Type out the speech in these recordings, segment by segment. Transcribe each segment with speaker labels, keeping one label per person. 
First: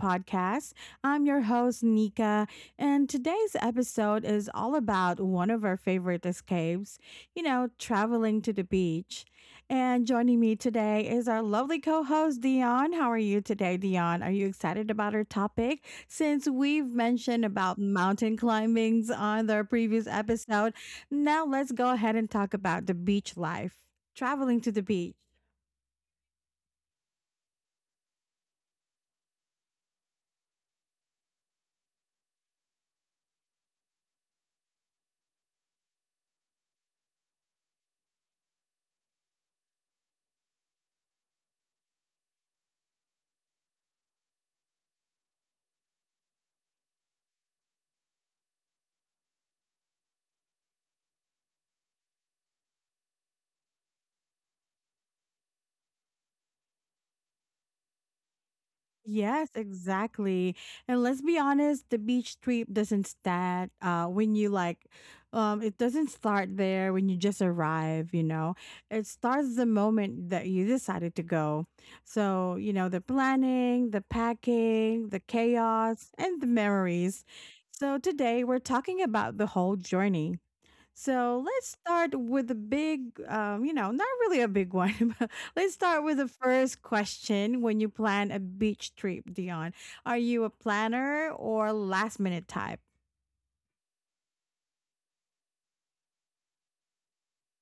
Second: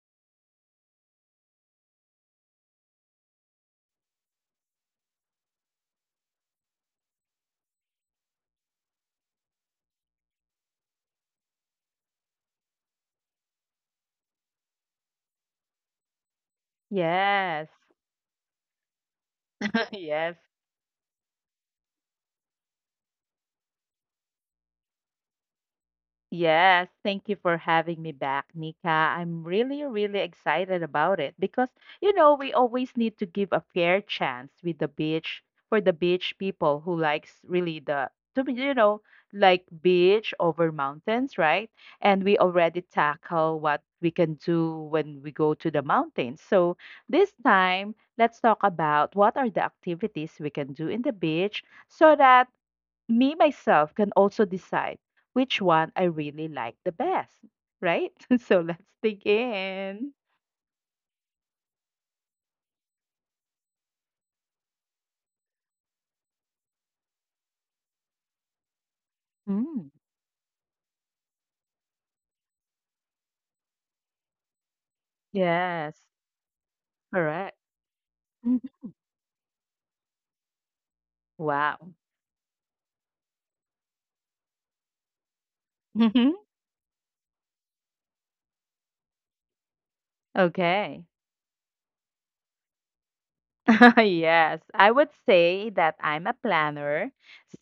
Speaker 1: podcast. I'm your host, Nika, and today's episode is all about one of our favorite escapes, traveling to the beach. And joining me today is our lovely co host, Dion. How are you today, Dion? Are you excited about our topic? Since we've mentioned
Speaker 2: Yes.
Speaker 1: about mountain climbings on our previous
Speaker 2: Yes.
Speaker 1: episode, now let's go ahead and talk about the beach life, traveling to the beach.
Speaker 2: Yes, thank you for having me back, Nika. I'm really, really excited about it because, you know, we always need to give a fair chance with the beach for the beach people who likes really the to be, you know, like beach over mountains, right? And we already tackle what we can do when we go to the mountains. So this time, let's talk about what are the activities we can do in the beach so that me myself can also decide which one I really like the best, right? So let's
Speaker 1: Yes,
Speaker 2: begin.
Speaker 1: exactly. And let's be honest, the beach trip doesn't start when you like it doesn't start there when you just arrive. It starts the
Speaker 2: Mm.
Speaker 1: moment that you decided to go. So, you know, the planning, the packing, the
Speaker 2: Yes,
Speaker 1: chaos, and the memories.
Speaker 2: correct.
Speaker 1: So today
Speaker 2: Mhm.
Speaker 1: we're talking about the whole journey. So let's
Speaker 2: Wow.
Speaker 1: start with a big, not really a big one, but let's start with the
Speaker 2: Mhm.
Speaker 1: first question. When you plan a beach trip, Dion, are you a
Speaker 2: Okay.
Speaker 1: planner or last minute type?
Speaker 2: Yes, I would say that I'm a planner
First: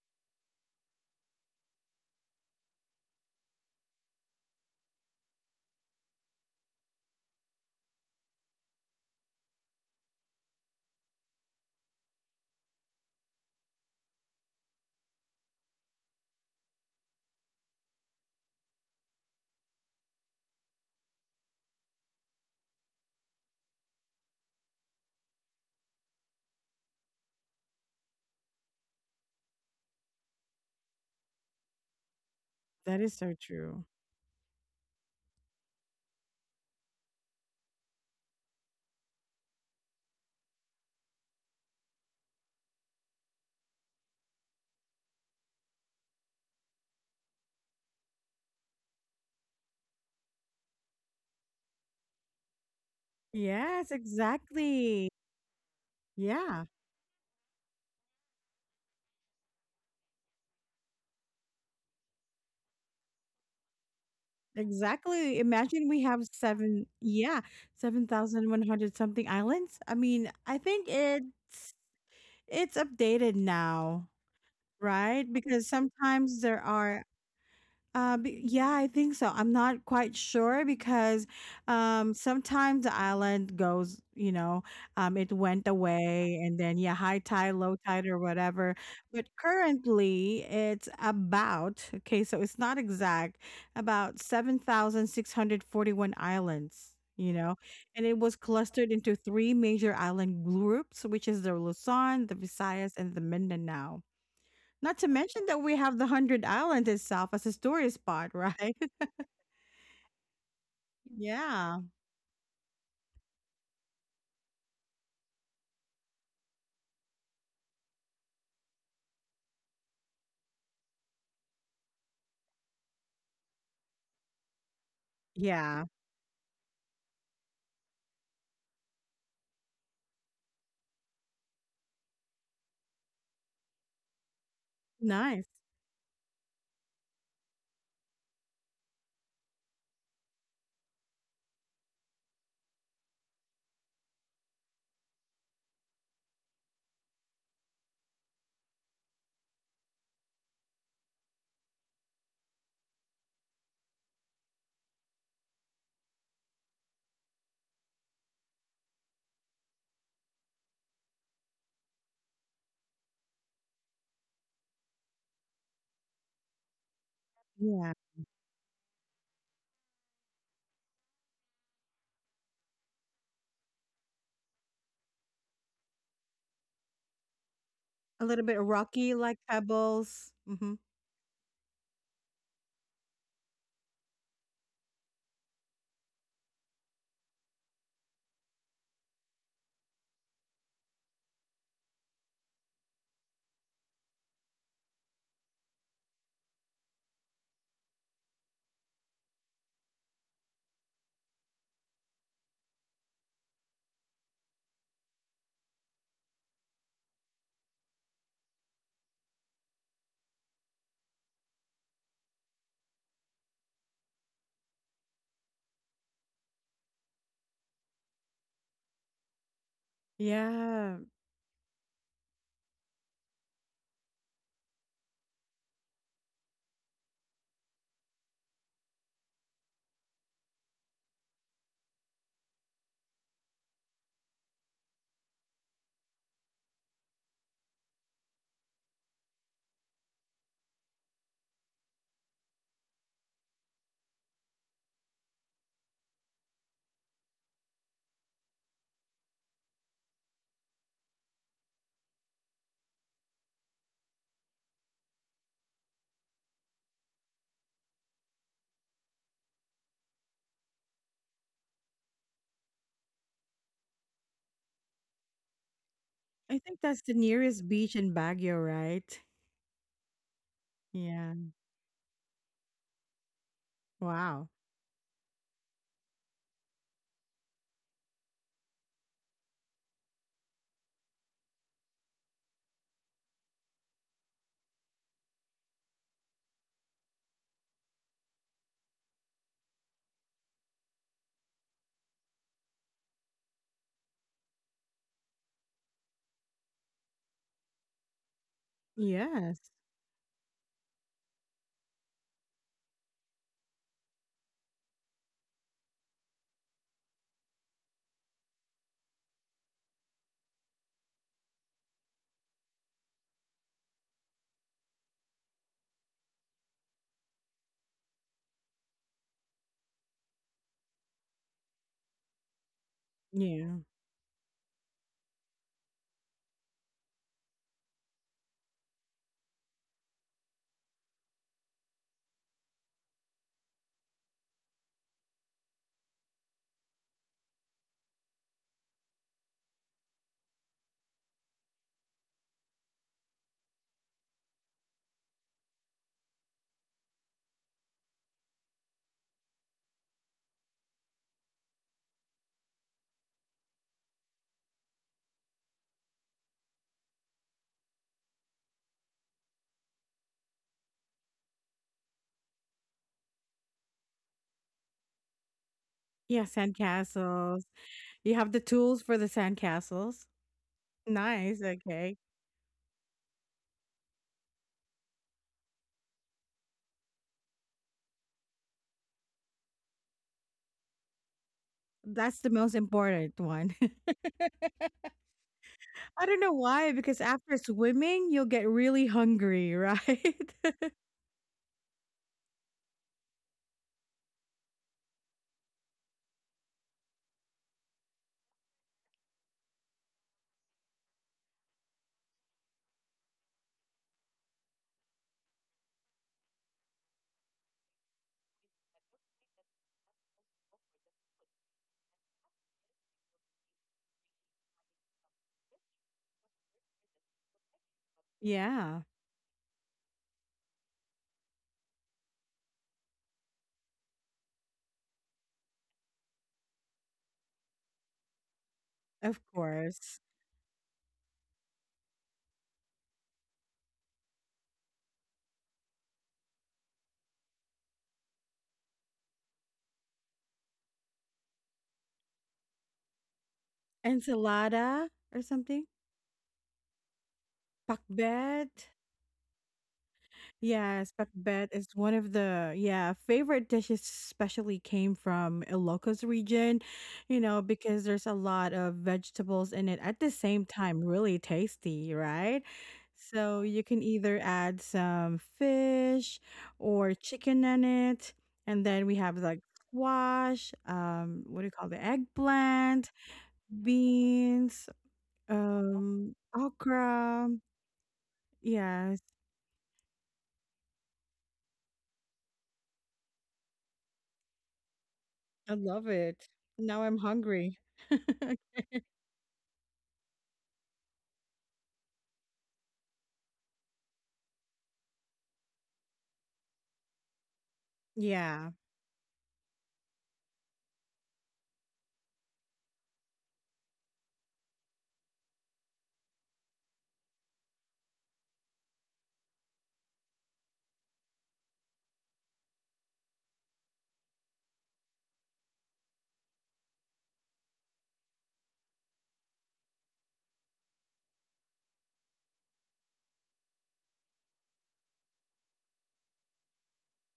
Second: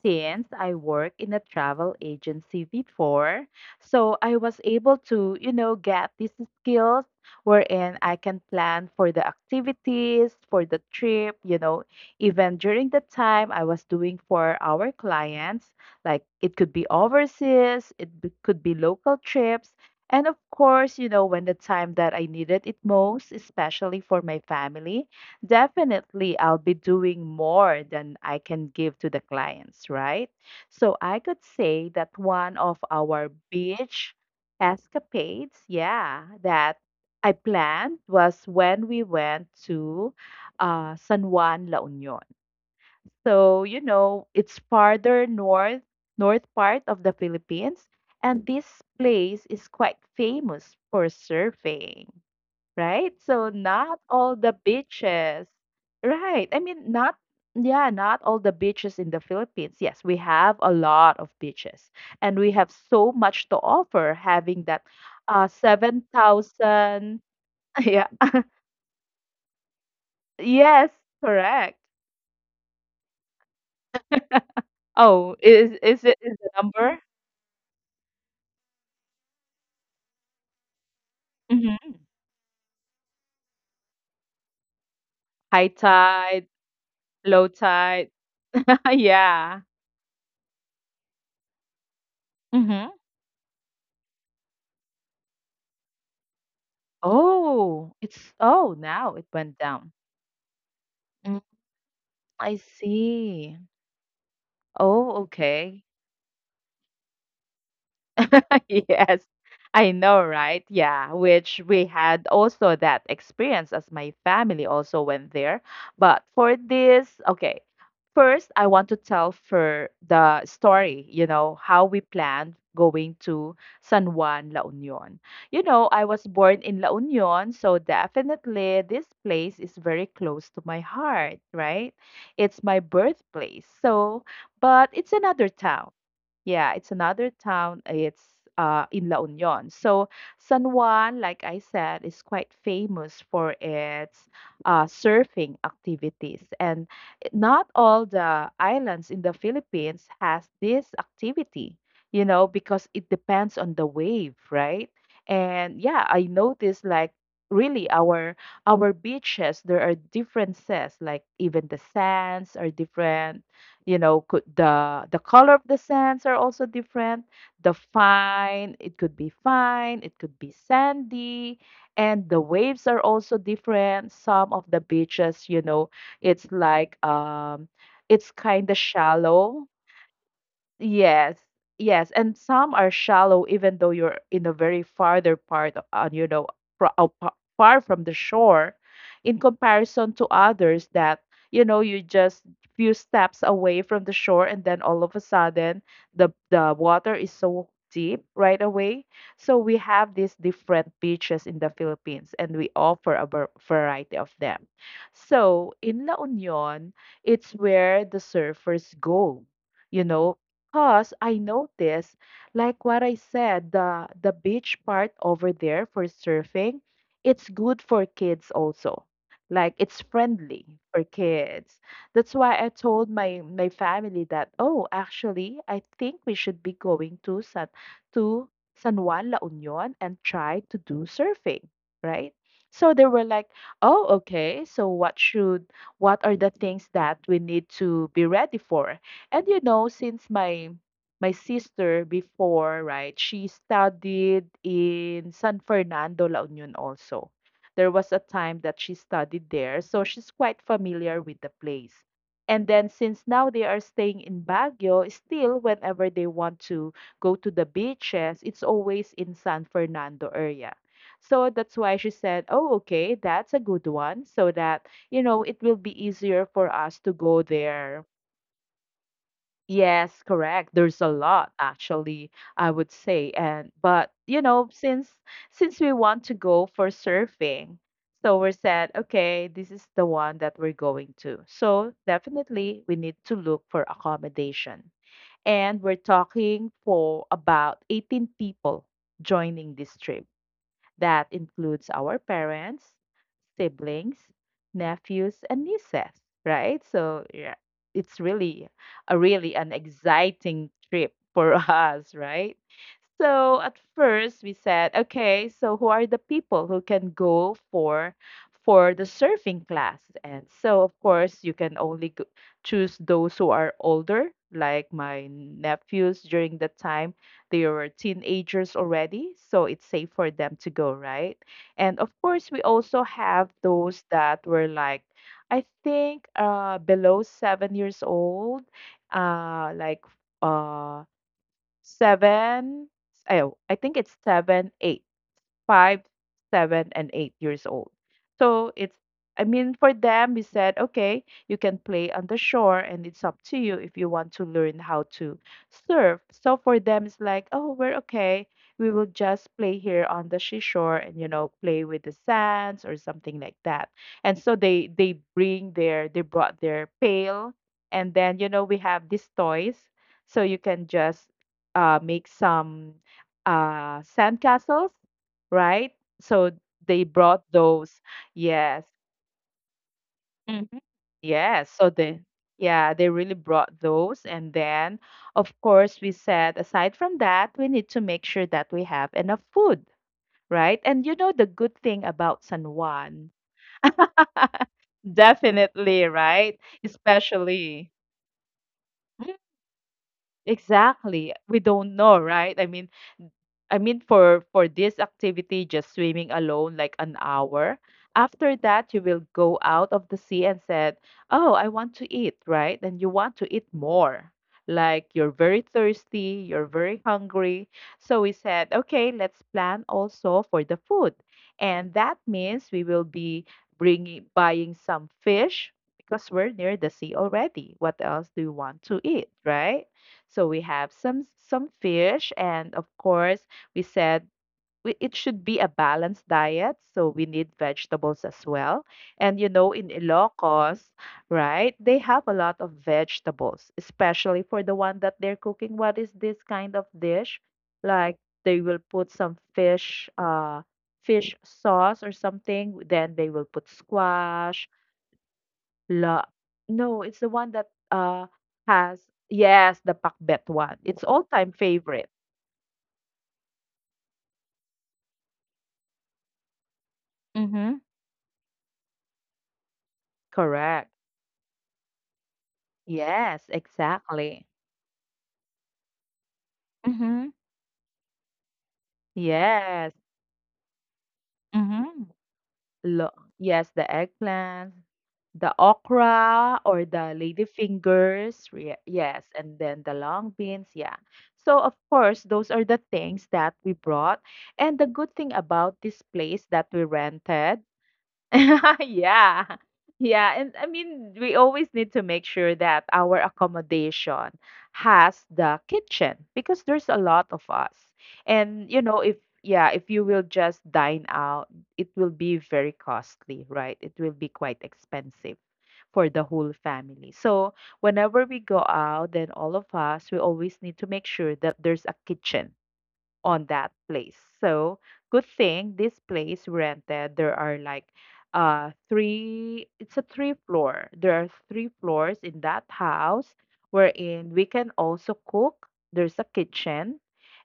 Speaker 2: since I work in a travel agency before. So I was able to, you know, get these skills wherein I can plan for the activities, for the trip, you know, even during the time I was doing for our clients, like it could be overseas, could be local trips. And of course, you know, when the time that I needed it most, especially for my family. Definitely, I'll be doing more than I can give to the clients, right? So I could say that one of
Speaker 1: That is
Speaker 2: our
Speaker 1: so true.
Speaker 2: beach escapades, yeah, that I planned was when we went to San Juan, La Union. So, you know, it's farther north part of the Philippines, and this place is quite famous for surfing, right? So
Speaker 1: Yes,
Speaker 2: not all the
Speaker 1: exactly.
Speaker 2: beaches, right? I
Speaker 1: Yeah,
Speaker 2: mean, not yeah, not all the beaches in the Philippines. Yes, we have a lot of beaches, and we have so much to offer. Having that,
Speaker 1: exactly. Imagine we
Speaker 2: seven
Speaker 1: have seven,
Speaker 2: thousand.
Speaker 1: yeah,
Speaker 2: Yeah.
Speaker 1: 7,100 something islands. I mean, I think
Speaker 2: Yes,
Speaker 1: it's
Speaker 2: correct.
Speaker 1: it's updated now, right?
Speaker 2: Oh,
Speaker 1: Because
Speaker 2: is it is
Speaker 1: sometimes
Speaker 2: the
Speaker 1: there are
Speaker 2: number?
Speaker 1: Yeah, I think so. I'm not quite sure because
Speaker 2: Mm-hmm.
Speaker 1: sometimes the island goes, you know, it went
Speaker 2: High
Speaker 1: away
Speaker 2: tide,
Speaker 1: and then, yeah, high
Speaker 2: low
Speaker 1: tide, low tide,
Speaker 2: tide.
Speaker 1: or whatever. But
Speaker 2: Yeah.
Speaker 1: currently, it's about, okay, so it's not
Speaker 2: Mm-hmm.
Speaker 1: exact, about 7,641 islands, you know,
Speaker 2: Oh,
Speaker 1: and it
Speaker 2: it's
Speaker 1: was
Speaker 2: oh,
Speaker 1: clustered
Speaker 2: now
Speaker 1: into
Speaker 2: it
Speaker 1: three
Speaker 2: went down.
Speaker 1: major island groups, which
Speaker 2: Mm,
Speaker 1: is the Luzon, the
Speaker 2: I
Speaker 1: Visayas, and the
Speaker 2: see.
Speaker 1: Mindanao. Not to
Speaker 2: Oh,
Speaker 1: mention that we
Speaker 2: okay.
Speaker 1: have the Hundred Island itself as a tourist spot, right?
Speaker 2: Yes, I know, right? Yeah, which
Speaker 1: Yeah.
Speaker 2: we had also that experience as my family also went there. But for this, okay, first I want to tell for the story, you know, how we planned going to San Juan, La Union. You know,
Speaker 1: Yeah.
Speaker 2: I was born in La Union, so definitely this place is very close to my heart, right? It's my birthplace. So, but it's another
Speaker 1: Nice.
Speaker 2: town. Yeah, it's another town. It's in La Union. So San Juan, like I said, is quite famous for its surfing activities. And not all the islands in the Philippines has this activity, you know, because it depends on the wave, right? And yeah, I noticed like really our beaches, there are differences, like even the sands are different. You know, could the color of the sands are also different. The
Speaker 1: Yeah.
Speaker 2: fine It could be fine, it could be sandy. And the waves are also different. Some of the beaches, you know, it's like, it's
Speaker 1: A little bit
Speaker 2: kind of
Speaker 1: rocky, like
Speaker 2: shallow.
Speaker 1: pebbles. Hmm.
Speaker 2: Yes, yes, and some are shallow, even though you're in a very farther part, on, you know, far from the shore, in comparison to others that, you know, you just few steps away from the shore, and then all of a sudden the water is so deep right away. So we have these different beaches in the Philippines, and we offer a variety of them. So in La Union, it's where the surfers go, you know. Cause I noticed, like what I said, the beach part over there for surfing, it's good for kids also. Like it's friendly for
Speaker 1: Yeah.
Speaker 2: kids. That's why I told my family that, oh, actually, I think we should be going to to San Juan La Union and try to do surfing, right? So they were like, oh, okay, so what are the things that we need to be ready for? And you know, since my sister before, right, she studied in San Fernando, La Union also. There was a time that she studied there, so she's quite familiar with the place. And then since now they are staying in Baguio, still whenever they want to go to the beaches, it's always in San Fernando area. So that's why she said, "Oh, okay, that's a good one so that, you know, it will be easier
Speaker 1: I
Speaker 2: for
Speaker 1: think
Speaker 2: us
Speaker 1: that's
Speaker 2: to
Speaker 1: the
Speaker 2: go
Speaker 1: nearest beach
Speaker 2: there."
Speaker 1: in Baguio, right?
Speaker 2: Yes, correct. There's a lot
Speaker 1: Yeah.
Speaker 2: actually, I would say. And but you
Speaker 1: Wow.
Speaker 2: know, since we want to go for surfing, so we said, okay, this is the one that we're going to. So definitely we need to look for accommodation. And we're talking for about 18 people joining this trip. That includes our parents, siblings, nephews, and nieces, right? So yeah, it's really a really an
Speaker 1: Yes.
Speaker 2: exciting trip for us, right? So at first we said, okay, so who are the people who can go for the surfing class? And so of course you can only choose those who are older, like my nephews during that time they were teenagers already, so it's safe for them to go, right? And of course, we also have
Speaker 1: Yeah.
Speaker 2: those that were like, I think, below 7 years old, uh, like uh, seven. Oh, I think it's seven, eight, five, 7, and 8 years old. So it's, I mean, for them, we said, okay, you can play on the shore and it's up to you if you want to learn how to surf. So for them, it's like, oh, we're okay. We will just play here on the seashore and, you know, play with the sands or something like that. And so they brought their pail. And then, you know, we have these toys. So you can just make some sand castles, right?
Speaker 1: Yeah.
Speaker 2: So they brought
Speaker 1: Sandcastles.
Speaker 2: those.
Speaker 1: You have the
Speaker 2: Yes.
Speaker 1: tools for the sandcastles.
Speaker 2: Mhm.
Speaker 1: Nice.
Speaker 2: Yes. So
Speaker 1: Okay.
Speaker 2: they really brought those. And then, of course, we said, aside from that, we need to make sure that we have enough food, right? And you know the good thing about
Speaker 1: That's the
Speaker 2: San
Speaker 1: most
Speaker 2: Juan,
Speaker 1: important one.
Speaker 2: definitely,
Speaker 1: I don't know
Speaker 2: right?
Speaker 1: why, because after
Speaker 2: Especially.
Speaker 1: swimming, you'll get really
Speaker 2: Mm.
Speaker 1: hungry, right?
Speaker 2: Exactly. We don't know, right? I mean, for this activity, just swimming alone, like an hour. After that, you will go out of the sea and said, "Oh, I want to eat," right? And you want to eat more. Like you're very thirsty, you're very hungry. So we said, "Okay, let's plan also for the food," and that means we will be bringing buying some fish because we're near the sea already. What else do you want to
Speaker 1: Yeah,
Speaker 2: eat, right? So we have some fish, and of course we said, it should be a balanced diet, so we need vegetables as well. And you
Speaker 1: of
Speaker 2: know, in
Speaker 1: course.
Speaker 2: Ilocos, right, they have a lot of vegetables, especially for the one that they're cooking. What is this kind of dish, like they will put some fish sauce or something, then they will put squash.
Speaker 1: Ensalada or something?
Speaker 2: La No, it's the one that
Speaker 1: Pakbet.
Speaker 2: has, yes, the pakbet one. It's
Speaker 1: Yes,
Speaker 2: all time
Speaker 1: pakbet is
Speaker 2: favorite.
Speaker 1: one of the favorite dishes, especially came from Ilocos region, you know,
Speaker 2: Mm-hmm.
Speaker 1: because there's a lot of vegetables in it at the same
Speaker 2: Correct.
Speaker 1: time, really tasty, right?
Speaker 2: Yes,
Speaker 1: So you can either
Speaker 2: exactly.
Speaker 1: add some fish or
Speaker 2: Mhm.
Speaker 1: chicken in it, and then we have like
Speaker 2: Yes.
Speaker 1: squash, what do you call
Speaker 2: Mhm.
Speaker 1: the
Speaker 2: Lo
Speaker 1: eggplant,
Speaker 2: Yes, the eggplant,
Speaker 1: beans.
Speaker 2: the okra or the lady
Speaker 1: Okra.
Speaker 2: fingers. Re Yes,
Speaker 1: Yes.
Speaker 2: and then the long beans, yeah. So of course, those are the things that we brought. And the good thing about
Speaker 1: I
Speaker 2: this
Speaker 1: love
Speaker 2: place
Speaker 1: it.
Speaker 2: that we
Speaker 1: Now I'm
Speaker 2: rented,
Speaker 1: hungry.
Speaker 2: yeah. Yeah. And I mean, we always need to make sure that our accommodation has the kitchen because there's a lot of us. And,
Speaker 1: Yeah.
Speaker 2: you know, if, yeah, if you will just dine out, it will be very costly, right? It will be quite expensive for the whole family. So whenever we go out, then all of us, we always need to make sure that there's a kitchen on that place. So good thing this place rented. There are like, three it's a three floor. There are three floors in that house wherein we can also cook. There's a kitchen.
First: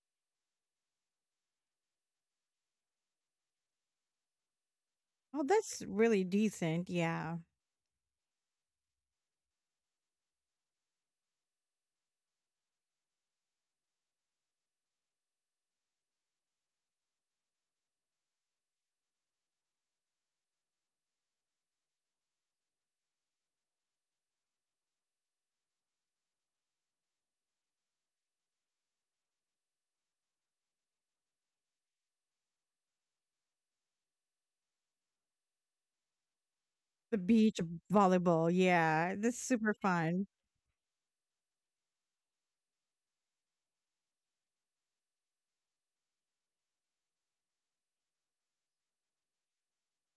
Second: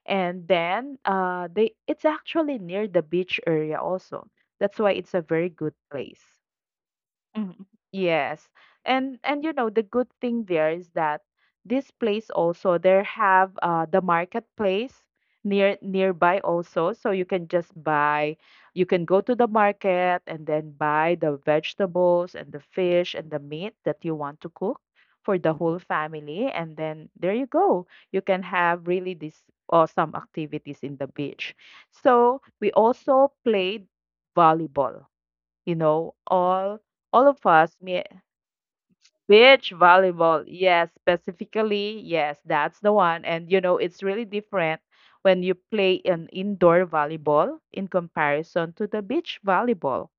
Speaker 2: And then they it's actually near the beach area also. That's why it's a
Speaker 1: Oh,
Speaker 2: very good
Speaker 1: that's
Speaker 2: place.
Speaker 1: really decent. Yeah.
Speaker 2: Mhm. Yes. And you know the good thing there is that this place also there have the marketplace nearby also, so you can just buy, you can go to the market and then buy the vegetables and the fish and the meat that you want to cook for the whole family, and then there you go, you can have really these awesome activities in the beach. So we also played volleyball, you know, all
Speaker 1: The
Speaker 2: all of
Speaker 1: beach
Speaker 2: us,
Speaker 1: volleyball. Yeah. That's
Speaker 2: beach
Speaker 1: super fun.
Speaker 2: volleyball. Yes, specifically, yes, that's the one. And you know, it's really different when you play an indoor volleyball in comparison to the beach volleyball,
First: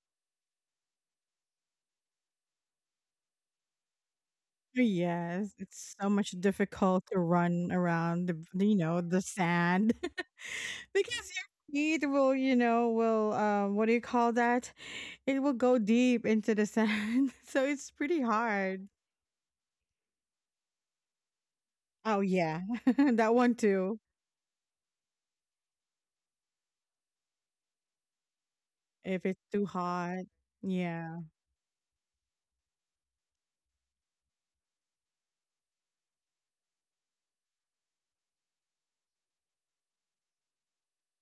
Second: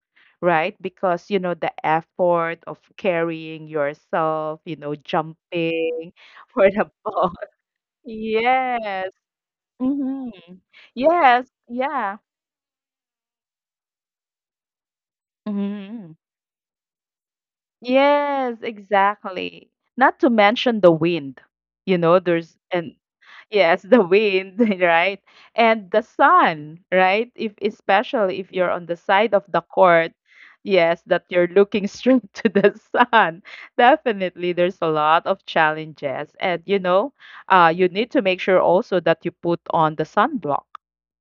Speaker 2: right? Because you know the effort of carrying yourself, you know,
Speaker 1: Yes. It's so
Speaker 2: jumping
Speaker 1: much
Speaker 2: for the
Speaker 1: difficult to
Speaker 2: ball.
Speaker 1: run around the, you know,
Speaker 2: Yes.
Speaker 1: the sand
Speaker 2: Hmm.
Speaker 1: because
Speaker 2: Yes.
Speaker 1: your feet
Speaker 2: Yeah.
Speaker 1: will, what do you call that? It will go
Speaker 2: Hmm.
Speaker 1: deep into the sand. So it's pretty
Speaker 2: Yes,
Speaker 1: hard.
Speaker 2: exactly. Not to mention the wind. You
Speaker 1: Oh,
Speaker 2: know,
Speaker 1: yeah.
Speaker 2: there's and
Speaker 1: That one
Speaker 2: yes,
Speaker 1: too.
Speaker 2: the wind, right? And the sun, right? If Especially if you're on the
Speaker 1: If
Speaker 2: side
Speaker 1: it's
Speaker 2: of the
Speaker 1: too
Speaker 2: court,
Speaker 1: hot.
Speaker 2: yes,
Speaker 1: Yeah.
Speaker 2: that you're looking straight to the sun. Definitely there's a lot of challenges. And you need to make sure also that you put on the sunblock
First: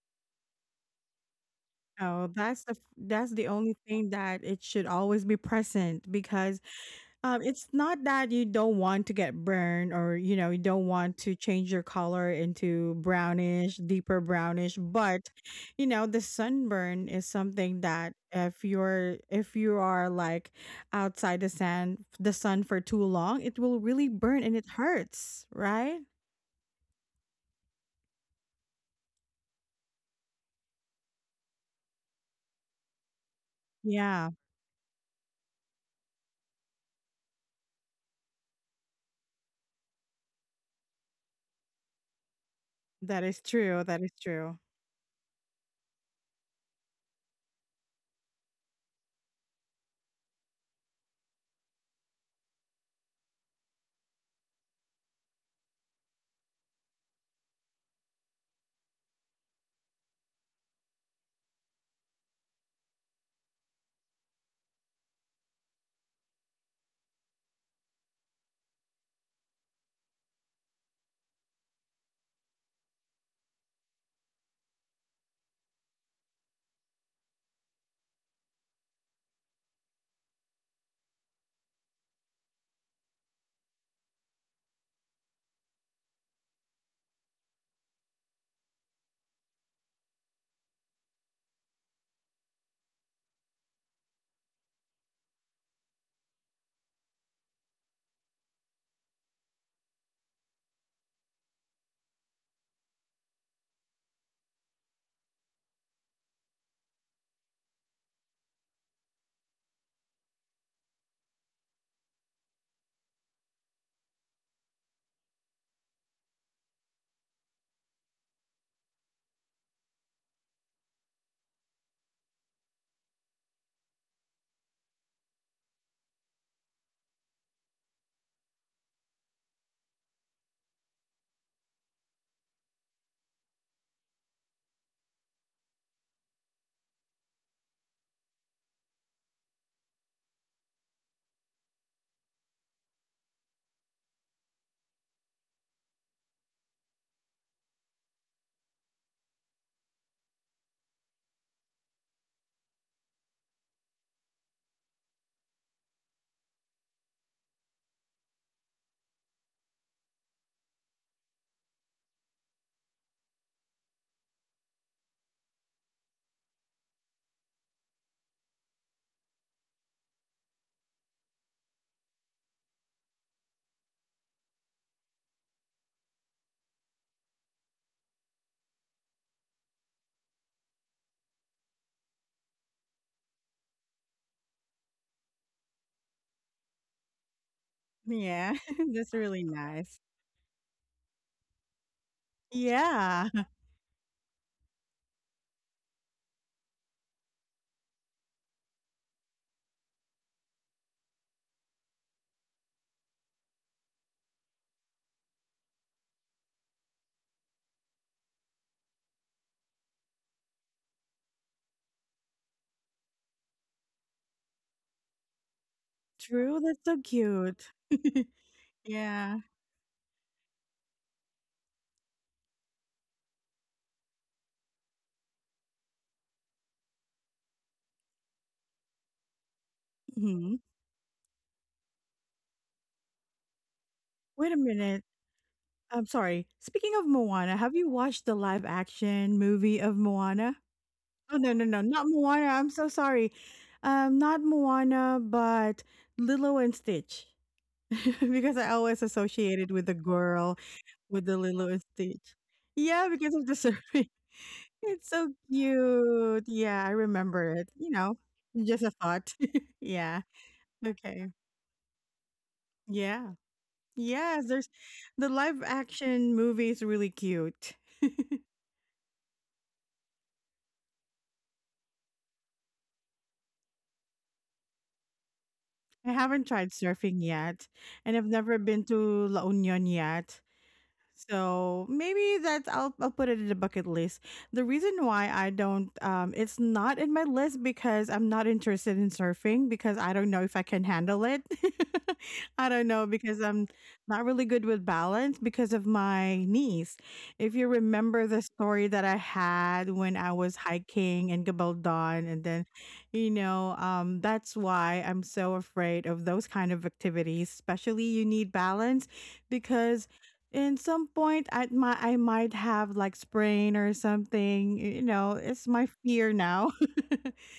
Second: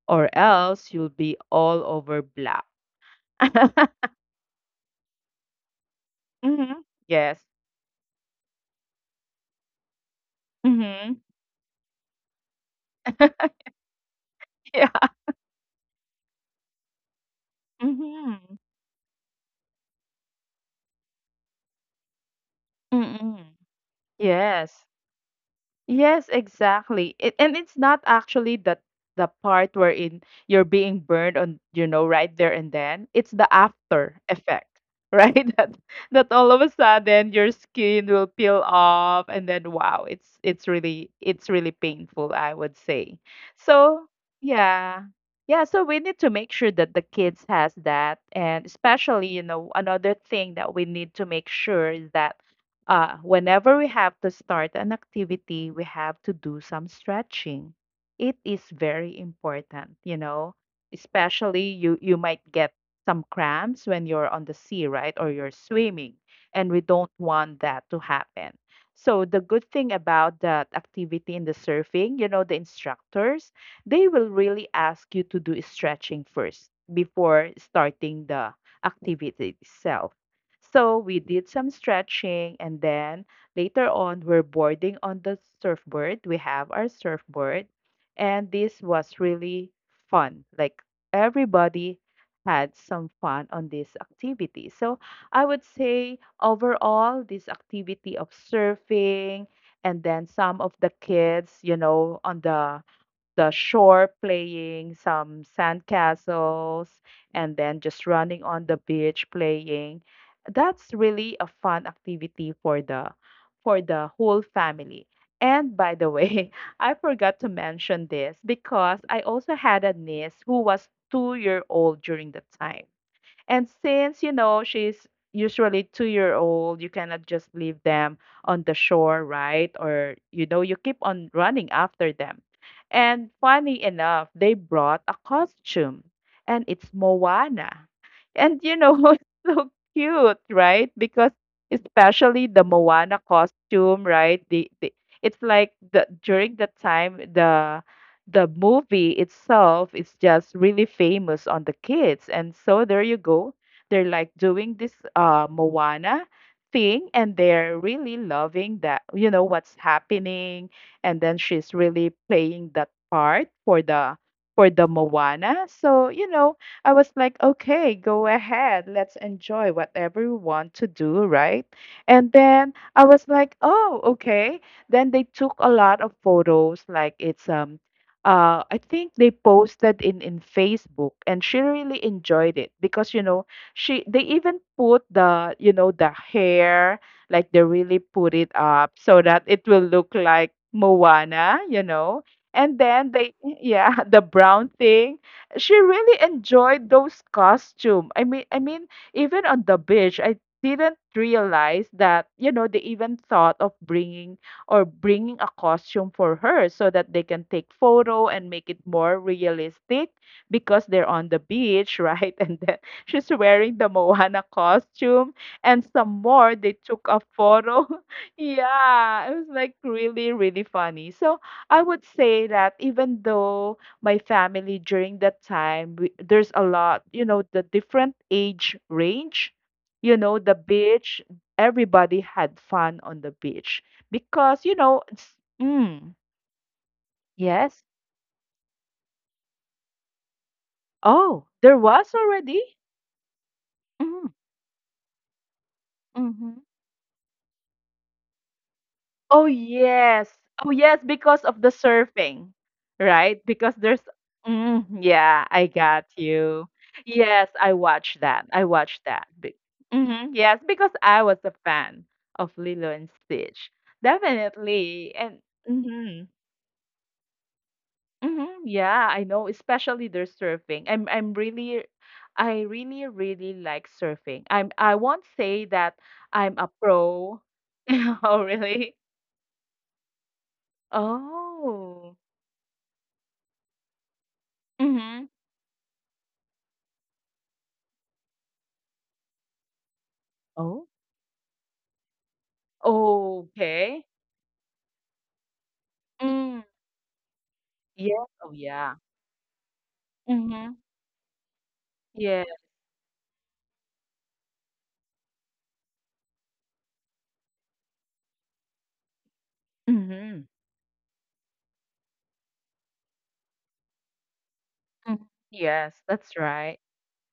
Speaker 2: or else you'll be all over
Speaker 1: Oh, that's
Speaker 2: black.
Speaker 1: the f that's the only thing that it should always be present because,
Speaker 2: hmm Yes.
Speaker 1: it's not that you don't want to get burned or, you know, you don't
Speaker 2: Mm-hmm.
Speaker 1: want to change your color into brownish, deeper brownish, but, you know, the sunburn is something that
Speaker 2: Mhm.
Speaker 1: if you're if you are like outside the sand the sun for too long, it
Speaker 2: Mm.
Speaker 1: will really burn and it
Speaker 2: Yes.
Speaker 1: hurts, right?
Speaker 2: Yes, exactly. And it's not actually the part wherein you're being burned on, you know, right there and then. It's the after
Speaker 1: Yeah.
Speaker 2: effect, right? That all of a sudden your skin will peel off, and then wow, it's really painful, I would
Speaker 1: That
Speaker 2: say.
Speaker 1: is true. That is
Speaker 2: So,
Speaker 1: true.
Speaker 2: yeah. Yeah, so we need to make sure that the kids has that, and especially, you know, another thing that we need to make sure is that whenever we have to start an activity, we have to do some stretching. It is very important, you know, especially you might get some cramps when you're on the sea, right? Or you're swimming, and we don't want that to happen. So the good thing about that activity in the surfing, you know, the instructors, they will really ask you to do stretching first before starting the activity itself. So we did some stretching, and then later on we're boarding on the surfboard. We have our surfboard, and this was really fun. Like everybody had some fun on this activity. So I would say overall this activity of surfing, and then some of the kids, you know, on the shore playing some sandcastles, and then just running on the beach playing. That's really a fun activity for the whole family. And by the way, I forgot to mention this because I also had a niece who was 2-year-old old during the time. And since you know she's usually 2-year-old old, you cannot just leave them on the shore, right? Or you know you keep on running after them. And funny enough, they brought a costume, and it's Moana, and it's so cute, right? Because especially the Moana costume, right? The it's like the during the time the movie itself is just really famous on the kids. And so there you go. They're like doing this Moana thing, and they're really loving that, you know, what's happening. And then she's really playing that part for the Moana. So, you know, I was like, okay, go ahead. Let's enjoy whatever you want to do, right? And then I was like, oh, okay. Then they took a lot of photos, like it's I think they posted in Facebook, and she really enjoyed it because you know she they even put the you know the hair, like they really put
Speaker 1: Yeah,
Speaker 2: it up
Speaker 1: that's
Speaker 2: so
Speaker 1: really
Speaker 2: that it will
Speaker 1: nice.
Speaker 2: look like Moana. And then
Speaker 1: Yeah,
Speaker 2: they yeah the brown thing. She really enjoyed those costume. I mean even on the beach I didn't realize that you know they even thought of bringing a costume for her so that they can take photo and make it more realistic because they're on the beach, right? And then she's wearing the Moana costume, and some
Speaker 1: true,
Speaker 2: more they
Speaker 1: that's so
Speaker 2: took a
Speaker 1: cute.
Speaker 2: photo. Yeah,
Speaker 1: Yeah.
Speaker 2: it was like really really funny. So, I would say that even though my family during that time there's a lot, you know, the different age range, you know,
Speaker 1: Mhm.
Speaker 2: the beach everybody had fun on the beach
Speaker 1: Wait a
Speaker 2: because you
Speaker 1: minute.
Speaker 2: know it's,
Speaker 1: I'm
Speaker 2: mm,
Speaker 1: sorry. Speaking of Moana, have
Speaker 2: yes.
Speaker 1: you watched the live action movie of Moana? Oh,
Speaker 2: Oh,
Speaker 1: no, no,
Speaker 2: there
Speaker 1: no, not
Speaker 2: was
Speaker 1: Moana.
Speaker 2: already.
Speaker 1: I'm so sorry.
Speaker 2: Mm,
Speaker 1: Not Moana, but Lilo
Speaker 2: hmm.
Speaker 1: and Stitch. Because I always
Speaker 2: Oh
Speaker 1: associated with the
Speaker 2: yes.
Speaker 1: girl
Speaker 2: Oh yes,
Speaker 1: with the
Speaker 2: because of the
Speaker 1: Lilo and Stitch.
Speaker 2: surfing.
Speaker 1: Yeah, because
Speaker 2: Right,
Speaker 1: of the
Speaker 2: because there's,
Speaker 1: surfing.
Speaker 2: mm,
Speaker 1: It's so
Speaker 2: yeah, I got
Speaker 1: cute.
Speaker 2: you.
Speaker 1: Yeah, I
Speaker 2: Yes,
Speaker 1: remember it,
Speaker 2: I
Speaker 1: you know,
Speaker 2: watched that i
Speaker 1: just a
Speaker 2: watched that
Speaker 1: thought.
Speaker 2: Be-
Speaker 1: Yeah,
Speaker 2: Mhm, yes, because
Speaker 1: okay.
Speaker 2: I was a fan of Lilo and
Speaker 1: Yeah.
Speaker 2: Stitch.
Speaker 1: Yes, there's
Speaker 2: Definitely.
Speaker 1: the
Speaker 2: And
Speaker 1: live
Speaker 2: mhm.
Speaker 1: action movie is really cute.
Speaker 2: Mhm, yeah, I know, especially their surfing. I'm really I really really like surfing. I won't say that
Speaker 1: I haven't
Speaker 2: I'm a
Speaker 1: tried surfing
Speaker 2: pro.
Speaker 1: yet, and I've
Speaker 2: Oh,
Speaker 1: never been
Speaker 2: really?
Speaker 1: to La Union yet. So
Speaker 2: Oh.
Speaker 1: maybe that's I'll put it in the bucket list. The reason why
Speaker 2: Mhm.
Speaker 1: I don't, it's not in my list because I'm not interested in surfing because I don't know if I can
Speaker 2: Oh.
Speaker 1: handle it. I don't know because I'm
Speaker 2: Okay.
Speaker 1: not really good with balance because of my
Speaker 2: Mm.
Speaker 1: knees. If you remember
Speaker 2: Yeah.
Speaker 1: the
Speaker 2: Oh,
Speaker 1: story that
Speaker 2: yeah.
Speaker 1: I had when I was
Speaker 2: Mhm.
Speaker 1: hiking in Gabaldon and
Speaker 2: Yeah.
Speaker 1: then you know that's why I'm so afraid of those kind of activities, especially you need balance because
Speaker 2: Mhm.
Speaker 1: in some point I might have like sprain or something. You know,
Speaker 2: Mm.
Speaker 1: it's my
Speaker 2: Yes,
Speaker 1: fear
Speaker 2: that's
Speaker 1: now.
Speaker 2: right.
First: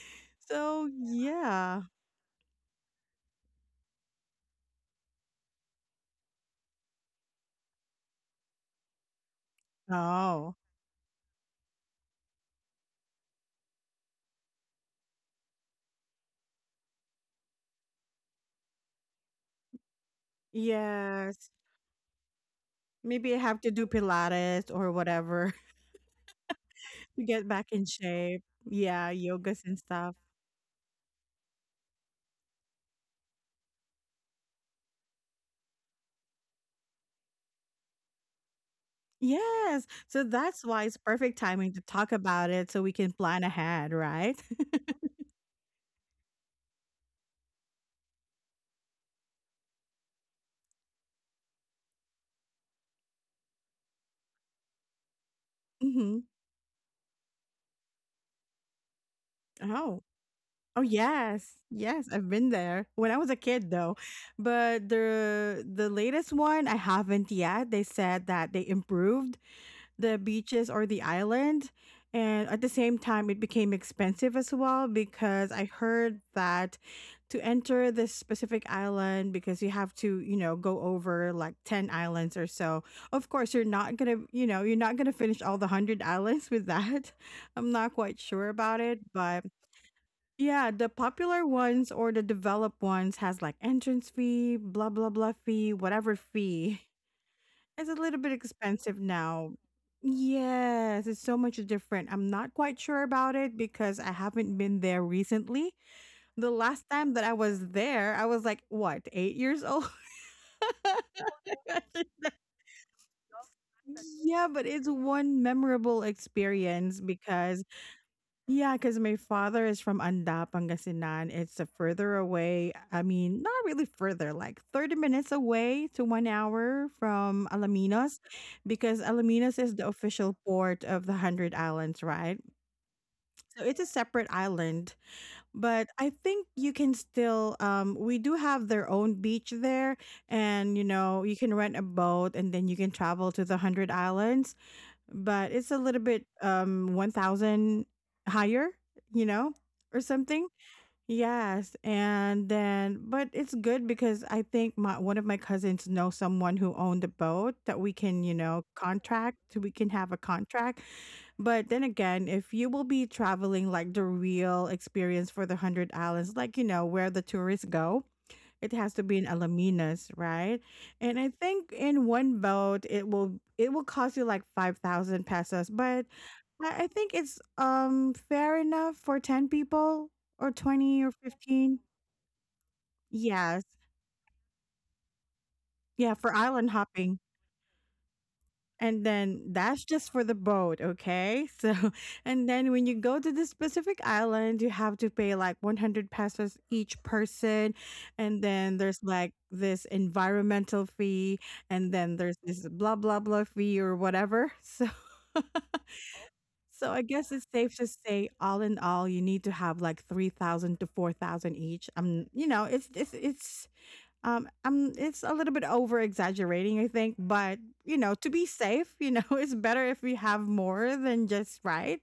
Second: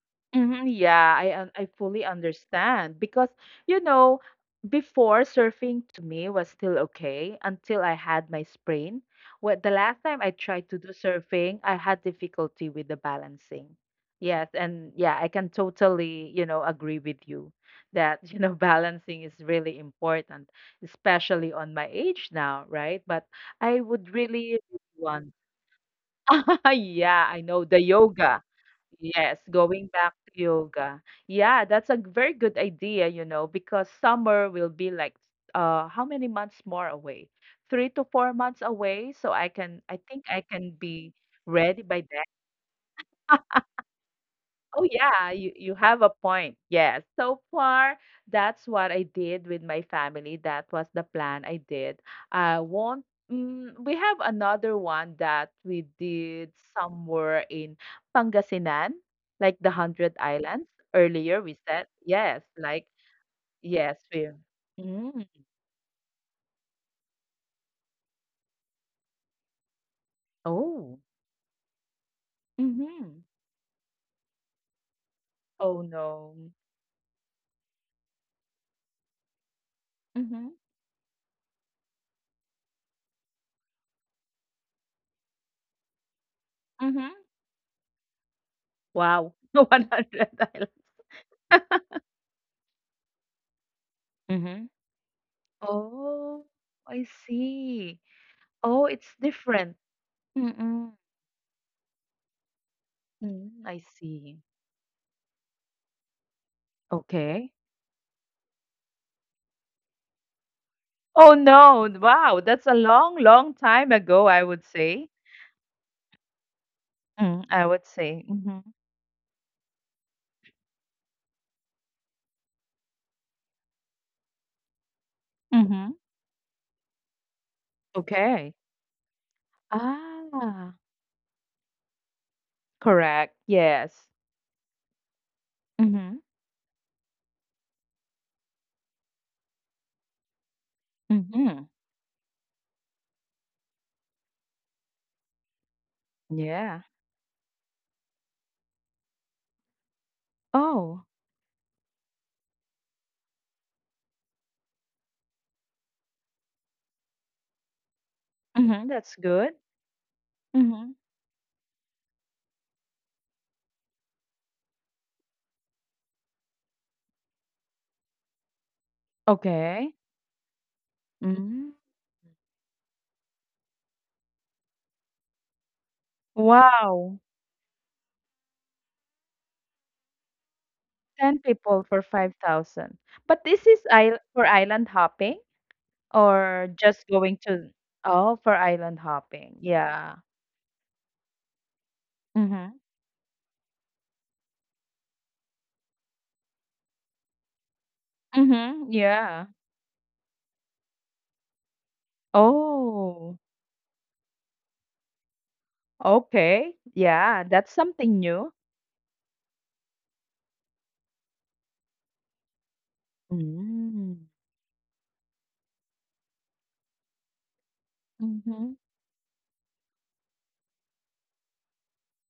Speaker 2: Mhm,
Speaker 1: So
Speaker 2: yeah, I
Speaker 1: yeah.
Speaker 2: fully understand because you know before surfing to me was still okay until I had my sprain. What the last time I
Speaker 1: Oh.
Speaker 2: tried to do surfing, I had difficulty with the balancing. Yes, and yeah, I can totally you know agree with you that you know balancing is really important, especially
Speaker 1: Yes.
Speaker 2: on my age now, right? But
Speaker 1: Maybe I have
Speaker 2: I
Speaker 1: to do
Speaker 2: would really
Speaker 1: Pilates or
Speaker 2: want,
Speaker 1: whatever
Speaker 2: yeah,
Speaker 1: to
Speaker 2: I
Speaker 1: get
Speaker 2: know
Speaker 1: back
Speaker 2: the
Speaker 1: in
Speaker 2: yoga.
Speaker 1: shape. Yeah,
Speaker 2: Yes,
Speaker 1: yogas
Speaker 2: going
Speaker 1: and
Speaker 2: back
Speaker 1: stuff.
Speaker 2: to yoga. Yeah, that's a very good idea, you know, because summer will be like how many months more away? 3 to 4 months away, so I can I
Speaker 1: Yes.
Speaker 2: think
Speaker 1: So
Speaker 2: I can
Speaker 1: that's why it's
Speaker 2: be
Speaker 1: perfect
Speaker 2: ready
Speaker 1: timing to
Speaker 2: by then.
Speaker 1: talk about it so we can plan ahead, right?
Speaker 2: Oh yeah, you have a point. Yes. So far, that's what I did with my family. That was the plan I did. I won't mm, We have another one that we
Speaker 1: Hmm.
Speaker 2: did somewhere in Pangasinan, like the Hundred
Speaker 1: Oh.
Speaker 2: Islands.
Speaker 1: Oh
Speaker 2: Earlier we
Speaker 1: yes,
Speaker 2: said,
Speaker 1: yes,
Speaker 2: yes,
Speaker 1: I've been
Speaker 2: like
Speaker 1: there when I was a kid
Speaker 2: yes,
Speaker 1: though.
Speaker 2: we
Speaker 1: But
Speaker 2: mm,
Speaker 1: the latest one I haven't yet. They said that they improved the beaches
Speaker 2: oh.
Speaker 1: or the island and at the
Speaker 2: Mm-hmm.
Speaker 1: same time it became expensive as well because
Speaker 2: Oh
Speaker 1: I heard
Speaker 2: no.
Speaker 1: that to enter this specific island because you have to,
Speaker 2: Mm-hmm.
Speaker 1: you know, go over like 10 islands or so. Of course, you're not going to, you know, you're not going to finish all the 100 islands with
Speaker 2: Mm-hmm.
Speaker 1: that. I'm not quite sure about it,
Speaker 2: Wow.
Speaker 1: but
Speaker 2: 100 Islands.
Speaker 1: yeah, the popular ones or the developed ones has like entrance
Speaker 2: Mm-hmm.
Speaker 1: fee, blah blah blah fee, whatever
Speaker 2: Oh, I
Speaker 1: fee.
Speaker 2: see.
Speaker 1: It's a little bit
Speaker 2: Oh, it's
Speaker 1: expensive
Speaker 2: different.
Speaker 1: now.
Speaker 2: Mm.
Speaker 1: Yes, it's so much different. I'm not quite sure
Speaker 2: Mm,
Speaker 1: about
Speaker 2: I
Speaker 1: it because I
Speaker 2: see.
Speaker 1: haven't been there recently. The last time that
Speaker 2: Okay.
Speaker 1: I was there, I was like, what, 8 years old?
Speaker 2: Oh no. Wow, that's a long, long time ago, I would
Speaker 1: Yeah, but
Speaker 2: say.
Speaker 1: it's one memorable experience
Speaker 2: Mm, I would
Speaker 1: because
Speaker 2: say. Mhm.
Speaker 1: yeah, because my father is from Anda, Pangasinan. It's a further away. I mean, not really further, like 30 minutes
Speaker 2: Mhm.
Speaker 1: away to 1 hour from Alaminos,
Speaker 2: Okay.
Speaker 1: because Alaminos is the official
Speaker 2: Ah.
Speaker 1: port of the Hundred Islands, right?
Speaker 2: Correct.
Speaker 1: So
Speaker 2: Yes.
Speaker 1: it's a separate island, but
Speaker 2: Mhm.
Speaker 1: I think you can still, we do have their own beach there, and you know, you
Speaker 2: Mhm.
Speaker 1: can rent a boat and then you can travel to the Hundred Islands, but it's a little bit
Speaker 2: Yeah.
Speaker 1: 1,000 higher, you know, or something.
Speaker 2: Oh,
Speaker 1: Yes, and then but it's good because I think my one of my cousins know someone who owned a boat that we can, you
Speaker 2: Mhm,
Speaker 1: know,
Speaker 2: that's good.
Speaker 1: contract so we can have a
Speaker 2: Mhm.
Speaker 1: contract. But then again, if you will be traveling like the real experience for the Hundred Islands, like, you know, where the tourists go, it has to be in
Speaker 2: Okay.
Speaker 1: Alaminos, right? And I
Speaker 2: Mm.
Speaker 1: think in one boat it will cost you like 5,000 pesos, but I
Speaker 2: Wow.
Speaker 1: think it's fair enough for ten people or 20 or
Speaker 2: 10 people for
Speaker 1: 15.
Speaker 2: 5,000. But this is
Speaker 1: Yes,
Speaker 2: isl for island hopping?
Speaker 1: yeah, for
Speaker 2: Or
Speaker 1: island
Speaker 2: just
Speaker 1: hopping.
Speaker 2: going to, oh, for island
Speaker 1: And
Speaker 2: hopping.
Speaker 1: then that's
Speaker 2: Yeah.
Speaker 1: just for the boat, okay? So, and
Speaker 2: Mhm.
Speaker 1: then when you go to this specific island, you have to pay like 100 pesos each person. And
Speaker 2: Mhm.
Speaker 1: then there's
Speaker 2: Yeah.
Speaker 1: like this environmental fee. And then there's this blah,
Speaker 2: Oh,
Speaker 1: blah, blah fee or whatever. So,
Speaker 2: okay.
Speaker 1: so I
Speaker 2: Yeah,
Speaker 1: guess
Speaker 2: that's
Speaker 1: it's safe to
Speaker 2: something new.
Speaker 1: say, all in all, you need to have like 3,000 to 4,000 each. You know, it's, it's, it's
Speaker 2: Mm.
Speaker 1: um, um, it's a little bit over exaggerating, I think, but you know, to
Speaker 2: Mm-hmm.
Speaker 1: be safe, you know, it's better if we have more than just right,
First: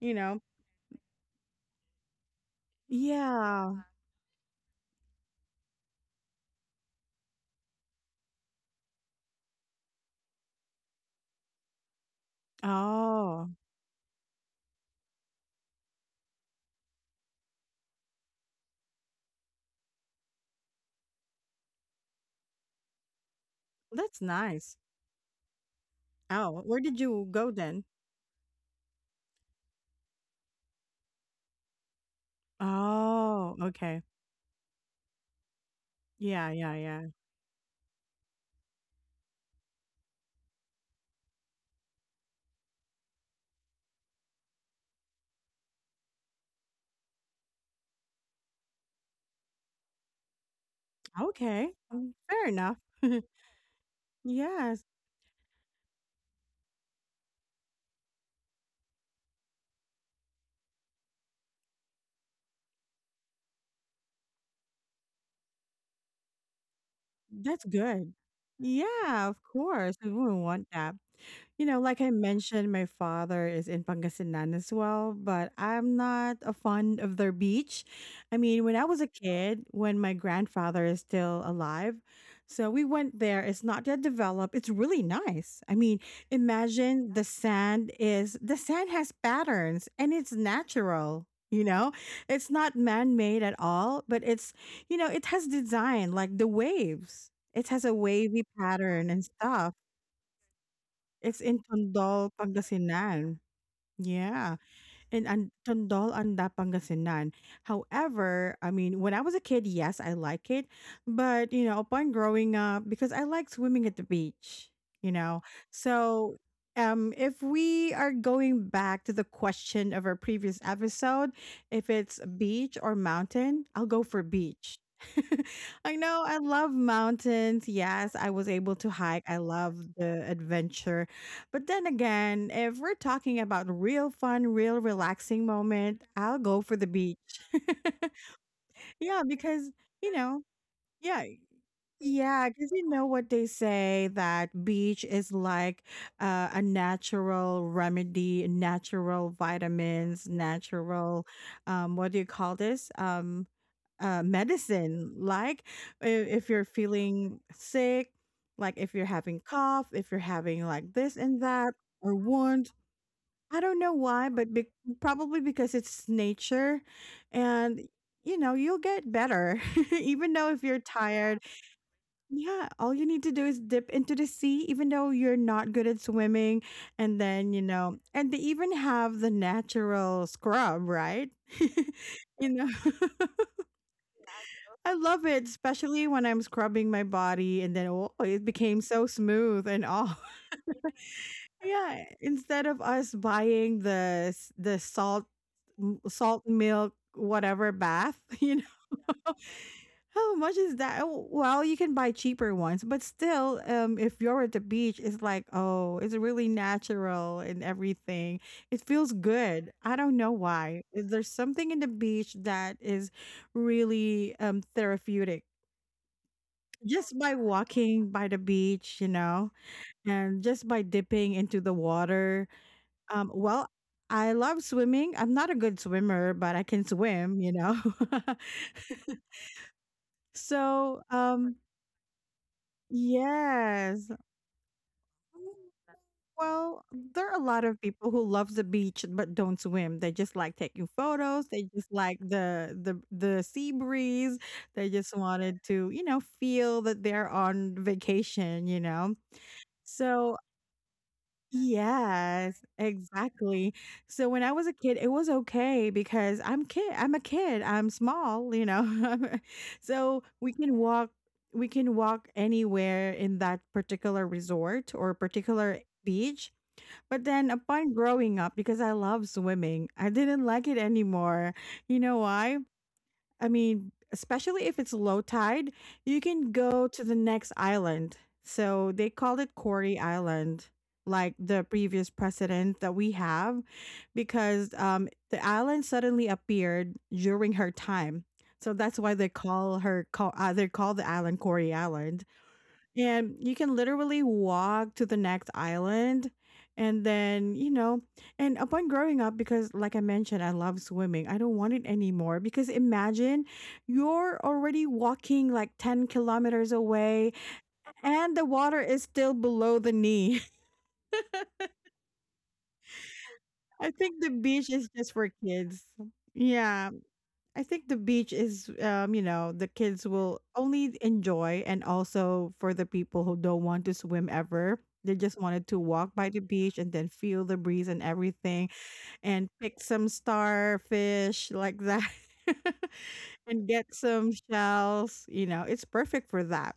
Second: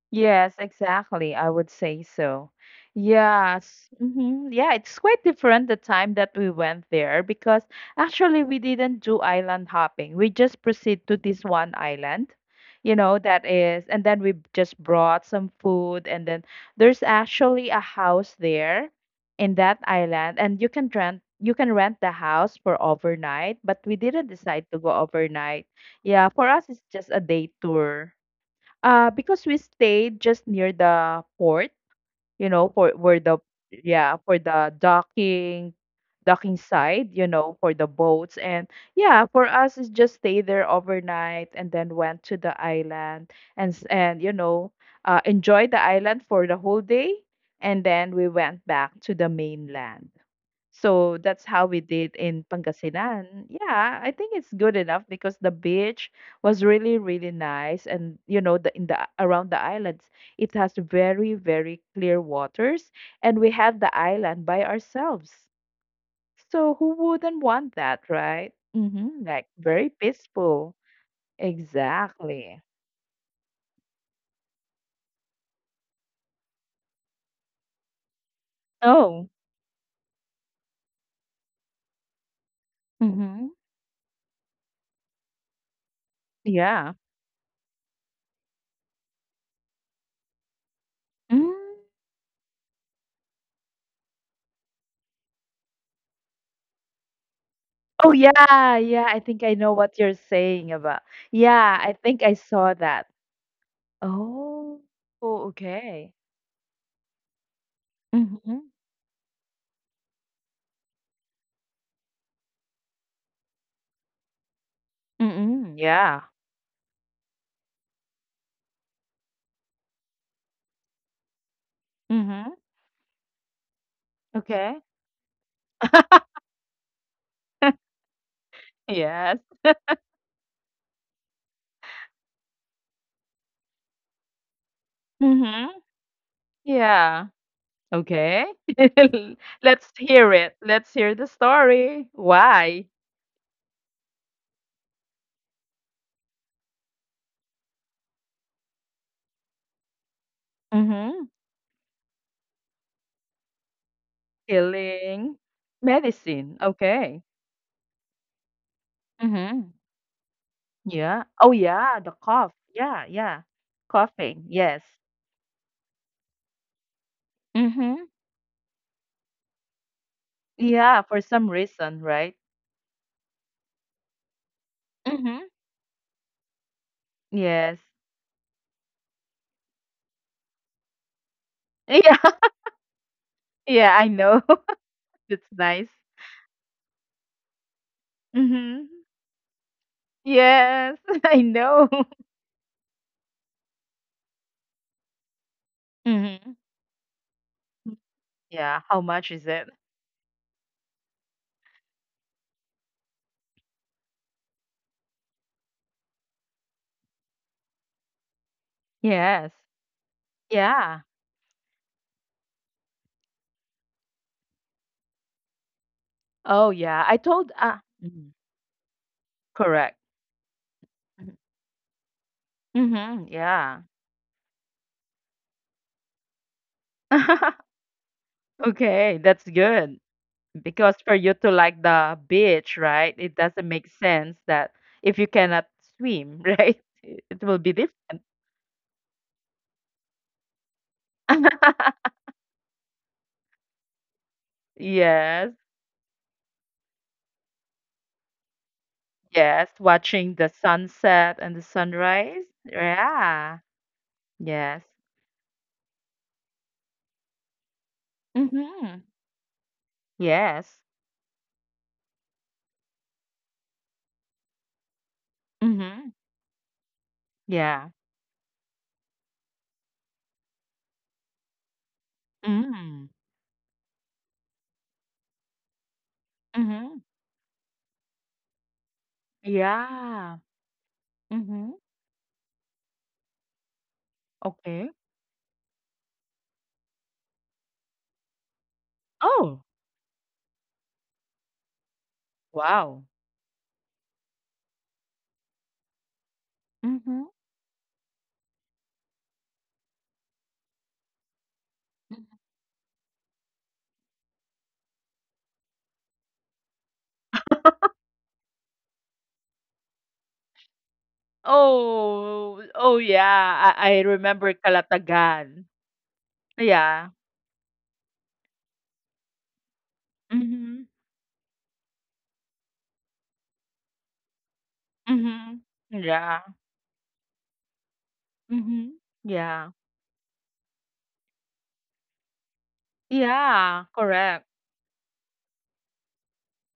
Speaker 1: you know.
Speaker 2: Yes, exactly. I would say so.
Speaker 1: Yeah.
Speaker 2: Yes. hmm Yeah, it's quite different the time that we went there because actually we didn't do island hopping. We just proceed to this one island, you know, that
Speaker 1: Oh,
Speaker 2: is, and then we just brought some food, and then there's actually a house there in that island, and you can rent the house for overnight, but we
Speaker 1: that's
Speaker 2: didn't decide
Speaker 1: nice.
Speaker 2: to go overnight. Yeah, for
Speaker 1: Oh,
Speaker 2: us
Speaker 1: where
Speaker 2: it's
Speaker 1: did
Speaker 2: just a
Speaker 1: you go
Speaker 2: day
Speaker 1: then?
Speaker 2: tour. Because we stayed just near the port, you know, for where the
Speaker 1: Oh, okay.
Speaker 2: yeah, for the docking
Speaker 1: Yeah, yeah, yeah.
Speaker 2: side, you know, for the boats. And yeah, for us is just stay there overnight and then went to the island, and you know, enjoy the island for the whole day, and then we went back to the mainland. So that's how
Speaker 1: Okay.
Speaker 2: we did in
Speaker 1: Fair enough.
Speaker 2: Pangasinan. Yeah, I think it's good
Speaker 1: Yes,
Speaker 2: enough because the beach was really, really nice, and you know, the in the around the islands, it has very, very clear waters, and we had the island by ourselves. So who wouldn't
Speaker 1: that's
Speaker 2: want that,
Speaker 1: good.
Speaker 2: right? Mm-hmm.
Speaker 1: Yeah, of
Speaker 2: Like very
Speaker 1: course. We wouldn't want
Speaker 2: peaceful.
Speaker 1: that. You know, like I
Speaker 2: Exactly.
Speaker 1: mentioned, my father is in Pangasinan as well, but I'm not a fond of their beach. I mean, when I was a
Speaker 2: Oh.
Speaker 1: kid, when my grandfather is still alive, so we went there.
Speaker 2: Mm-hmm.
Speaker 1: It's not yet developed. It's really nice. I mean,
Speaker 2: Yeah.
Speaker 1: imagine the sand is the sand has patterns and it's natural.
Speaker 2: Mm.
Speaker 1: You know, it's not man made at all, but it's, you know, it has design like the waves. It has a
Speaker 2: Oh
Speaker 1: wavy
Speaker 2: yeah,
Speaker 1: pattern
Speaker 2: yeah.
Speaker 1: and
Speaker 2: I think I
Speaker 1: stuff.
Speaker 2: know what you're saying about.
Speaker 1: It's in
Speaker 2: Yeah, I think
Speaker 1: Tondol,
Speaker 2: I saw that.
Speaker 1: Pangasinan. Yeah,
Speaker 2: Oh,
Speaker 1: in
Speaker 2: oh,
Speaker 1: and Tondol,
Speaker 2: okay.
Speaker 1: Anda, Pangasinan. However, I
Speaker 2: Mhm.
Speaker 1: mean, when I was a kid, yes, I like it, but you know, upon growing up, because I like swimming at the beach, you know,
Speaker 2: Mm, yeah.
Speaker 1: so. If we are going back to the question of our previous episode, if it's
Speaker 2: Mhm.
Speaker 1: beach or mountain, I'll go for beach.
Speaker 2: Okay.
Speaker 1: I know I love mountains. Yes, I was able to hike. I
Speaker 2: Yes.
Speaker 1: love the adventure but then again, if we're talking about real fun, real relaxing
Speaker 2: Mhm.
Speaker 1: moment, I'll go for the beach.
Speaker 2: Yeah. Okay.
Speaker 1: Yeah, because,
Speaker 2: Let's
Speaker 1: you
Speaker 2: hear
Speaker 1: know,
Speaker 2: it. Let's hear
Speaker 1: yeah,
Speaker 2: the story.
Speaker 1: yeah, because you
Speaker 2: Why?
Speaker 1: know what they say that beach is like a natural remedy, natural vitamins, natural,
Speaker 2: Mhm.
Speaker 1: what do you call this? Medicine.
Speaker 2: Healing
Speaker 1: If
Speaker 2: medicine.
Speaker 1: you're
Speaker 2: Okay.
Speaker 1: feeling sick, like if you're having
Speaker 2: Mhm.
Speaker 1: cough, if you're having like this
Speaker 2: Yeah.
Speaker 1: and
Speaker 2: Oh,
Speaker 1: that
Speaker 2: yeah.
Speaker 1: or
Speaker 2: The cough.
Speaker 1: wound.
Speaker 2: Yeah. Yeah.
Speaker 1: I don't know why,
Speaker 2: Coughing.
Speaker 1: but
Speaker 2: Yes.
Speaker 1: probably because it's nature and
Speaker 2: Mhm.
Speaker 1: you know, you'll get better even though if you're
Speaker 2: Yeah. For
Speaker 1: tired.
Speaker 2: some reason, right?
Speaker 1: Yeah, all you need to do is dip into the sea even though you're
Speaker 2: Mhm.
Speaker 1: not good at swimming and then, you
Speaker 2: Yes.
Speaker 1: know, and they even have the natural scrub, right?
Speaker 2: Yeah.
Speaker 1: you know,
Speaker 2: Yeah. I know.
Speaker 1: I love it,
Speaker 2: It's nice.
Speaker 1: especially when I'm scrubbing my body and then oh, it became
Speaker 2: Mhm.
Speaker 1: so smooth and all.
Speaker 2: Yes, I know.
Speaker 1: Yeah, instead of us buying the the salt salt
Speaker 2: Mm-hmm.
Speaker 1: milk whatever bath, you know.
Speaker 2: Yeah, how much is it?
Speaker 1: How much is that? Oh, well, you can buy cheaper ones, but still if you're at the beach, it's like, oh, it's really natural and everything. It feels
Speaker 2: Yes.
Speaker 1: good. I don't know why.
Speaker 2: Yeah.
Speaker 1: There's something in the beach that is really therapeutic.
Speaker 2: Oh, yeah.
Speaker 1: Just
Speaker 2: I
Speaker 1: by
Speaker 2: told
Speaker 1: walking by
Speaker 2: Mhm,
Speaker 1: the beach, you know,
Speaker 2: correct.
Speaker 1: and just by dipping into the water
Speaker 2: Mm-hmm.
Speaker 1: um, well,
Speaker 2: Yeah.
Speaker 1: I love swimming. I'm not a good swimmer, but I can swim, you know.
Speaker 2: Okay, that's good. Because
Speaker 1: So,
Speaker 2: for you to like the beach, right? It doesn't make
Speaker 1: yes.
Speaker 2: sense that if you cannot swim, right?
Speaker 1: Well, there
Speaker 2: It
Speaker 1: are a
Speaker 2: it will
Speaker 1: lot
Speaker 2: be
Speaker 1: of people who
Speaker 2: different.
Speaker 1: love the beach but don't swim. They just like taking photos. They just like the sea breeze. They just
Speaker 2: Yes,
Speaker 1: wanted to, you know, feel that they're on vacation, you know.
Speaker 2: yes.
Speaker 1: So,
Speaker 2: Watching the sunset and the sunrise.
Speaker 1: yes,
Speaker 2: Yeah.
Speaker 1: exactly. So when I was a
Speaker 2: Yes.
Speaker 1: kid, it was okay because I'm a kid. I'm small, you
Speaker 2: Mm-hmm.
Speaker 1: know. So we can
Speaker 2: Yes.
Speaker 1: walk. We can walk anywhere in that particular resort or particular
Speaker 2: Mhm.
Speaker 1: beach. But then upon
Speaker 2: Yeah.
Speaker 1: growing up, because I love swimming, I didn't like it anymore. You know why?
Speaker 2: Mm.
Speaker 1: I mean, especially if it's low tide, you can go to
Speaker 2: Mhm.
Speaker 1: the next island. So they called it Corey
Speaker 2: Yeah.
Speaker 1: Island, like the
Speaker 2: Mhm.
Speaker 1: previous president that we have, because
Speaker 2: Okay.
Speaker 1: the island suddenly appeared during her time. So that's why
Speaker 2: Oh,
Speaker 1: they call the island Corey Island.
Speaker 2: wow.
Speaker 1: And you can literally walk to the next island and
Speaker 2: Mhm.
Speaker 1: then, you know, and upon growing up, because like I mentioned, I love swimming. I don't want it anymore
Speaker 2: Mhm.
Speaker 1: because imagine you're already walking like 10 kilometers away and the water is still below the knee.
Speaker 2: Oh, oh yeah,
Speaker 1: I
Speaker 2: I
Speaker 1: think the
Speaker 2: remember
Speaker 1: beach is just for
Speaker 2: Kalatagan.
Speaker 1: kids. Yeah.
Speaker 2: Yeah.
Speaker 1: I think the beach is, you know, the kids will
Speaker 2: Mhm.
Speaker 1: only enjoy, and also for the people who don't want to swim ever, they just wanted
Speaker 2: Mhm.
Speaker 1: to walk by the
Speaker 2: Yeah.
Speaker 1: beach and then feel the breeze and everything,
Speaker 2: Mhm.
Speaker 1: and
Speaker 2: Yeah.
Speaker 1: pick some starfish like that, and
Speaker 2: Yeah,
Speaker 1: get some
Speaker 2: correct.
Speaker 1: shells. You know, it's perfect for that.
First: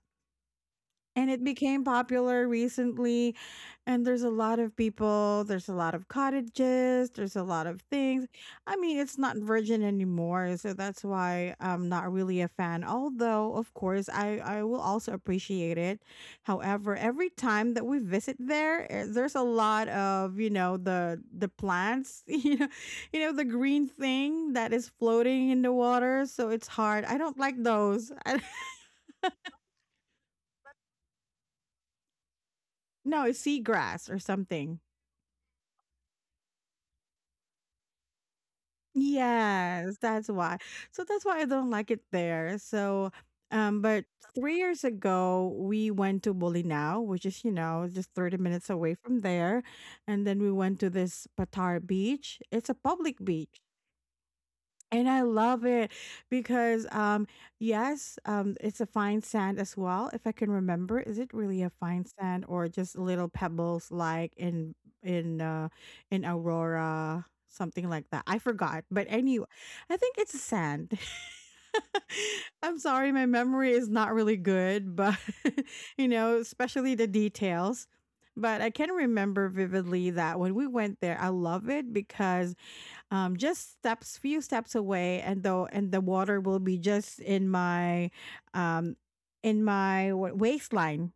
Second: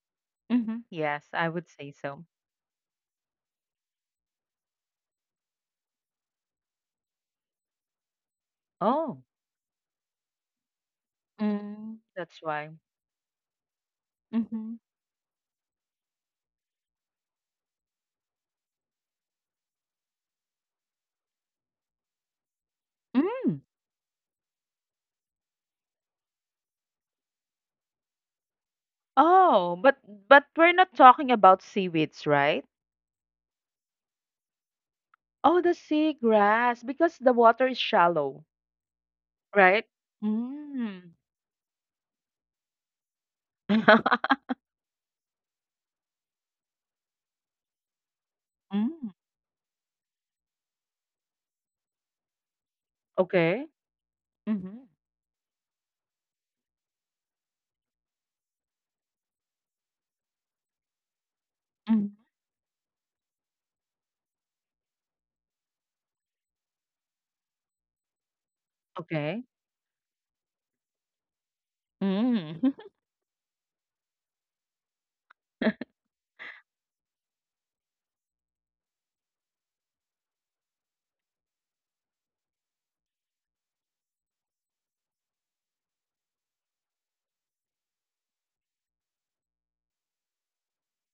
Speaker 2: Mhm. Yes,
Speaker 1: And it
Speaker 2: I would
Speaker 1: became
Speaker 2: say so.
Speaker 1: popular recently, and there's a lot of people, there's a lot of cottages, there's a lot of things. I mean, it's
Speaker 2: Oh.
Speaker 1: not virgin anymore, so that's why I'm
Speaker 2: Mm.
Speaker 1: not
Speaker 2: That's
Speaker 1: really a
Speaker 2: why.
Speaker 1: fan. Although, of course, I
Speaker 2: Mhm.
Speaker 1: will also appreciate it. However, every time that we visit there, eh, there's a lot of, you know, the plants, you know the
Speaker 2: Mm.
Speaker 1: green thing that is floating in the water, so it's hard. I don't like those. I,
Speaker 2: Oh, but we're not talking about seaweeds, right?
Speaker 1: no, it's seagrass or something.
Speaker 2: Oh, the sea grass, because the water is shallow, right?
Speaker 1: Yes, that's why. So
Speaker 2: Mm.
Speaker 1: that's why I don't like it there. So, but 3 years ago, we went to Bolinao, which is, you know, just 30 minutes away
Speaker 2: Mm.
Speaker 1: from there. And then we went to this Patar beach. It's a public beach.
Speaker 2: Okay. Mhm.
Speaker 1: And I love it because, yes, it's a fine sand as well. If I can remember, is it really a fine
Speaker 2: Mhm.
Speaker 1: sand or just little pebbles like in uh, in Aurora, something like that? I forgot. But
Speaker 2: Okay.
Speaker 1: anyway, I think it's sand.
Speaker 2: Mm.
Speaker 1: I'm sorry, my memory is not really good, but you know, especially the details. But I can remember vividly that when we went there, I love it because just steps few steps away and though and the water will be just um in my waistline,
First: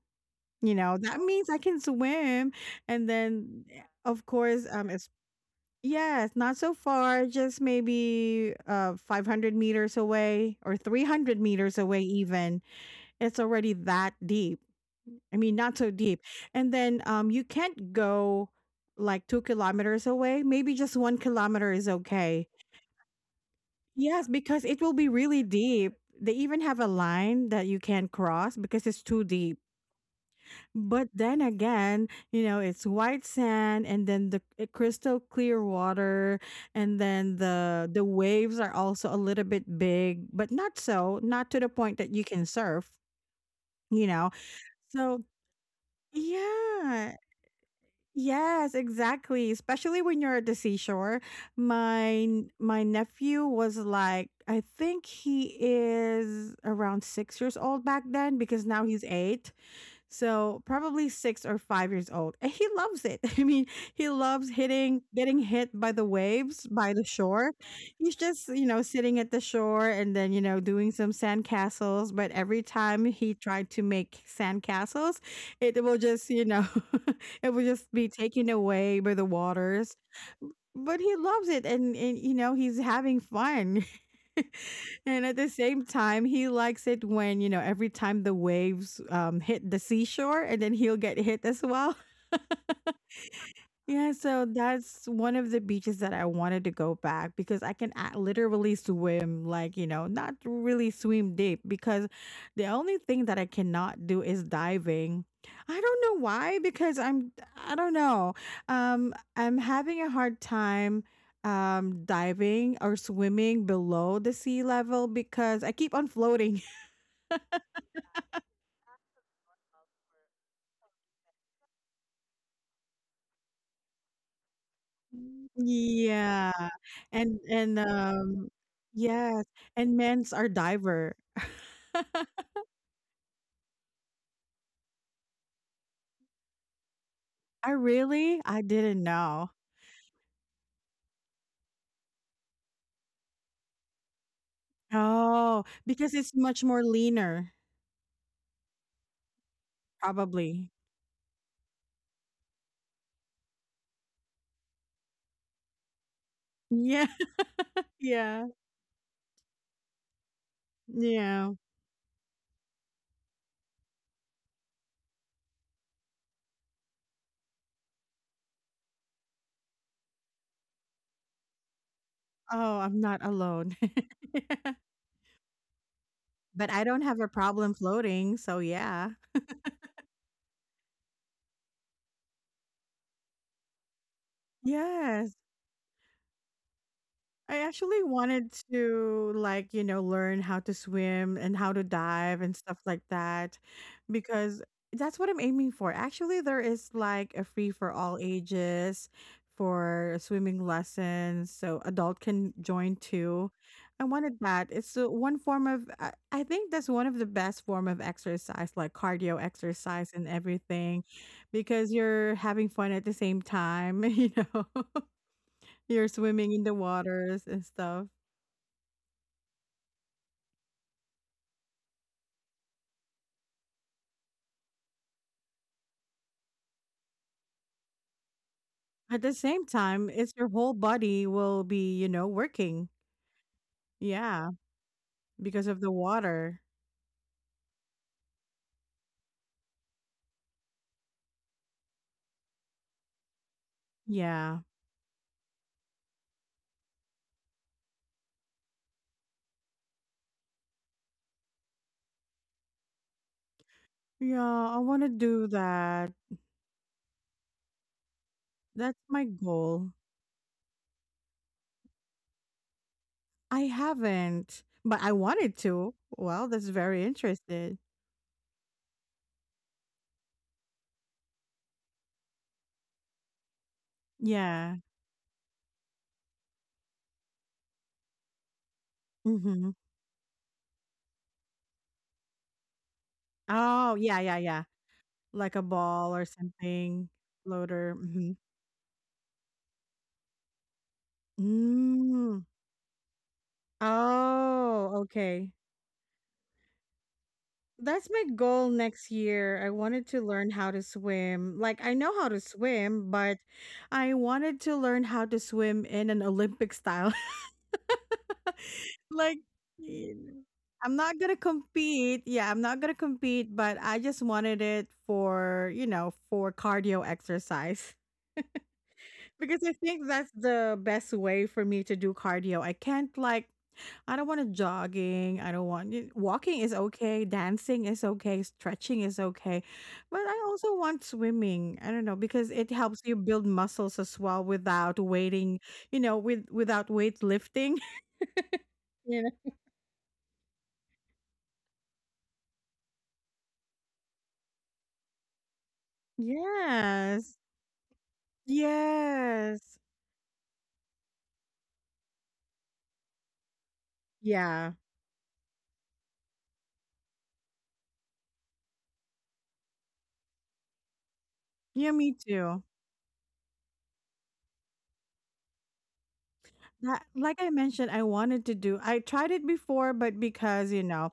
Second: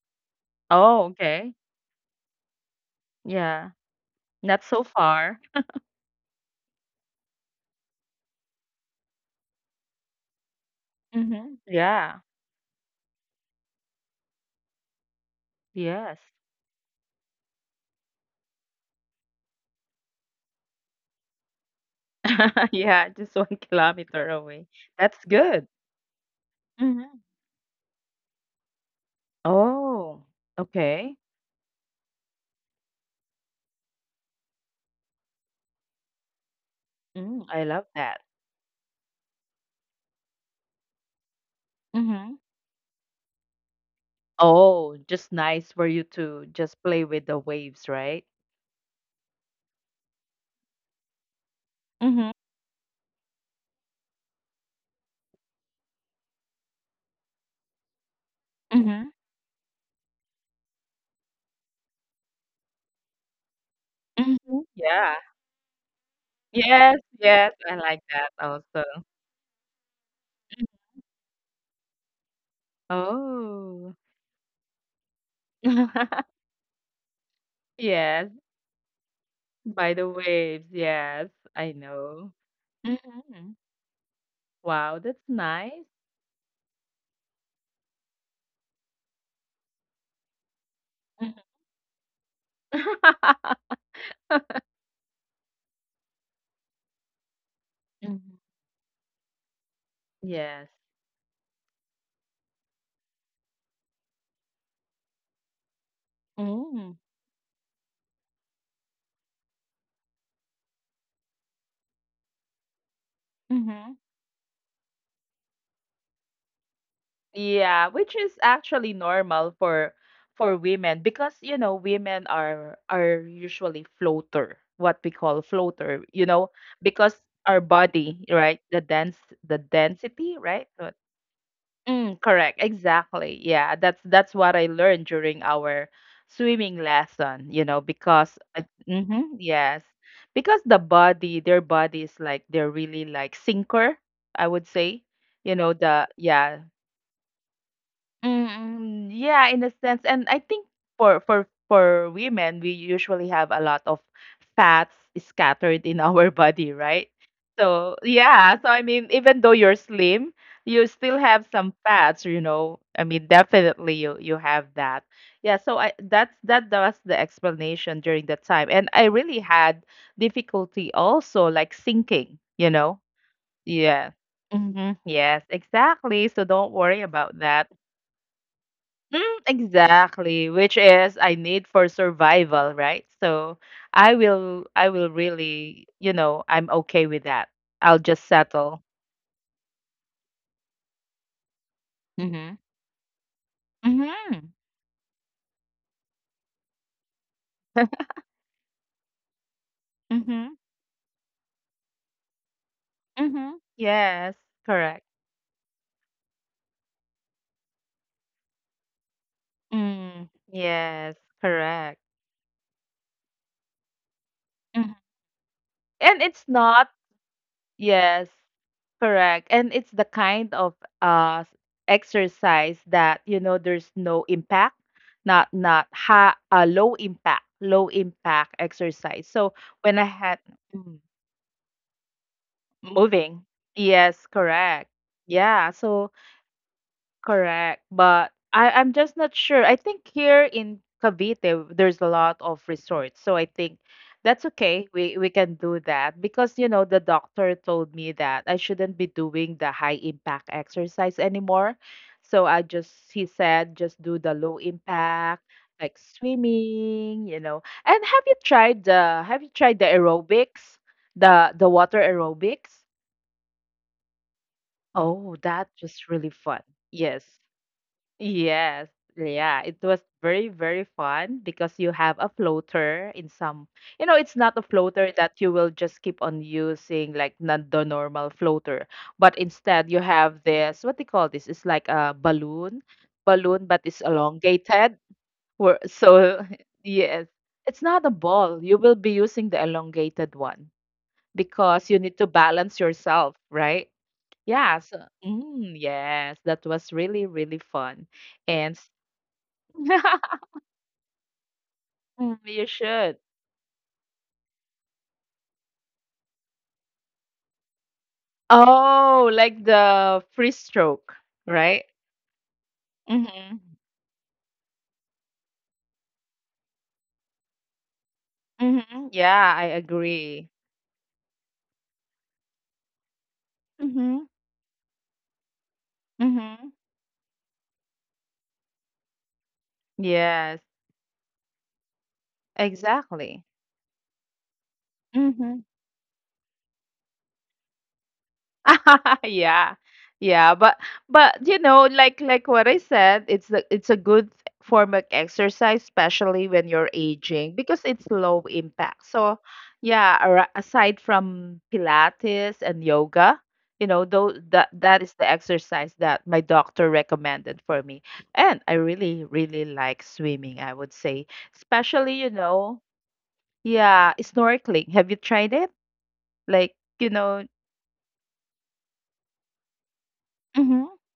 Speaker 1: you know,
Speaker 2: Oh,
Speaker 1: that means
Speaker 2: okay.
Speaker 1: I can swim. And then
Speaker 2: Yeah.
Speaker 1: yeah, of
Speaker 2: Not
Speaker 1: course
Speaker 2: so
Speaker 1: it's
Speaker 2: far.
Speaker 1: yes not so far, just maybe 500 meters away or 300
Speaker 2: Mhm.
Speaker 1: meters away
Speaker 2: Yeah.
Speaker 1: even, it's already that deep. I mean, not so
Speaker 2: Yes.
Speaker 1: deep. And then you can't go like 2 kilometers away. Maybe just one kilometer is okay.
Speaker 2: Yeah, just 1
Speaker 1: Yes,
Speaker 2: kilometer
Speaker 1: because
Speaker 2: away.
Speaker 1: it will be
Speaker 2: That's
Speaker 1: really
Speaker 2: good.
Speaker 1: deep. They even have a
Speaker 2: Mhm.
Speaker 1: line that you can't cross because it's too deep.
Speaker 2: Oh,
Speaker 1: But
Speaker 2: okay.
Speaker 1: then again, you know, it's white sand and then the crystal clear water and then
Speaker 2: Mm. I love
Speaker 1: the
Speaker 2: that.
Speaker 1: waves are also a little bit big, but not so, not to the point that you
Speaker 2: Mhm.
Speaker 1: can surf, you know.
Speaker 2: Oh,
Speaker 1: So,
Speaker 2: just nice for you to just play
Speaker 1: yeah.
Speaker 2: with the waves, right?
Speaker 1: Yes, exactly. Especially when you're at the seashore.
Speaker 2: Mhm.
Speaker 1: My nephew was like, I think he is around 6 years old back then because now he's
Speaker 2: Mhm.
Speaker 1: eight. So probably 6 or 5 years old. And he loves it. I mean, he
Speaker 2: Mhm,
Speaker 1: loves hitting,
Speaker 2: yeah.
Speaker 1: getting hit by the waves, by
Speaker 2: Yes,
Speaker 1: the
Speaker 2: yes,
Speaker 1: shore.
Speaker 2: I like
Speaker 1: He's
Speaker 2: that
Speaker 1: just, you know,
Speaker 2: also.
Speaker 1: sitting at the shore and then, you know,
Speaker 2: Mm.
Speaker 1: doing some sandcastles. But every time he tried to
Speaker 2: Oh.
Speaker 1: make sandcastles, it will just, you know, it will just be
Speaker 2: Yes,
Speaker 1: taken away by the
Speaker 2: by
Speaker 1: waters.
Speaker 2: the waves,
Speaker 1: But he
Speaker 2: yes,
Speaker 1: loves it
Speaker 2: I
Speaker 1: and
Speaker 2: know.
Speaker 1: you know, he's having
Speaker 2: Mhm.
Speaker 1: fun.
Speaker 2: Wow, that's
Speaker 1: And at the
Speaker 2: nice.
Speaker 1: same time, he likes it when, you know, every time the waves hit the seashore and then he'll get
Speaker 2: Mhm.
Speaker 1: hit as well. Yeah, so that's one of the beaches that I wanted to go back because I can
Speaker 2: Mhm.
Speaker 1: literally swim, like, you know, not
Speaker 2: Yes.
Speaker 1: really swim deep because the only thing that I cannot do is diving. I don't know why
Speaker 2: Mm,
Speaker 1: because I don't know. I'm having a hard time diving or swimming
Speaker 2: mhm.
Speaker 1: below the sea level because I keep on floating.
Speaker 2: Yeah, which is actually normal for women because you know women are usually floater, what we call floater, you know,
Speaker 1: Yeah.
Speaker 2: because
Speaker 1: And
Speaker 2: our
Speaker 1: and
Speaker 2: body,
Speaker 1: um
Speaker 2: right? The dense
Speaker 1: yes,
Speaker 2: the
Speaker 1: and men's
Speaker 2: density,
Speaker 1: are
Speaker 2: right? So-
Speaker 1: diver.
Speaker 2: Mm, correct, exactly. Yeah, that's what I learned during our swimming lesson,
Speaker 1: I
Speaker 2: you know,
Speaker 1: really?
Speaker 2: because
Speaker 1: I didn't
Speaker 2: mm-hmm,
Speaker 1: know.
Speaker 2: yes, because the body, their body is like they're really like sinker, I would say you
Speaker 1: Oh,
Speaker 2: know the
Speaker 1: because it's much
Speaker 2: yeah.
Speaker 1: more leaner,
Speaker 2: Mm, yeah, in a sense, and I
Speaker 1: probably.
Speaker 2: think for women, we usually have a lot of fats scattered in our body,
Speaker 1: Yeah,
Speaker 2: right? So
Speaker 1: yeah,
Speaker 2: yeah, so I mean, even though you're slim, you still have
Speaker 1: yeah.
Speaker 2: some fats, you know. I mean, definitely you have that. Yeah, so I that's that was the explanation during the time, and I really had difficulty also like sinking, you
Speaker 1: Oh,
Speaker 2: know.
Speaker 1: I'm not alone.
Speaker 2: Yeah. Mm-hmm. Yes, exactly. So don't
Speaker 1: But I
Speaker 2: worry
Speaker 1: don't have a
Speaker 2: about that.
Speaker 1: problem floating, so yeah.
Speaker 2: Mm, exactly, which is I need for survival, right? So I will
Speaker 1: Yes.
Speaker 2: really, I'm okay with that.
Speaker 1: I
Speaker 2: I'll
Speaker 1: actually
Speaker 2: just
Speaker 1: wanted
Speaker 2: settle.
Speaker 1: to, like, you know, learn how to swim and how to dive
Speaker 2: Mhm.
Speaker 1: and stuff like that
Speaker 2: Mhm.
Speaker 1: because that's what I'm aiming for. Actually, there is like a free for all ages for
Speaker 2: Mhm.
Speaker 1: swimming lessons, so adult can join too.
Speaker 2: Mhm.
Speaker 1: I wanted
Speaker 2: Yes,
Speaker 1: that. It's
Speaker 2: correct.
Speaker 1: one form of I think that's one of the best form of exercise, like cardio exercise and
Speaker 2: Mm,
Speaker 1: everything
Speaker 2: yes,
Speaker 1: because
Speaker 2: correct.
Speaker 1: you're having fun at the same time, you know.
Speaker 2: Mhm.
Speaker 1: You're
Speaker 2: And
Speaker 1: swimming
Speaker 2: it's
Speaker 1: in the
Speaker 2: not
Speaker 1: waters and stuff.
Speaker 2: yes. Correct. And it's the kind of uh exercise that there's no impact, not not ha low impact
Speaker 1: At the
Speaker 2: exercise.
Speaker 1: same
Speaker 2: So when
Speaker 1: time,
Speaker 2: I
Speaker 1: it's your
Speaker 2: had
Speaker 1: whole
Speaker 2: mm,
Speaker 1: body will be, you know, working.
Speaker 2: moving, yes,
Speaker 1: Yeah,
Speaker 2: correct.
Speaker 1: because of
Speaker 2: Yeah.
Speaker 1: the
Speaker 2: So
Speaker 1: water.
Speaker 2: correct, but I'm just not sure. I think here in Cavite there's a lot of resorts, so I think that's
Speaker 1: Yeah.
Speaker 2: okay. We can do that because you know the doctor told me that I shouldn't be doing the high impact exercise anymore. So I just he said just do
Speaker 1: Yeah,
Speaker 2: the low
Speaker 1: I want to do
Speaker 2: impact like
Speaker 1: that.
Speaker 2: swimming. And
Speaker 1: That's my
Speaker 2: have you tried
Speaker 1: goal.
Speaker 2: the aerobics, the water aerobics?
Speaker 1: I haven't, but I
Speaker 2: Oh,
Speaker 1: wanted
Speaker 2: that's
Speaker 1: to.
Speaker 2: just really
Speaker 1: Well,
Speaker 2: fun.
Speaker 1: that's very
Speaker 2: Yes.
Speaker 1: interested.
Speaker 2: Yes. Yeah, it was very, very fun because you have a floater in some, you know, it's not a
Speaker 1: Yeah.
Speaker 2: floater that you will just keep on using like not the normal floater, but
Speaker 1: Mm-hmm.
Speaker 2: instead you have this, what they call this? It's like a balloon, balloon, but
Speaker 1: Oh,
Speaker 2: it's
Speaker 1: yeah, yeah, yeah.
Speaker 2: elongated.
Speaker 1: Like a
Speaker 2: Where
Speaker 1: ball or
Speaker 2: so
Speaker 1: something,
Speaker 2: yes, it's
Speaker 1: floater.
Speaker 2: not a
Speaker 1: Mm-hmm.
Speaker 2: ball. You will be using the elongated one because you need to
Speaker 1: Mm.
Speaker 2: balance yourself, right? Yeah,
Speaker 1: Oh,
Speaker 2: so
Speaker 1: okay.
Speaker 2: mm, yes, that was really, really
Speaker 1: That's
Speaker 2: fun.
Speaker 1: my goal
Speaker 2: And
Speaker 1: next year. I wanted to learn how to swim. Like, I know how
Speaker 2: mm,
Speaker 1: to
Speaker 2: you
Speaker 1: swim,
Speaker 2: should.
Speaker 1: but I wanted to learn how to swim in an Olympic style.
Speaker 2: Oh,
Speaker 1: like,
Speaker 2: like
Speaker 1: y-
Speaker 2: the free
Speaker 1: I'm
Speaker 2: stroke,
Speaker 1: not going to
Speaker 2: right?
Speaker 1: compete. Yeah, I'm not going to compete,
Speaker 2: Mm-hmm.
Speaker 1: but I just wanted it for, you know, for cardio exercise.
Speaker 2: Mm-hmm. Yeah,
Speaker 1: Because
Speaker 2: I
Speaker 1: I think that's
Speaker 2: agree.
Speaker 1: the best way for me to do cardio. I can't, like, I don't
Speaker 2: Mm-hmm.
Speaker 1: want to jogging. I don't want y- Walking
Speaker 2: Mm-hmm.
Speaker 1: is okay, dancing is okay, stretching is okay. But I
Speaker 2: Yes,
Speaker 1: also want swimming. I don't know because it helps you
Speaker 2: exactly.
Speaker 1: build muscles as well without waiting,
Speaker 2: Mm-hmm.
Speaker 1: you know, with without weight lifting. Yeah.
Speaker 2: yeah yeah but what I said, it's it's a good form of exercise especially when you're
Speaker 1: Yes.
Speaker 2: aging because it's low impact. So
Speaker 1: Yes.
Speaker 2: yeah, ar- aside from pilates and yoga, you know, though that
Speaker 1: Yeah.
Speaker 2: that is the exercise that my doctor recommended for me, and I really really like swimming, I would say,
Speaker 1: Yeah,
Speaker 2: especially
Speaker 1: me
Speaker 2: you
Speaker 1: too.
Speaker 2: know yeah snorkeling, have you tried it like
Speaker 1: That, like I mentioned, I wanted to do. I tried it before, but because, you know,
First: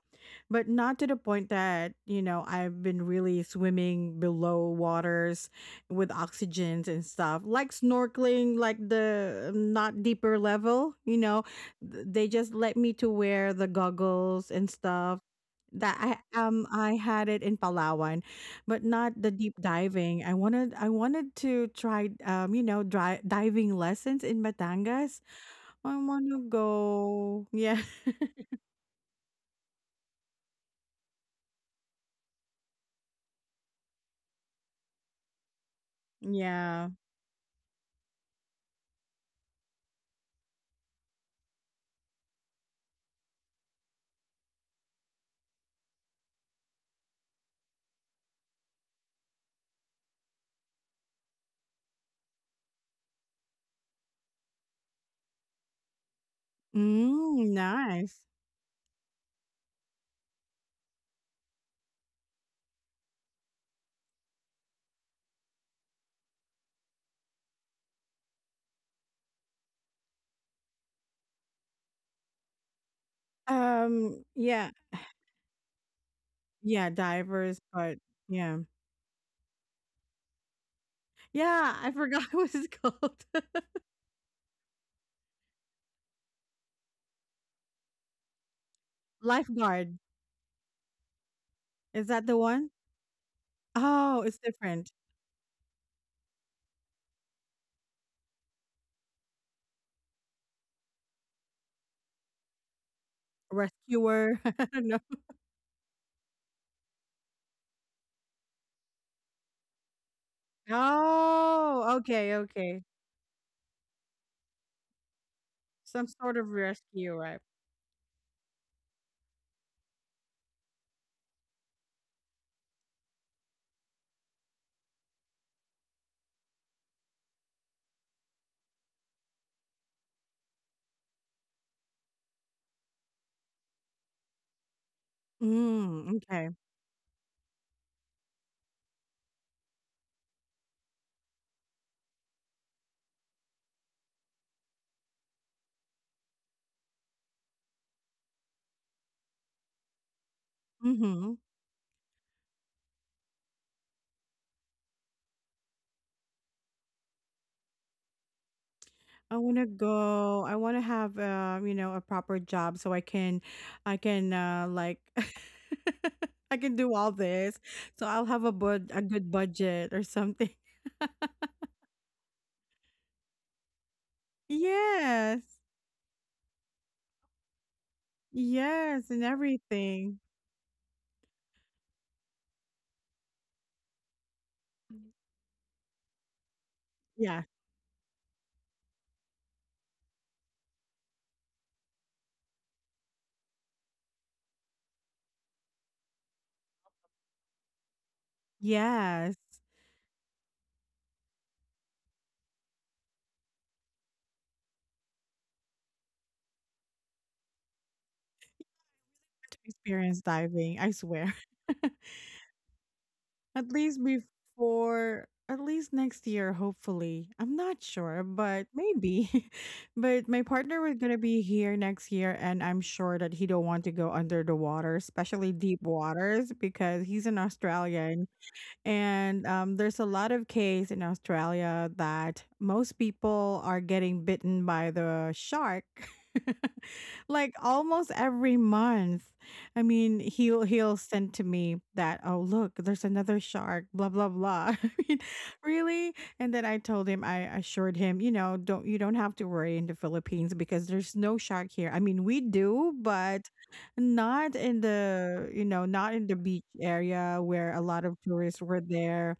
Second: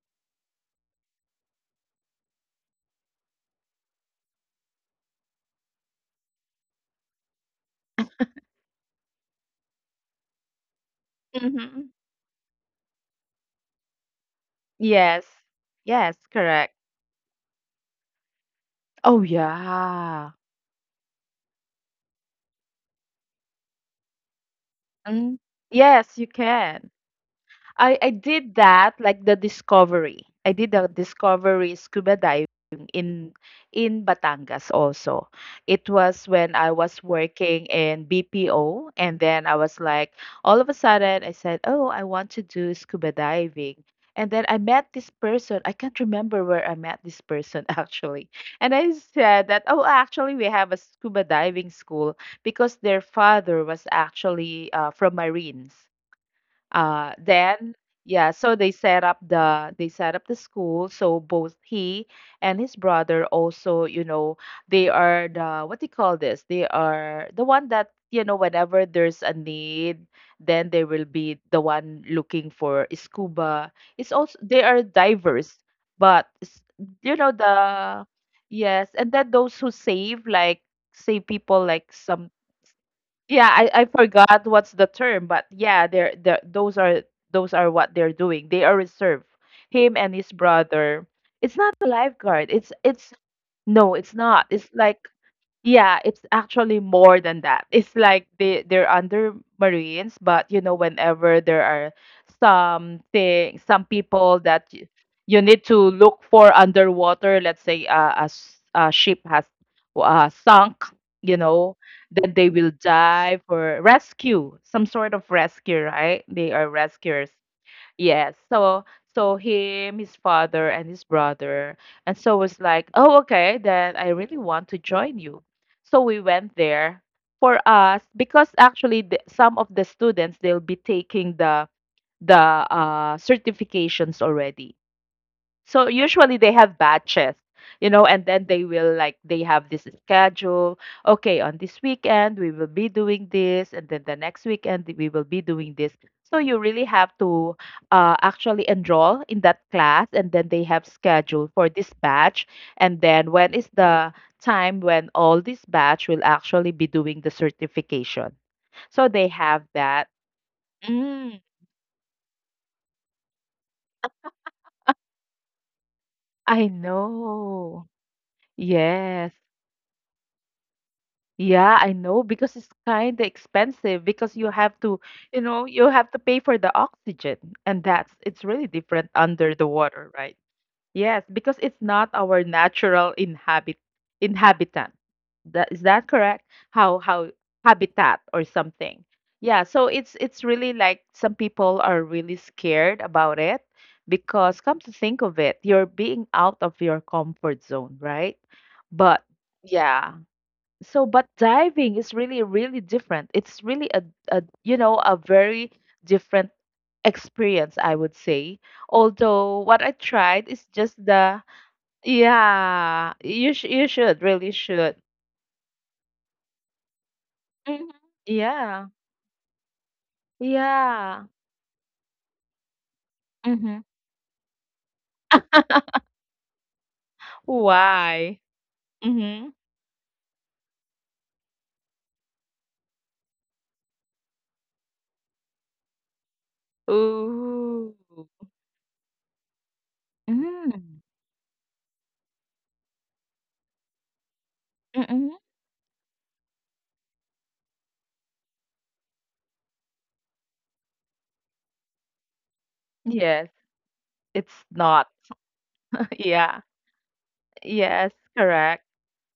Speaker 1: but not to the point that, you know, I've been really swimming below waters with oxygens and stuff, like snorkeling, like the not deeper level, you know,
Speaker 2: hmm.
Speaker 1: they just let me to wear the goggles and stuff.
Speaker 2: Yes. Yes,
Speaker 1: That
Speaker 2: correct.
Speaker 1: I had it in Palawan, but not
Speaker 2: Oh,
Speaker 1: the deep diving.
Speaker 2: yeah.
Speaker 1: I wanted to try you know dry diving lessons in Batangas.
Speaker 2: Mm.
Speaker 1: I
Speaker 2: Yes,
Speaker 1: wanna
Speaker 2: you can.
Speaker 1: go. Yeah.
Speaker 2: I I did that like the discovery. I did the discovery scuba diving in in Batangas also. It was when
Speaker 1: Yeah.
Speaker 2: I was working in BPO and then I was like all of a sudden I said, "Oh, I want to do scuba diving." And then I met this person. I can't remember where I met this person actually. And I said that, "Oh, actually we have a scuba diving school because their father was actually from Marines."
Speaker 1: Mm,
Speaker 2: Then,
Speaker 1: nice.
Speaker 2: yeah, so they set up the school. So both he and his brother also, you know, they are the what do you call this? They are the one that, you know, whenever there's a need, then they will be the one looking for scuba. It's also
Speaker 1: Yeah.
Speaker 2: they are diverse, but s-
Speaker 1: Yeah,
Speaker 2: you know
Speaker 1: divers, but
Speaker 2: the
Speaker 1: yeah.
Speaker 2: yes, and then those who save like save
Speaker 1: Yeah,
Speaker 2: people
Speaker 1: I
Speaker 2: like
Speaker 1: forgot what
Speaker 2: some
Speaker 1: it's called.
Speaker 2: yeah, I forgot what's the term, but yeah, they're the those are what they're doing. They are reserve.
Speaker 1: Lifeguard.
Speaker 2: Him and his brother.
Speaker 1: Is
Speaker 2: It's not
Speaker 1: that the
Speaker 2: a
Speaker 1: one?
Speaker 2: lifeguard. It's
Speaker 1: Oh,
Speaker 2: no,
Speaker 1: it's
Speaker 2: it's not.
Speaker 1: different.
Speaker 2: It's like yeah, it's actually more than that. It's like they're under Marines, but you know, whenever there are some thing, some
Speaker 1: Rescuer. I
Speaker 2: people
Speaker 1: don't
Speaker 2: that
Speaker 1: know.
Speaker 2: y- you need to look for underwater, let's say a, s- a ship has sunk, you know,
Speaker 1: Oh, okay,
Speaker 2: then they
Speaker 1: okay.
Speaker 2: will dive for rescue, some sort of rescue,
Speaker 1: Some sort
Speaker 2: right?
Speaker 1: of
Speaker 2: They are
Speaker 1: rescue, right?
Speaker 2: rescuers. Yes. So so him, his father, and his brother. And so was like, oh, okay, then I really want to join you. So we went there for us because actually the, some of the students they'll be taking the certifications already, so
Speaker 1: Mm,
Speaker 2: usually
Speaker 1: okay.
Speaker 2: they have batches, you know, and then they will like they have this schedule, okay, on this weekend we will be doing this and then the next weekend we will be doing this, so you really have to actually enroll in that class, and then they have
Speaker 1: Mhm.
Speaker 2: schedule for this batch, and then when is the time when all this batch will actually be doing the certification, so
Speaker 1: I
Speaker 2: they
Speaker 1: want to
Speaker 2: have that.
Speaker 1: go. I want to have
Speaker 2: Mm,
Speaker 1: you know, a proper job so I can I can I
Speaker 2: I
Speaker 1: can do all this.
Speaker 2: know.
Speaker 1: So I'll have a good
Speaker 2: Yes.
Speaker 1: budget or something.
Speaker 2: Yeah, I know because it's kind of expensive because you have to,
Speaker 1: Yes.
Speaker 2: you know, you have to pay for the oxygen, and that's it's really
Speaker 1: Yes,
Speaker 2: different
Speaker 1: and
Speaker 2: under the water,
Speaker 1: everything.
Speaker 2: right? Yes, because it's not our natural inhabit inhabitant. That is that correct? How
Speaker 1: Yeah.
Speaker 2: habitat or something. Yeah, so it's really like some people are really scared about it because come to think of it, you're being out of your comfort zone, right? But
Speaker 1: Yes.
Speaker 2: yeah so but diving is really really different, it's really a, you know, a very different experience, I would say,
Speaker 1: To
Speaker 2: although what I
Speaker 1: experience
Speaker 2: tried is
Speaker 1: diving, I
Speaker 2: just
Speaker 1: swear.
Speaker 2: the yeah you
Speaker 1: At
Speaker 2: sh- you
Speaker 1: least
Speaker 2: should really should.
Speaker 1: before, at least next year, hopefully. I'm not
Speaker 2: Mhm.
Speaker 1: sure, but
Speaker 2: Yeah.
Speaker 1: maybe. But my partner was gonna
Speaker 2: Yeah.
Speaker 1: be here next year, and I'm sure that he don't want
Speaker 2: Hmm.
Speaker 1: to go under the water, especially deep waters, because he's an Australian
Speaker 2: Why.
Speaker 1: and
Speaker 2: Hmm.
Speaker 1: there's a lot of case in Australia that most people are getting bitten by the shark, like
Speaker 2: Ooh.
Speaker 1: almost every month. I mean, he'll
Speaker 2: Mm.
Speaker 1: send to me that, "Oh look, there's another shark, blah blah blah." I mean,
Speaker 2: Mm-mm.
Speaker 1: really? And then I told him, I assured him, you know, don't have to worry in the Philippines because there's no shark here. I mean, we do, but
Speaker 2: Yes.
Speaker 1: not
Speaker 2: It's
Speaker 1: in
Speaker 2: not.
Speaker 1: the, not in the beach
Speaker 2: Yeah.
Speaker 1: area where a lot
Speaker 2: Yes,
Speaker 1: of tourists were
Speaker 2: correct.
Speaker 1: there.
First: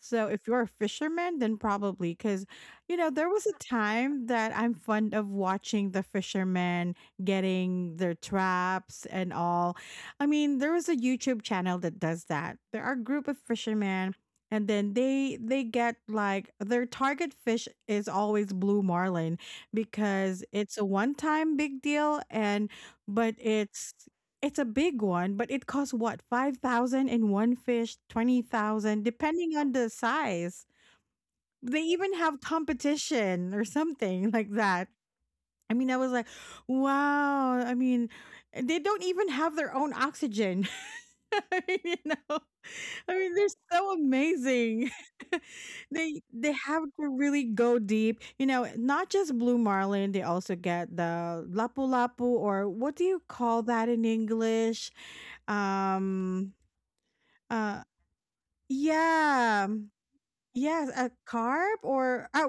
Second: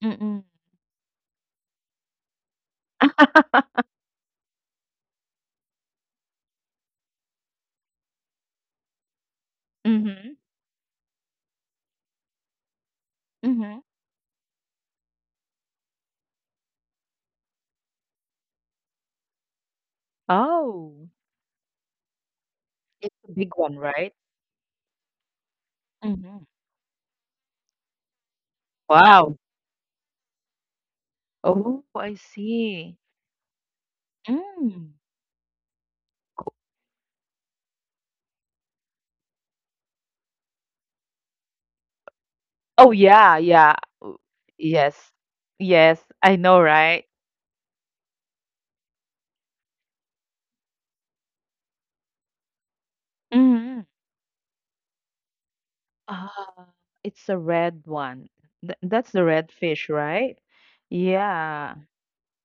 Speaker 1: So if
Speaker 2: Mm-mm.
Speaker 1: you're a fisherman, then probably because, you know, there was a time that I'm fond of watching the fishermen getting their traps and all. I
Speaker 2: mm-hmm.
Speaker 1: mean, there was a YouTube channel that does that. There are a group of
Speaker 2: Mm-hmm.
Speaker 1: fishermen and then they get, like, their target fish is always blue marlin because it's a one
Speaker 2: Oh.
Speaker 1: time big deal and
Speaker 2: It's
Speaker 1: but
Speaker 2: a big one, right?
Speaker 1: it's a big one, but it costs what,
Speaker 2: Mhm.
Speaker 1: 5,000 in one fish, 20,000,
Speaker 2: Wow.
Speaker 1: depending on the size. They
Speaker 2: Oh,
Speaker 1: even
Speaker 2: I
Speaker 1: have
Speaker 2: see.
Speaker 1: competition or something like that.
Speaker 2: Mm.
Speaker 1: I mean, I was like, wow. I mean, they don't even have their own oxygen. I mean, you know,
Speaker 2: Oh,
Speaker 1: I mean,
Speaker 2: yeah,
Speaker 1: they're
Speaker 2: yeah.
Speaker 1: so
Speaker 2: Oh,
Speaker 1: amazing.
Speaker 2: yes. Yes,
Speaker 1: they
Speaker 2: I
Speaker 1: they
Speaker 2: know,
Speaker 1: have to
Speaker 2: right?
Speaker 1: really go deep. You know, not just blue marlin, they also get the lapu lapu, or what do you call
Speaker 2: Mhm.
Speaker 1: that in English? Um,
Speaker 2: Ah, it's a
Speaker 1: uh,
Speaker 2: red one. Th that's the red
Speaker 1: yeah,
Speaker 2: fish, right?
Speaker 1: yes, a carb
Speaker 2: Yeah.
Speaker 1: or a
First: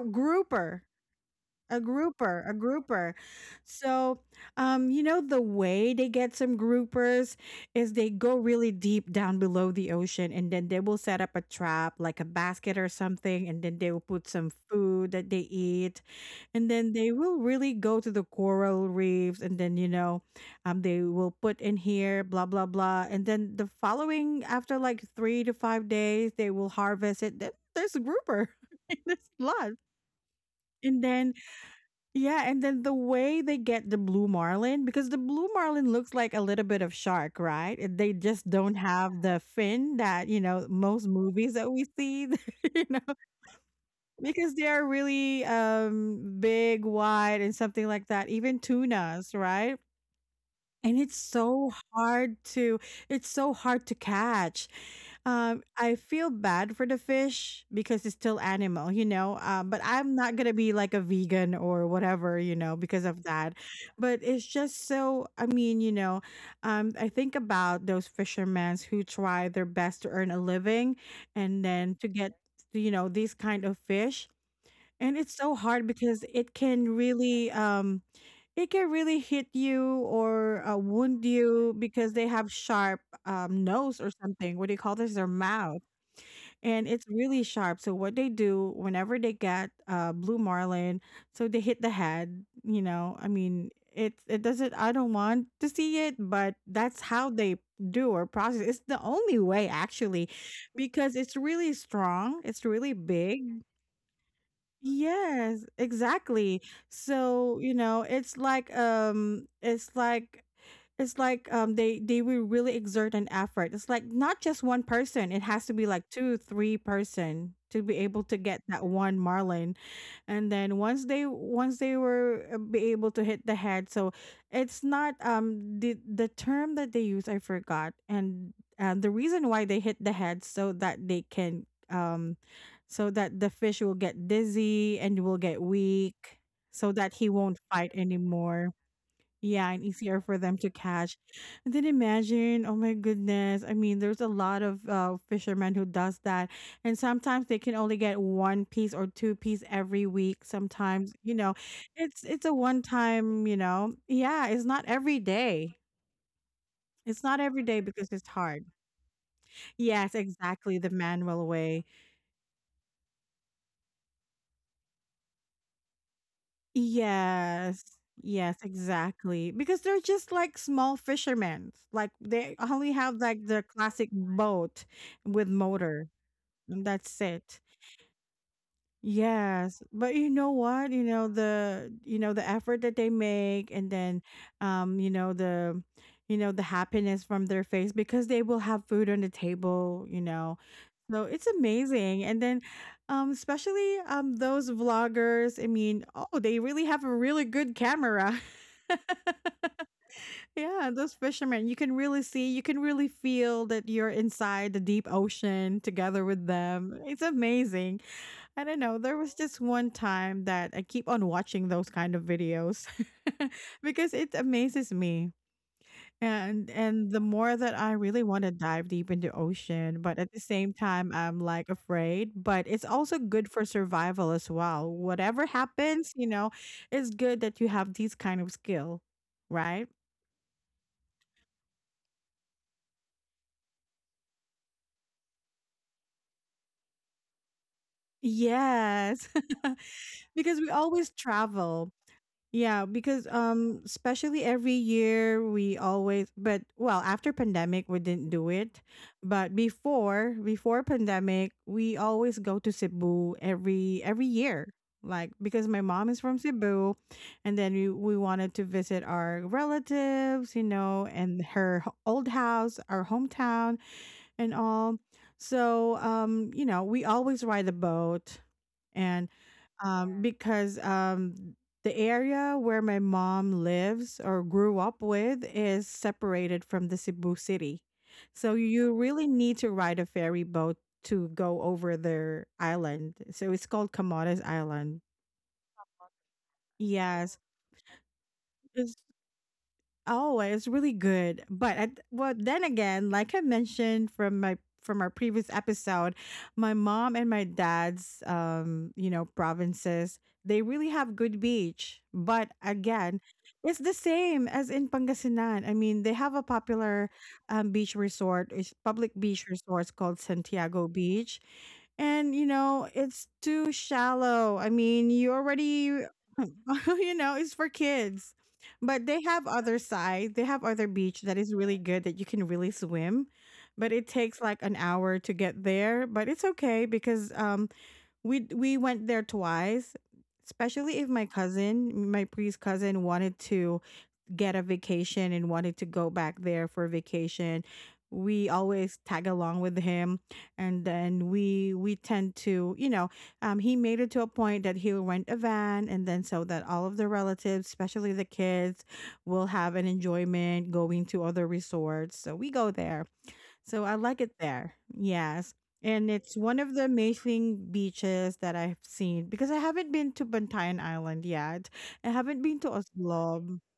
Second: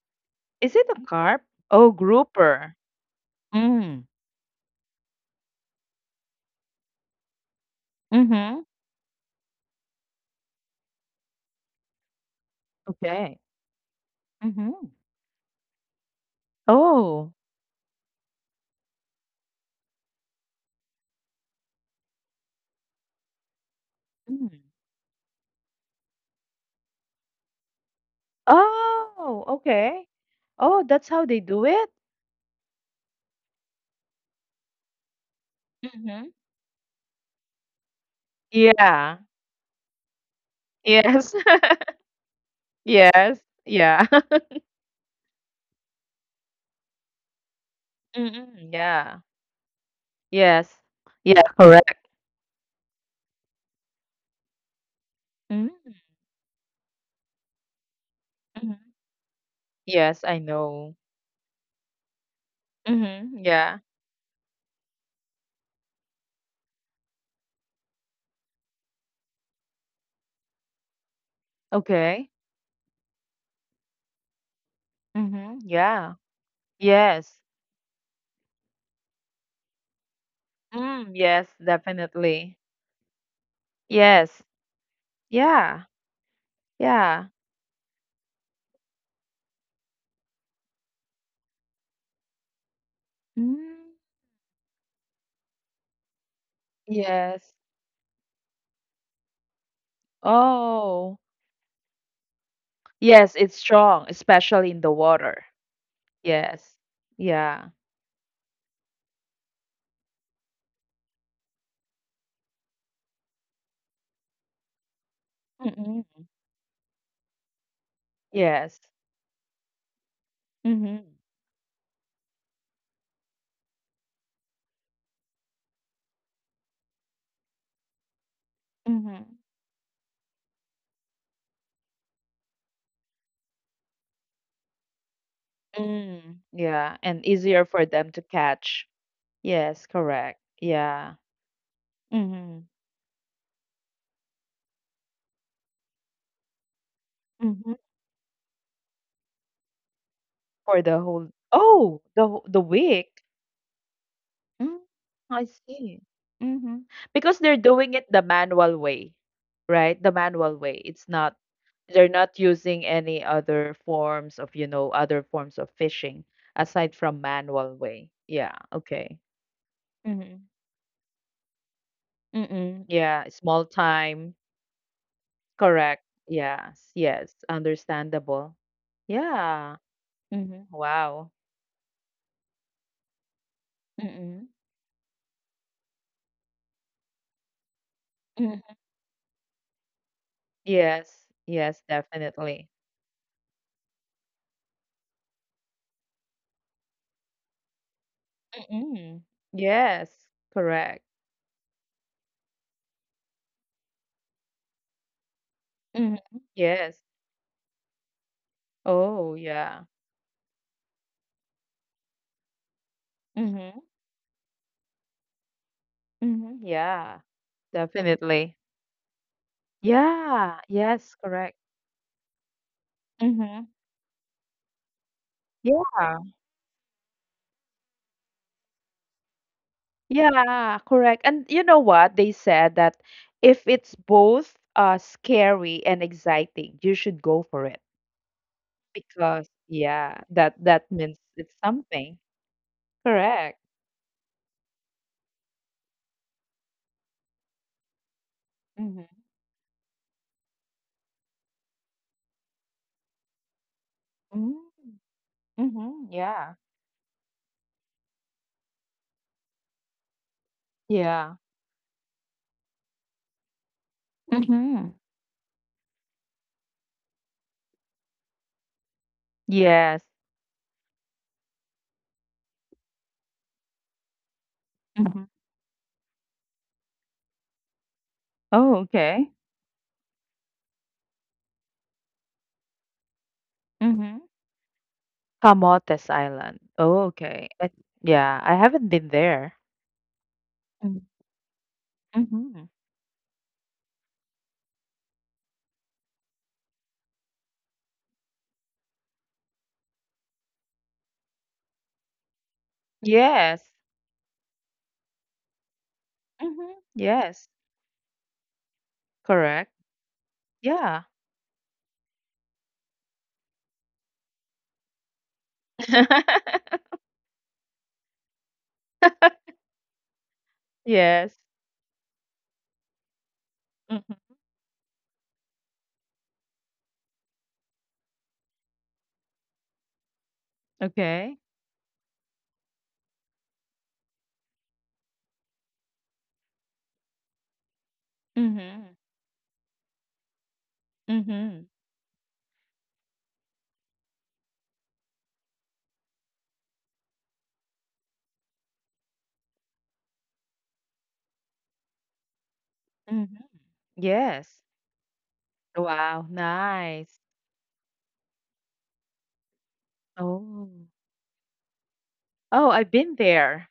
Speaker 2: Is
Speaker 1: grouper.
Speaker 2: it a carp?
Speaker 1: A
Speaker 2: Oh,
Speaker 1: grouper, a
Speaker 2: grouper.
Speaker 1: grouper.
Speaker 2: Mm.
Speaker 1: So, you know, the way they get some groupers is they go
Speaker 2: Mhm.
Speaker 1: really deep down below the ocean and then they will set up a trap, like a basket or
Speaker 2: Okay.
Speaker 1: something, and then they will put some
Speaker 2: Mhm.
Speaker 1: food that they eat. And then they
Speaker 2: Oh.
Speaker 1: will really go to the coral reefs and then, you know, they will put in here, blah, blah, blah. And then the following,
Speaker 2: Mm.
Speaker 1: after like 3 to 5 days, they will harvest it. Then there's a grouper. There's
Speaker 2: Oh,
Speaker 1: a lot.
Speaker 2: okay. Oh, that's
Speaker 1: And
Speaker 2: how
Speaker 1: then
Speaker 2: they do it?
Speaker 1: yeah, and then the way they get the blue marlin, because the blue marlin looks
Speaker 2: Mhm.
Speaker 1: like a little bit of shark, right? And they just don't
Speaker 2: Yeah.
Speaker 1: have the fin that, you know, most
Speaker 2: Yes.
Speaker 1: movies that we see, you know,
Speaker 2: Yes. Yeah.
Speaker 1: because they are really big, wide, and something like that. Even
Speaker 2: Mm-mm. Yeah.
Speaker 1: tunas, right?
Speaker 2: Yes.
Speaker 1: And
Speaker 2: Yeah, correct.
Speaker 1: it's so hard to catch.
Speaker 2: Mm-hmm.
Speaker 1: I feel bad for the fish because it's still animal, you know. But I'm
Speaker 2: Yes, I
Speaker 1: not gonna be
Speaker 2: know.
Speaker 1: like a vegan or whatever, you know, because of
Speaker 2: Mm-hmm.
Speaker 1: that.
Speaker 2: Yeah.
Speaker 1: But it's just so. I mean, you know, I think about those fishermen who try their best to earn a living, and then to
Speaker 2: Okay.
Speaker 1: get, you know, these kind of fish, and it's
Speaker 2: Mm-hmm.
Speaker 1: so hard
Speaker 2: Yeah.
Speaker 1: because
Speaker 2: Yes.
Speaker 1: it can really hit you or
Speaker 2: Mm,
Speaker 1: wound
Speaker 2: yes,
Speaker 1: you because they
Speaker 2: definitely.
Speaker 1: have sharp nose or
Speaker 2: Yes.
Speaker 1: something. What do you call this? Their
Speaker 2: Yeah.
Speaker 1: mouth, and it's
Speaker 2: Yeah.
Speaker 1: really sharp. So what they do whenever they get blue marlin, so they hit the head. You know, I mean,
Speaker 2: Mm.
Speaker 1: it doesn't. I don't want to see it, but that's how
Speaker 2: Yes.
Speaker 1: they do or process. It's the only way actually,
Speaker 2: Oh.
Speaker 1: because it's really strong. It's really
Speaker 2: Yes,
Speaker 1: big.
Speaker 2: it's strong, especially in the water.
Speaker 1: Yes, exactly.
Speaker 2: Yes.
Speaker 1: So,
Speaker 2: Yeah.
Speaker 1: you know, it's like they will really exert an effort. It's like not just one person. It has to be like
Speaker 2: Mm-mm.
Speaker 1: two, three person to be able to get
Speaker 2: Yes.
Speaker 1: that one marlin, and then
Speaker 2: Mm-hmm.
Speaker 1: once they were be able to hit the head, so it's not the term that they use, I forgot, and the
Speaker 2: Mm-hmm.
Speaker 1: reason why they hit the head, so that they can so that the fish will get dizzy and will get weak
Speaker 2: Mm,
Speaker 1: so
Speaker 2: yeah,
Speaker 1: that
Speaker 2: and
Speaker 1: he won't
Speaker 2: easier for
Speaker 1: fight
Speaker 2: them to
Speaker 1: anymore,
Speaker 2: catch.
Speaker 1: yeah, and
Speaker 2: Yes,
Speaker 1: easier for
Speaker 2: correct.
Speaker 1: them to catch.
Speaker 2: Yeah.
Speaker 1: And then
Speaker 2: Mm-hmm.
Speaker 1: imagine, oh my goodness. I mean, there's a lot of fishermen who does that. And sometimes they can
Speaker 2: Mm-hmm.
Speaker 1: only get one piece or two-piece every week.
Speaker 2: For the
Speaker 1: Sometimes,
Speaker 2: whole
Speaker 1: you know,
Speaker 2: oh,
Speaker 1: it's
Speaker 2: the
Speaker 1: it's a
Speaker 2: wh- the
Speaker 1: one
Speaker 2: week.
Speaker 1: time, you know. Yeah, it's
Speaker 2: Mm,
Speaker 1: not every
Speaker 2: I
Speaker 1: day.
Speaker 2: see. Mm-hmm.
Speaker 1: It's
Speaker 2: Because
Speaker 1: not
Speaker 2: they're
Speaker 1: every day
Speaker 2: doing it
Speaker 1: because
Speaker 2: the
Speaker 1: it's hard.
Speaker 2: manual way, right? The
Speaker 1: Yes,
Speaker 2: manual
Speaker 1: exactly,
Speaker 2: way.
Speaker 1: the
Speaker 2: It's not
Speaker 1: manual way.
Speaker 2: they're not using any other forms of, you know, other forms of fishing aside from manual
Speaker 1: Yes.
Speaker 2: way. Yeah,
Speaker 1: Yes,
Speaker 2: okay.
Speaker 1: exactly. Because they're just
Speaker 2: Mm-hmm.
Speaker 1: like small fishermen. Like they
Speaker 2: Mm-mm.
Speaker 1: only have
Speaker 2: Yeah,
Speaker 1: like their
Speaker 2: small
Speaker 1: classic
Speaker 2: time.
Speaker 1: boat with
Speaker 2: Correct.
Speaker 1: motor, and
Speaker 2: Yes.
Speaker 1: that's
Speaker 2: Yes.
Speaker 1: it.
Speaker 2: Understandable. Yeah.
Speaker 1: Yes. But you know
Speaker 2: Mm-hmm.
Speaker 1: what?
Speaker 2: Wow.
Speaker 1: You know the effort that they make, and then
Speaker 2: Mm-mm.
Speaker 1: um you know the you know the happiness from their face because they
Speaker 2: Mm-mm.
Speaker 1: will have food on the table, you know.
Speaker 2: Yes.
Speaker 1: So it's
Speaker 2: Yes,
Speaker 1: amazing. And then,
Speaker 2: definitely.
Speaker 1: especially those vloggers, I mean, oh, they really have a really good camera.
Speaker 2: Mm-mm. Yes.
Speaker 1: Yeah,
Speaker 2: Correct.
Speaker 1: those fishermen, you can really see, you can really feel that you're inside the deep ocean
Speaker 2: Mm-hmm.
Speaker 1: together with
Speaker 2: Yes.
Speaker 1: them. It's amazing. I don't know. There
Speaker 2: Oh,
Speaker 1: was just
Speaker 2: yeah.
Speaker 1: one time that I keep on watching those kind of videos
Speaker 2: Mm-hmm.
Speaker 1: because it amazes me.
Speaker 2: Mm-hmm.
Speaker 1: And
Speaker 2: Yeah.
Speaker 1: the more that I really want to
Speaker 2: Definitely.
Speaker 1: dive deep into ocean, but at the
Speaker 2: Yeah.
Speaker 1: same time
Speaker 2: Yes,
Speaker 1: I'm
Speaker 2: correct.
Speaker 1: like afraid, but it's also good
Speaker 2: Mm-hmm.
Speaker 1: for survival as well. Whatever happens,
Speaker 2: Yeah.
Speaker 1: you know, it's good that you have these kind of skill, right?
Speaker 2: Yeah, correct. And you know what? They said that if it's both scary and exciting, you should go for it.
Speaker 1: Yes.
Speaker 2: Because yeah, that
Speaker 1: Because we
Speaker 2: that
Speaker 1: always
Speaker 2: means it's
Speaker 1: travel.
Speaker 2: something.
Speaker 1: Yeah, because
Speaker 2: Correct.
Speaker 1: especially every year we always, but well after pandemic we didn't do it.
Speaker 2: Mhm.
Speaker 1: But before pandemic we always go to Cebu every
Speaker 2: Mm.
Speaker 1: year. Like because my
Speaker 2: Mhm.
Speaker 1: mom is from
Speaker 2: Yeah.
Speaker 1: Cebu and then we wanted to visit our relatives, you know,
Speaker 2: Yeah.
Speaker 1: and her old house, our hometown and
Speaker 2: Mhm.
Speaker 1: all. So you know, we always ride the boat, and
Speaker 2: Yes.
Speaker 1: Yeah. because the area where my mom lives or grew up
Speaker 2: Mhm.
Speaker 1: with is separated from the Cebu city. So
Speaker 2: Oh,
Speaker 1: you
Speaker 2: okay.
Speaker 1: really need to ride a ferry boat to go over their island. So it's called
Speaker 2: Mhm.
Speaker 1: Camotes Island.
Speaker 2: Camotes Island. Oh,
Speaker 1: Yes.
Speaker 2: okay. I, yeah, I haven't been there.
Speaker 1: Oh, it's really
Speaker 2: Mm.
Speaker 1: good. But I, well, then
Speaker 2: Mhm.
Speaker 1: again, like I mentioned from my from our previous episode, my mom and my dad's you know, provinces, they really have good beach. But again,
Speaker 2: Yes.
Speaker 1: it's the same as in Pangasinan. I mean, they have a
Speaker 2: Mhm.
Speaker 1: popular
Speaker 2: Yes.
Speaker 1: beach resort, it's public beach
Speaker 2: Correct.
Speaker 1: resorts called Santiago
Speaker 2: Yeah.
Speaker 1: Beach. And you know, it's too shallow. I mean, you already you know, it's for kids. But they have other side. They have other beach
Speaker 2: Yes.
Speaker 1: that is really good that you can really swim, but it
Speaker 2: Mhm.
Speaker 1: takes like an hour to get there. But it's okay because we went there twice, especially if my
Speaker 2: Okay.
Speaker 1: cousin, my priest cousin, wanted to get a vacation and wanted to go back there for vacation. We
Speaker 2: Mhm.
Speaker 1: always tag along with him, and then
Speaker 2: Mhm.
Speaker 1: we tend to, you know, he made it to a point that he'll rent a van, and then so that all of the relatives, especially the kids, will have an enjoyment going to other resorts, so we go there.
Speaker 2: Mhm.
Speaker 1: So I like it
Speaker 2: Yes.
Speaker 1: there. Yes. And
Speaker 2: Wow,
Speaker 1: it's one of the
Speaker 2: nice.
Speaker 1: amazing beaches that I've seen, because I haven't been to
Speaker 2: Oh.
Speaker 1: Bantayan Island yet. I haven't been
Speaker 2: Oh,
Speaker 1: to
Speaker 2: I've been
Speaker 1: Oslob.
Speaker 2: there.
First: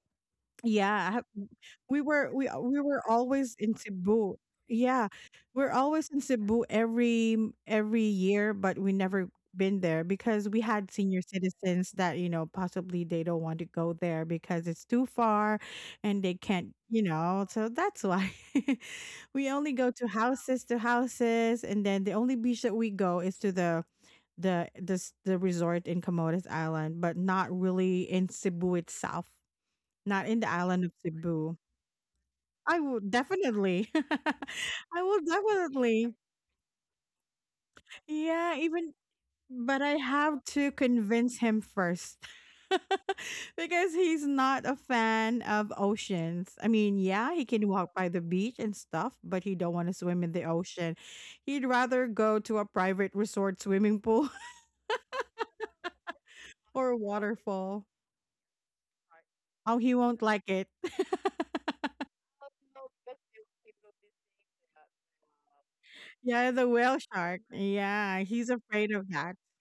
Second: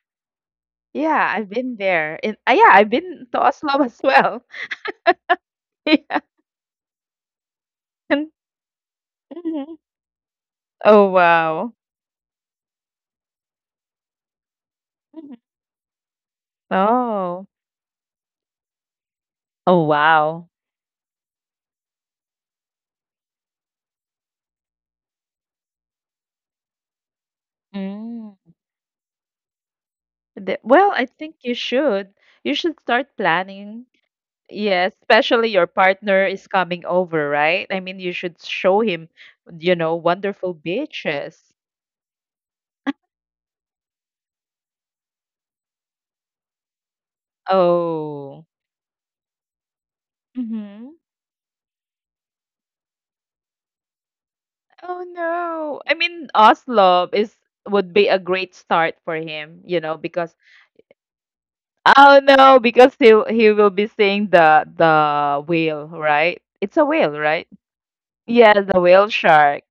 Speaker 1: Yeah, I have
Speaker 2: Yeah, I've been there. And ah, yeah,
Speaker 1: we
Speaker 2: I've
Speaker 1: were
Speaker 2: been to
Speaker 1: always in
Speaker 2: Oslo as
Speaker 1: Cebu.
Speaker 2: well.
Speaker 1: Yeah, we're always
Speaker 2: Yeah.
Speaker 1: in Cebu every
Speaker 2: And,
Speaker 1: year, but we never
Speaker 2: mhm.
Speaker 1: been there because we had
Speaker 2: Oh,
Speaker 1: senior
Speaker 2: wow.
Speaker 1: citizens that, you know, possibly they don't want to go there because it's too
Speaker 2: Mhm.
Speaker 1: far and they can't, you
Speaker 2: Oh.
Speaker 1: know, so that's why we only
Speaker 2: Oh,
Speaker 1: go to
Speaker 2: wow.
Speaker 1: houses to houses, and then the only beach that we go is to the this the resort in Comoros Island, but not really in
Speaker 2: Mm.
Speaker 1: Cebu itself, not in
Speaker 2: The-
Speaker 1: the
Speaker 2: well,
Speaker 1: island of
Speaker 2: I think you
Speaker 1: Cebu.
Speaker 2: should. You should
Speaker 1: I
Speaker 2: start
Speaker 1: would
Speaker 2: planning.
Speaker 1: definitely.
Speaker 2: Yes,
Speaker 1: I will
Speaker 2: especially your partner
Speaker 1: definitely.
Speaker 2: is coming over, right? I mean, you should
Speaker 1: Yeah,
Speaker 2: show
Speaker 1: even
Speaker 2: him, you
Speaker 1: but
Speaker 2: know,
Speaker 1: I have
Speaker 2: wonderful
Speaker 1: to convince
Speaker 2: beaches.
Speaker 1: him first. Because he's not a fan of oceans. I mean, yeah, he can walk by the
Speaker 2: Oh.
Speaker 1: beach and stuff, but he don't want to swim in the
Speaker 2: Mm-hmm.
Speaker 1: ocean. He'd rather go to a private resort swimming pool
Speaker 2: Oh no. I mean,
Speaker 1: or
Speaker 2: Oslo
Speaker 1: a
Speaker 2: is would
Speaker 1: waterfall.
Speaker 2: be a great start for him, you
Speaker 1: Oh,
Speaker 2: know,
Speaker 1: he won't
Speaker 2: because
Speaker 1: like it.
Speaker 2: oh no, because he will be seeing the whale, right?
Speaker 1: Yeah,
Speaker 2: It's
Speaker 1: the
Speaker 2: a
Speaker 1: whale
Speaker 2: whale, right?
Speaker 1: shark. Yeah, he's
Speaker 2: Yeah, the
Speaker 1: afraid
Speaker 2: whale
Speaker 1: of that.
Speaker 2: shark.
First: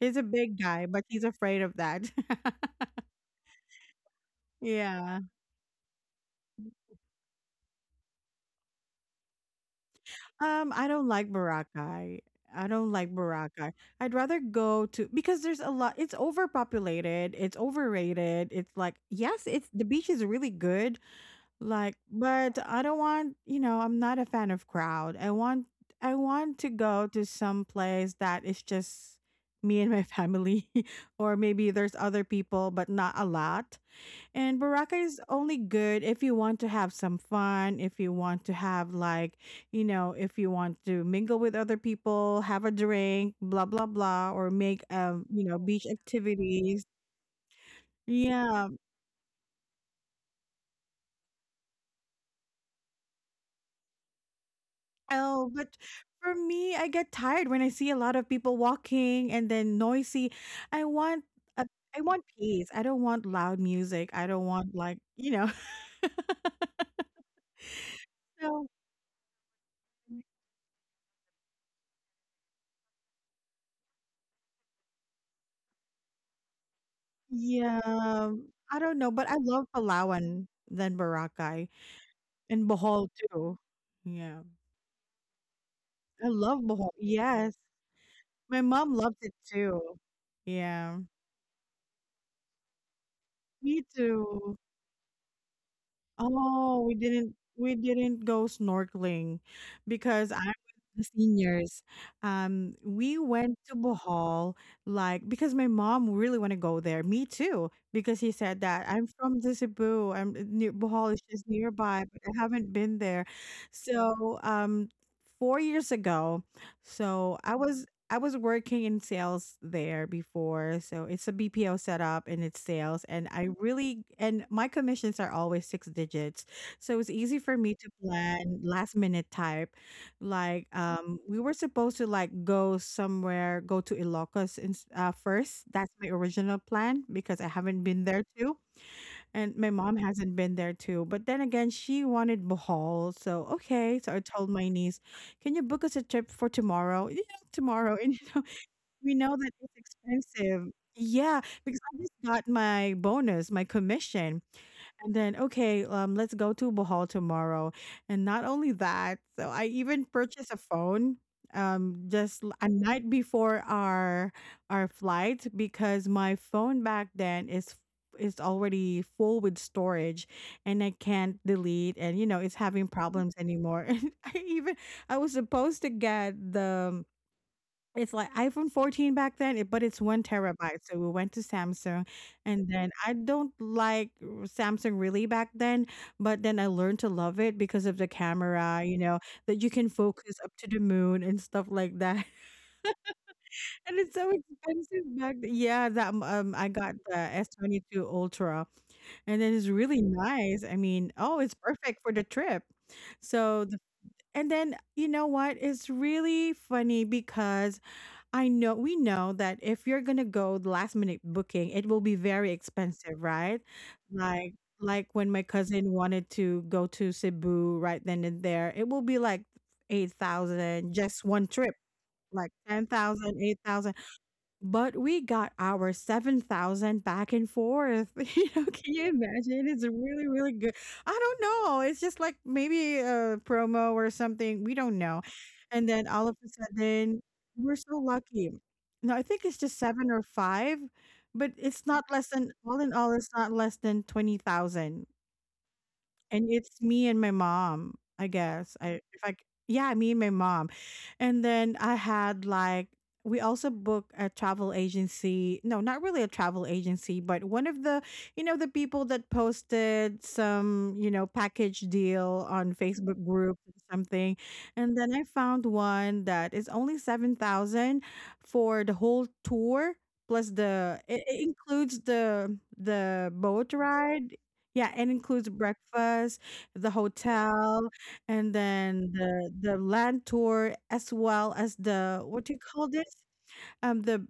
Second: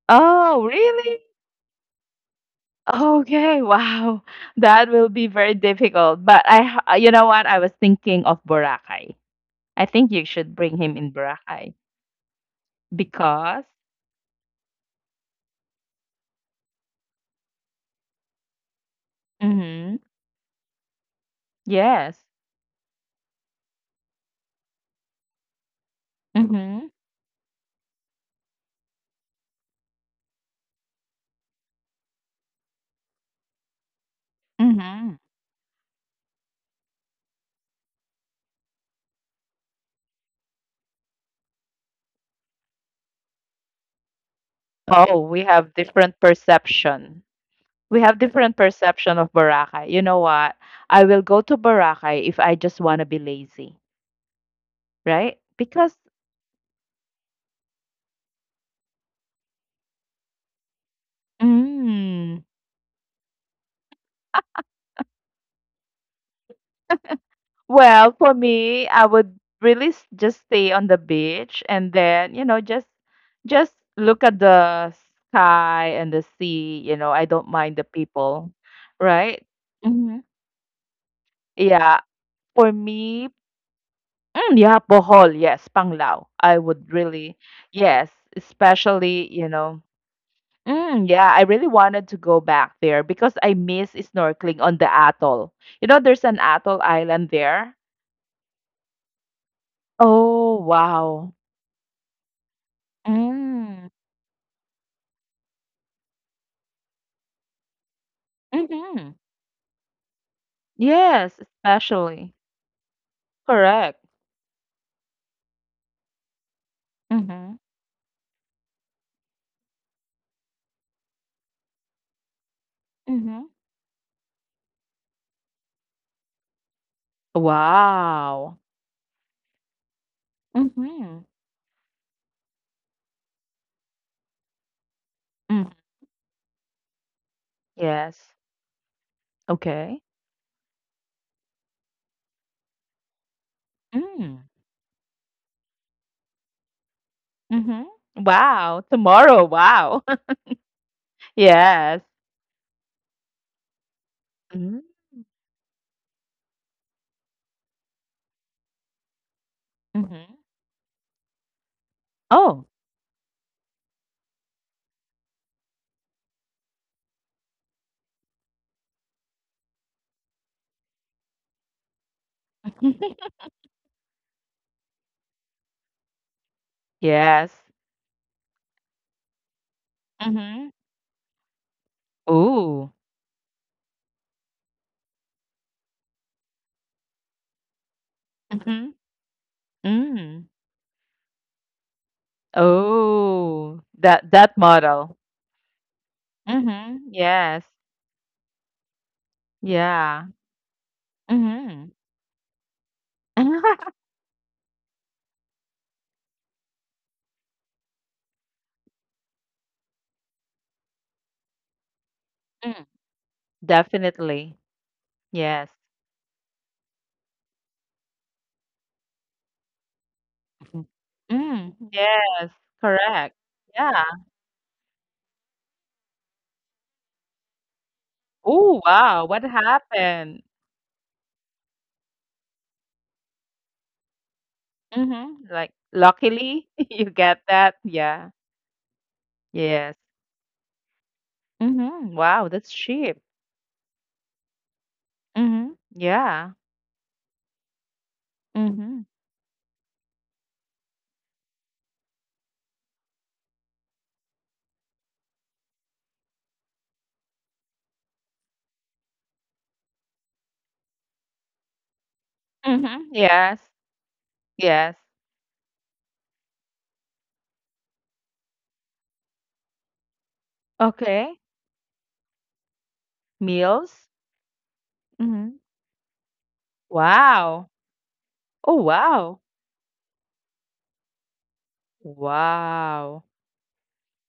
Speaker 1: He's a big
Speaker 2: Oh,
Speaker 1: guy, but
Speaker 2: really?
Speaker 1: he's afraid of that.
Speaker 2: Okay, wow. That will
Speaker 1: Yeah.
Speaker 2: be very difficult. But I, h- you know what? I was thinking of Boracay. I think you should bring
Speaker 1: I
Speaker 2: him
Speaker 1: don't
Speaker 2: in
Speaker 1: like
Speaker 2: Boracay
Speaker 1: Boracay. I don't like
Speaker 2: because,
Speaker 1: Boracay. I'd rather go to because there's a lot. It's overpopulated. It's overrated. It's like yes, it's the
Speaker 2: mm-hmm,
Speaker 1: beach is really good. Like,
Speaker 2: yes,
Speaker 1: but I don't want, you know, I'm not a fan of crowd. I want to
Speaker 2: mm-hmm,
Speaker 1: go to some place that is just me and my family or maybe there's other people but not a lot. And Baraka is
Speaker 2: mm-hmm.
Speaker 1: only good if you want to have some fun, if you want to have like, you know, if you want to mingle with other people, have a drink, blah blah blah, or make
Speaker 2: Oh,
Speaker 1: you
Speaker 2: we
Speaker 1: know,
Speaker 2: have
Speaker 1: beach
Speaker 2: different
Speaker 1: activities.
Speaker 2: perception. We have different
Speaker 1: Yeah.
Speaker 2: perception of Boracay. You know what? I will go to Boracay if I just want to be lazy, right?
Speaker 1: Oh, but
Speaker 2: Because,
Speaker 1: for me, I get tired when I see a lot of people walking and then noisy. I want a, I want
Speaker 2: mm,
Speaker 1: peace. I don't want loud music. I don't want like, you know.
Speaker 2: well, for
Speaker 1: So,
Speaker 2: me, I would really s- just stay on the beach and then, you know, just look at the sky and the sea. You know, I don't mind the
Speaker 1: yeah,
Speaker 2: people,
Speaker 1: I don't know, but I
Speaker 2: right?
Speaker 1: love
Speaker 2: Hmm.
Speaker 1: Palawan than Boracay
Speaker 2: Yeah.
Speaker 1: and
Speaker 2: For
Speaker 1: Bohol
Speaker 2: me,
Speaker 1: too. Yeah.
Speaker 2: mm, yeah, bohol, yes,
Speaker 1: I
Speaker 2: panglao.
Speaker 1: love
Speaker 2: I
Speaker 1: Bohol.
Speaker 2: would really,
Speaker 1: Yes.
Speaker 2: yes,
Speaker 1: My mom loves it
Speaker 2: especially, you know,
Speaker 1: too. Yeah.
Speaker 2: mm, yeah, I really wanted to go back there because I
Speaker 1: Me
Speaker 2: miss
Speaker 1: too.
Speaker 2: snorkeling on the atoll. You know, there's an
Speaker 1: Oh,
Speaker 2: atoll
Speaker 1: we
Speaker 2: island
Speaker 1: didn't we
Speaker 2: there.
Speaker 1: didn't go snorkeling because I'm
Speaker 2: Oh,
Speaker 1: with the
Speaker 2: wow.
Speaker 1: seniors. We went to
Speaker 2: Mm,
Speaker 1: Bohol, like, because my mom really want to go there. Me too, because he said that I'm
Speaker 2: mm-hmm.
Speaker 1: from the Cebu. I'm, near Bohol is
Speaker 2: Yes,
Speaker 1: just nearby, but
Speaker 2: especially.
Speaker 1: I haven't been there.
Speaker 2: Correct.
Speaker 1: So 4 years ago, so
Speaker 2: Mm-hmm.
Speaker 1: I was working in sales there before, so it's a BPO setup and it's sales, and
Speaker 2: Mm-hmm.
Speaker 1: I really and my commissions are always six digits. So it's easy for me to
Speaker 2: Wow.
Speaker 1: plan last minute type. Like,
Speaker 2: Mm-hmm.
Speaker 1: we were supposed to, like, go somewhere, go to Ilocos
Speaker 2: Mm.
Speaker 1: first. That's my original plan because I haven't been there
Speaker 2: Yes.
Speaker 1: too, and my mom
Speaker 2: Okay.
Speaker 1: hasn't been there too. But then again, she wanted Bohol. So, okay, so I
Speaker 2: Mm.
Speaker 1: told my niece, "Can you book us a trip for tomorrow?" Yeah, tomorrow.
Speaker 2: Mm-hmm. Wow.
Speaker 1: We know
Speaker 2: Tomorrow.
Speaker 1: that it's
Speaker 2: Wow.
Speaker 1: expensive. Yeah, because I
Speaker 2: Yes.
Speaker 1: just got my bonus, my commission.
Speaker 2: Mm.
Speaker 1: And then, okay, let's go to Bohol tomorrow. And not only that, so I even
Speaker 2: Mhm.
Speaker 1: purchased a phone just
Speaker 2: Oh,
Speaker 1: a night before our flight because my phone back then is already full with storage, and I can't delete, and, you know, it's having problems anymore. And I even I was supposed to get the
Speaker 2: yes.
Speaker 1: it's like iPhone 14 back then, it but it's 1
Speaker 2: Mhm.
Speaker 1: terabyte, so we went to Samsung, and
Speaker 2: Ooh.
Speaker 1: then I don't like Samsung really back then, but then I learned to love it because of the camera,
Speaker 2: Mhm.
Speaker 1: you know, that you can focus
Speaker 2: Mm.
Speaker 1: up to the moon and stuff like that.
Speaker 2: Oh,
Speaker 1: And it's
Speaker 2: that
Speaker 1: so
Speaker 2: that
Speaker 1: expensive
Speaker 2: model.
Speaker 1: back th Yeah, that, I got
Speaker 2: Mhm.
Speaker 1: the
Speaker 2: Yes.
Speaker 1: S22 Ultra, and then it's really
Speaker 2: Yeah.
Speaker 1: nice. I mean, oh, it's
Speaker 2: Mhm.
Speaker 1: perfect for the trip. So, the And then, you know what? It's really funny because I know we know that if you're gonna go the last minute booking, it will be very
Speaker 2: Mm.
Speaker 1: expensive, right? Like,
Speaker 2: Definitely.
Speaker 1: when my
Speaker 2: Yes.
Speaker 1: cousin wanted to go to Cebu right then and there, it will be like
Speaker 2: Mhm.
Speaker 1: 8,000 just one
Speaker 2: Mm.
Speaker 1: trip,
Speaker 2: Yes,
Speaker 1: like ten
Speaker 2: correct.
Speaker 1: thousand, 8,000.
Speaker 2: Yeah.
Speaker 1: But we got our 7,000 back and forth. You know,
Speaker 2: Oh,
Speaker 1: can you
Speaker 2: wow. What
Speaker 1: imagine? It's really,
Speaker 2: happened?
Speaker 1: really good. I don't know. It's just like maybe a promo or something. We don't know.
Speaker 2: Mhm. Like,
Speaker 1: And then all of a
Speaker 2: luckily, you
Speaker 1: sudden,
Speaker 2: get that.
Speaker 1: we're so
Speaker 2: Yeah.
Speaker 1: lucky. No, I think it's just
Speaker 2: Yes.
Speaker 1: seven or five, but it's not
Speaker 2: Mhm.
Speaker 1: less
Speaker 2: Wow,
Speaker 1: than,
Speaker 2: that's
Speaker 1: all in all,
Speaker 2: cheap.
Speaker 1: it's not less than 20,000.
Speaker 2: Mhm.
Speaker 1: And
Speaker 2: Yeah.
Speaker 1: it's me and my mom, I guess. I
Speaker 2: Mhm.
Speaker 1: if I c- Yeah, me and my mom. And then I had, like, we also booked a travel agency. No, not really a travel agency, but one of the you know, the people that posted some, you know, package deal on
Speaker 2: Mhm.
Speaker 1: Facebook
Speaker 2: Yes.
Speaker 1: group or something.
Speaker 2: Yes.
Speaker 1: And then I found one that is only 7,000 for the whole tour, plus the it
Speaker 2: Okay.
Speaker 1: includes the boat
Speaker 2: Meals?
Speaker 1: ride, yeah, it includes
Speaker 2: Mhm.
Speaker 1: breakfast, the
Speaker 2: Wow.
Speaker 1: hotel, and
Speaker 2: Oh,
Speaker 1: then
Speaker 2: wow.
Speaker 1: the land tour, as well as the, what do you call this?
Speaker 2: Wow.
Speaker 1: The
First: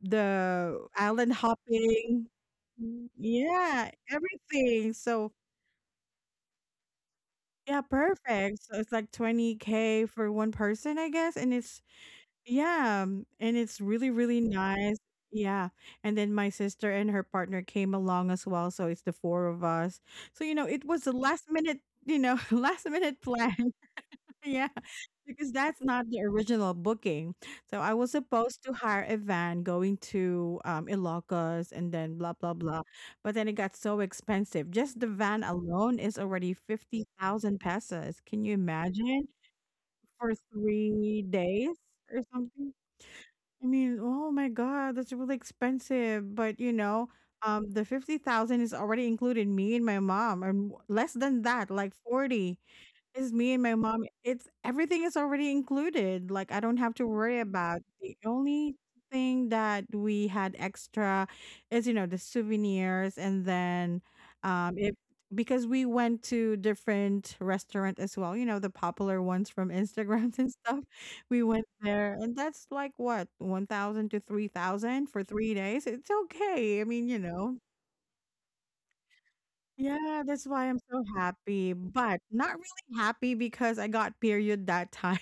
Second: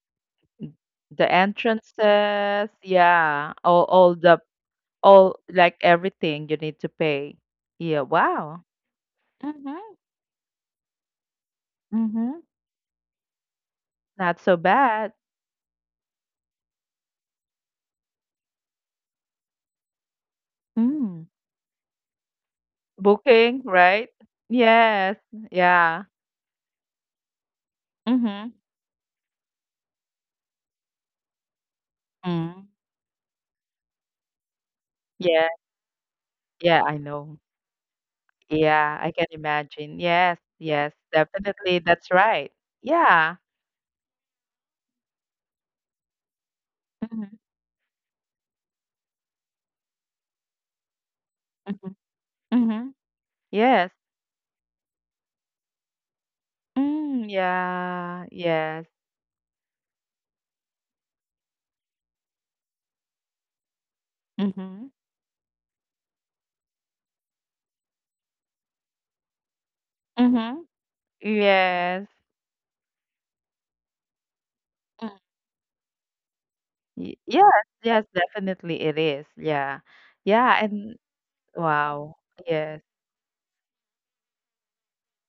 Speaker 2: N
Speaker 1: the
Speaker 2: the
Speaker 1: island hopping.
Speaker 2: entrances,
Speaker 1: Mm,
Speaker 2: yeah.
Speaker 1: yeah,
Speaker 2: All the
Speaker 1: everything. So,
Speaker 2: all like everything you need to pay.
Speaker 1: yeah,
Speaker 2: Yeah,
Speaker 1: perfect.
Speaker 2: wow.
Speaker 1: So it's like
Speaker 2: Mhm.
Speaker 1: 20K for one person, I guess, and it's
Speaker 2: Mhm.
Speaker 1: yeah, and it's really,
Speaker 2: Not
Speaker 1: really
Speaker 2: so
Speaker 1: nice.
Speaker 2: bad.
Speaker 1: Yeah. And then my sister and her partner came along as well, so it's the four of us. So, you know, it was a
Speaker 2: Mm.
Speaker 1: last minute, you know, last minute plan.
Speaker 2: Booking, right?
Speaker 1: Yeah.
Speaker 2: Yes.
Speaker 1: Because that's
Speaker 2: Yeah.
Speaker 1: not the original booking. So I was
Speaker 2: Mhm.
Speaker 1: supposed to hire a van going to Ilocos and then blah blah
Speaker 2: Mm.
Speaker 1: blah. But then it got so expensive. Just the van
Speaker 2: Yeah.
Speaker 1: alone is already
Speaker 2: Yeah, I know.
Speaker 1: 50,000 pesos. Can you
Speaker 2: Yeah, I can
Speaker 1: imagine,
Speaker 2: imagine.
Speaker 1: for
Speaker 2: Yes, yes,
Speaker 1: 3 days
Speaker 2: definitely. That's
Speaker 1: or
Speaker 2: right.
Speaker 1: something?
Speaker 2: Yeah.
Speaker 1: I mean, oh my God, that's really expensive. But, you know,
Speaker 2: Mhm,
Speaker 1: the 50,000 is already included me and my mom, and less than that, like
Speaker 2: mhm,
Speaker 1: 40.
Speaker 2: mhm.
Speaker 1: It's me and my
Speaker 2: Yes.
Speaker 1: mom. It's everything is already included. Like, I don't have to
Speaker 2: Mm,
Speaker 1: worry about. The
Speaker 2: yeah.
Speaker 1: only
Speaker 2: Yes.
Speaker 1: thing that we had extra is, you know, the souvenirs, and then
Speaker 2: Mhm,
Speaker 1: if, because we went to different restaurant as well, you know, the popular ones from Instagrams and
Speaker 2: mhm.
Speaker 1: stuff. We went
Speaker 2: Yes.
Speaker 1: there, and that's like, what, 1,000 to 3,000
Speaker 2: Mm.
Speaker 1: for 3 days. It's okay. I mean,
Speaker 2: Y
Speaker 1: you know,
Speaker 2: yes, yes, definitely it is. Yeah.
Speaker 1: yeah, that's
Speaker 2: Yeah,
Speaker 1: why I'm
Speaker 2: and
Speaker 1: so happy,
Speaker 2: wow.
Speaker 1: but not
Speaker 2: Yes.
Speaker 1: really happy because I got period that time.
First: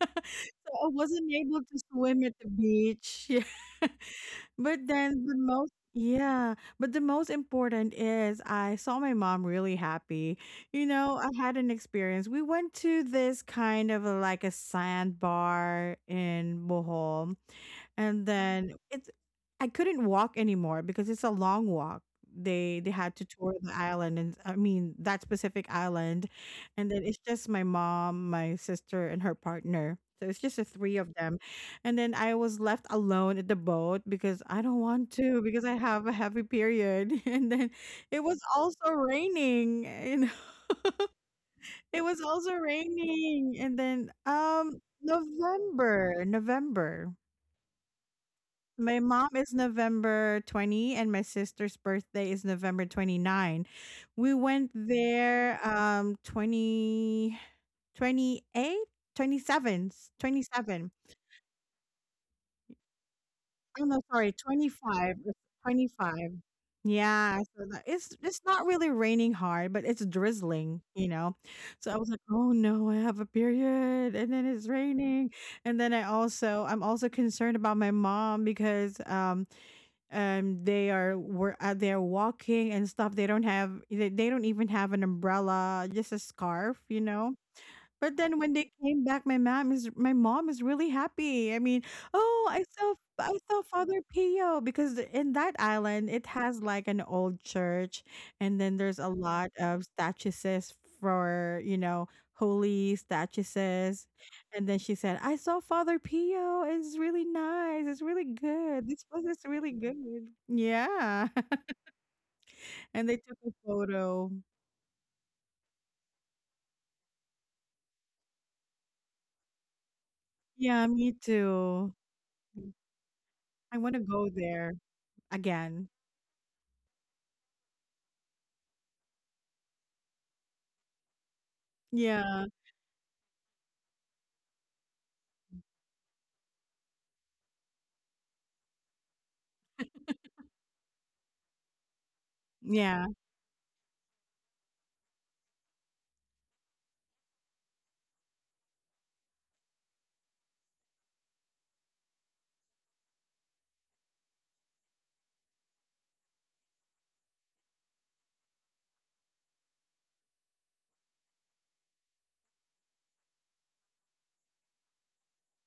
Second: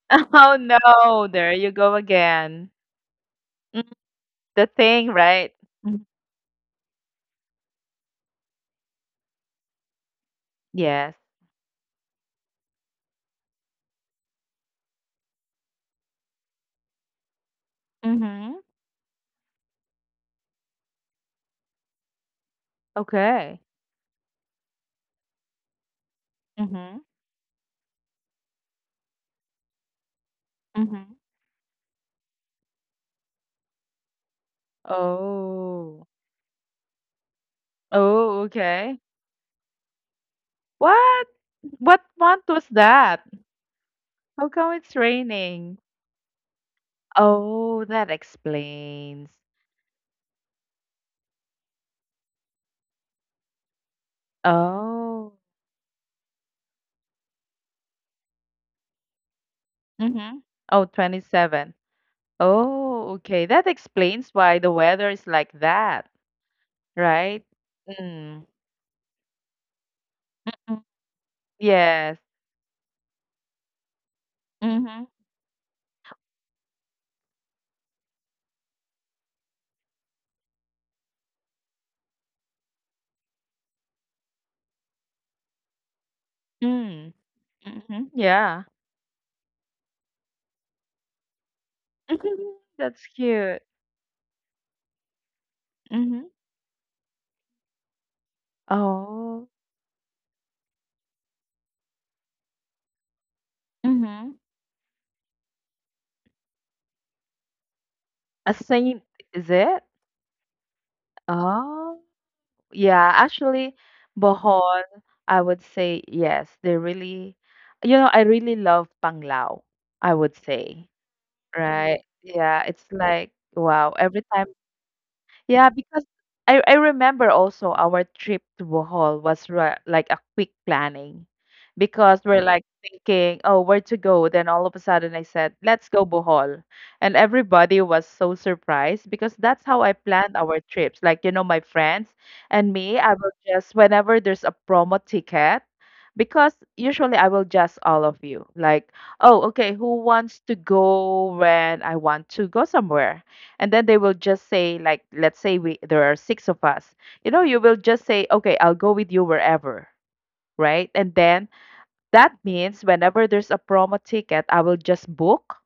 Speaker 2: Oh,
Speaker 1: So I
Speaker 2: no.
Speaker 1: wasn't
Speaker 2: There
Speaker 1: able
Speaker 2: you
Speaker 1: to
Speaker 2: go
Speaker 1: swim at the
Speaker 2: again.
Speaker 1: beach. Yeah.
Speaker 2: Mm, the
Speaker 1: But
Speaker 2: thing,
Speaker 1: then the
Speaker 2: right?
Speaker 1: most,
Speaker 2: Mm,
Speaker 1: yeah, but the most important is I saw my mom really happy. You
Speaker 2: yes.
Speaker 1: know, I had an experience. We went to this kind of a, like, a sandbar in Bohol, and
Speaker 2: Mhm.
Speaker 1: then it's, I couldn't walk anymore because it's a long walk. They had to tour
Speaker 2: Okay.
Speaker 1: the island, and I mean that specific island, and
Speaker 2: Mhm,
Speaker 1: then it's just my mom, my sister and her partner, so it's just the three of
Speaker 2: mhm.
Speaker 1: them. And then I was left alone at the boat because I don't want to, because I
Speaker 2: Oh.
Speaker 1: have a heavy period and then it was
Speaker 2: Oh,
Speaker 1: also
Speaker 2: okay.
Speaker 1: raining, you know.
Speaker 2: What? What
Speaker 1: It was
Speaker 2: month
Speaker 1: also
Speaker 2: was that?
Speaker 1: raining, and then,
Speaker 2: How come it's raining?
Speaker 1: November.
Speaker 2: Oh, that
Speaker 1: My mom
Speaker 2: explains.
Speaker 1: is November 20, and my sister's birthday is November 29. We went
Speaker 2: Oh.
Speaker 1: there, twenty, twenty, 28, 27,
Speaker 2: Mm-hmm.
Speaker 1: 27.
Speaker 2: Oh, 27. Oh, okay. That
Speaker 1: Oh no, sorry,
Speaker 2: explains
Speaker 1: Twenty
Speaker 2: why the
Speaker 1: five,
Speaker 2: weather is like
Speaker 1: twenty
Speaker 2: that,
Speaker 1: five. Yeah,
Speaker 2: right?
Speaker 1: so that, it's
Speaker 2: Mm.
Speaker 1: not really raining hard, but it's drizzling,
Speaker 2: Mhm.
Speaker 1: you know. So I was like,
Speaker 2: Yes.
Speaker 1: "Oh no, I have a period. And then it's
Speaker 2: Mm-hmm.
Speaker 1: raining." And then I also, I'm also concerned about my mom, because they are, were, they're walking and stuff. They don't have, they don't even have an umbrella, just a scarf, you
Speaker 2: Mm.
Speaker 1: know.
Speaker 2: Mm-hmm.
Speaker 1: But then when
Speaker 2: Yeah.
Speaker 1: they came back, my mom is, my mom is really happy. I mean, "Oh, I saw,
Speaker 2: That's
Speaker 1: I saw
Speaker 2: cute.
Speaker 1: Father Pio," because in that island, it
Speaker 2: Mm-hmm.
Speaker 1: has like an old church, and then there's a lot
Speaker 2: Oh.
Speaker 1: of statues for, you know, holy statues.
Speaker 2: Mm-hmm.
Speaker 1: And then she said, "I saw Father Pio. It's really nice. It's really
Speaker 2: A
Speaker 1: good. This
Speaker 2: saint,
Speaker 1: place is
Speaker 2: is
Speaker 1: really
Speaker 2: it?
Speaker 1: good." Yeah.
Speaker 2: Oh.
Speaker 1: And
Speaker 2: Yeah,
Speaker 1: they took a
Speaker 2: actually,
Speaker 1: photo.
Speaker 2: Bohol, I would say yes. They really, you know, I really love Panglao, I would
Speaker 1: Yeah,
Speaker 2: say,
Speaker 1: me too.
Speaker 2: right? Yeah, it's like,
Speaker 1: I want
Speaker 2: wow,
Speaker 1: to go
Speaker 2: every time
Speaker 1: there
Speaker 2: yeah,
Speaker 1: again.
Speaker 2: because I remember also our trip to Bohol was like a quick planning because
Speaker 1: Yeah,
Speaker 2: we're like thinking, oh, where to go? Then all of a sudden I said, let's go Bohol. And everybody was so surprised because that's how I planned our trips. Like, you know, my friends and me,
Speaker 1: yeah,
Speaker 2: I will just, whenever there's a promo ticket, because usually I will just all of you, like, oh, okay, who wants to go when I want to go somewhere? And then they will just say, like, let's say, we there are six of us, you know, you will just say, okay, I'll go with you wherever, right? And then that means whenever there's a promo ticket, I will just book.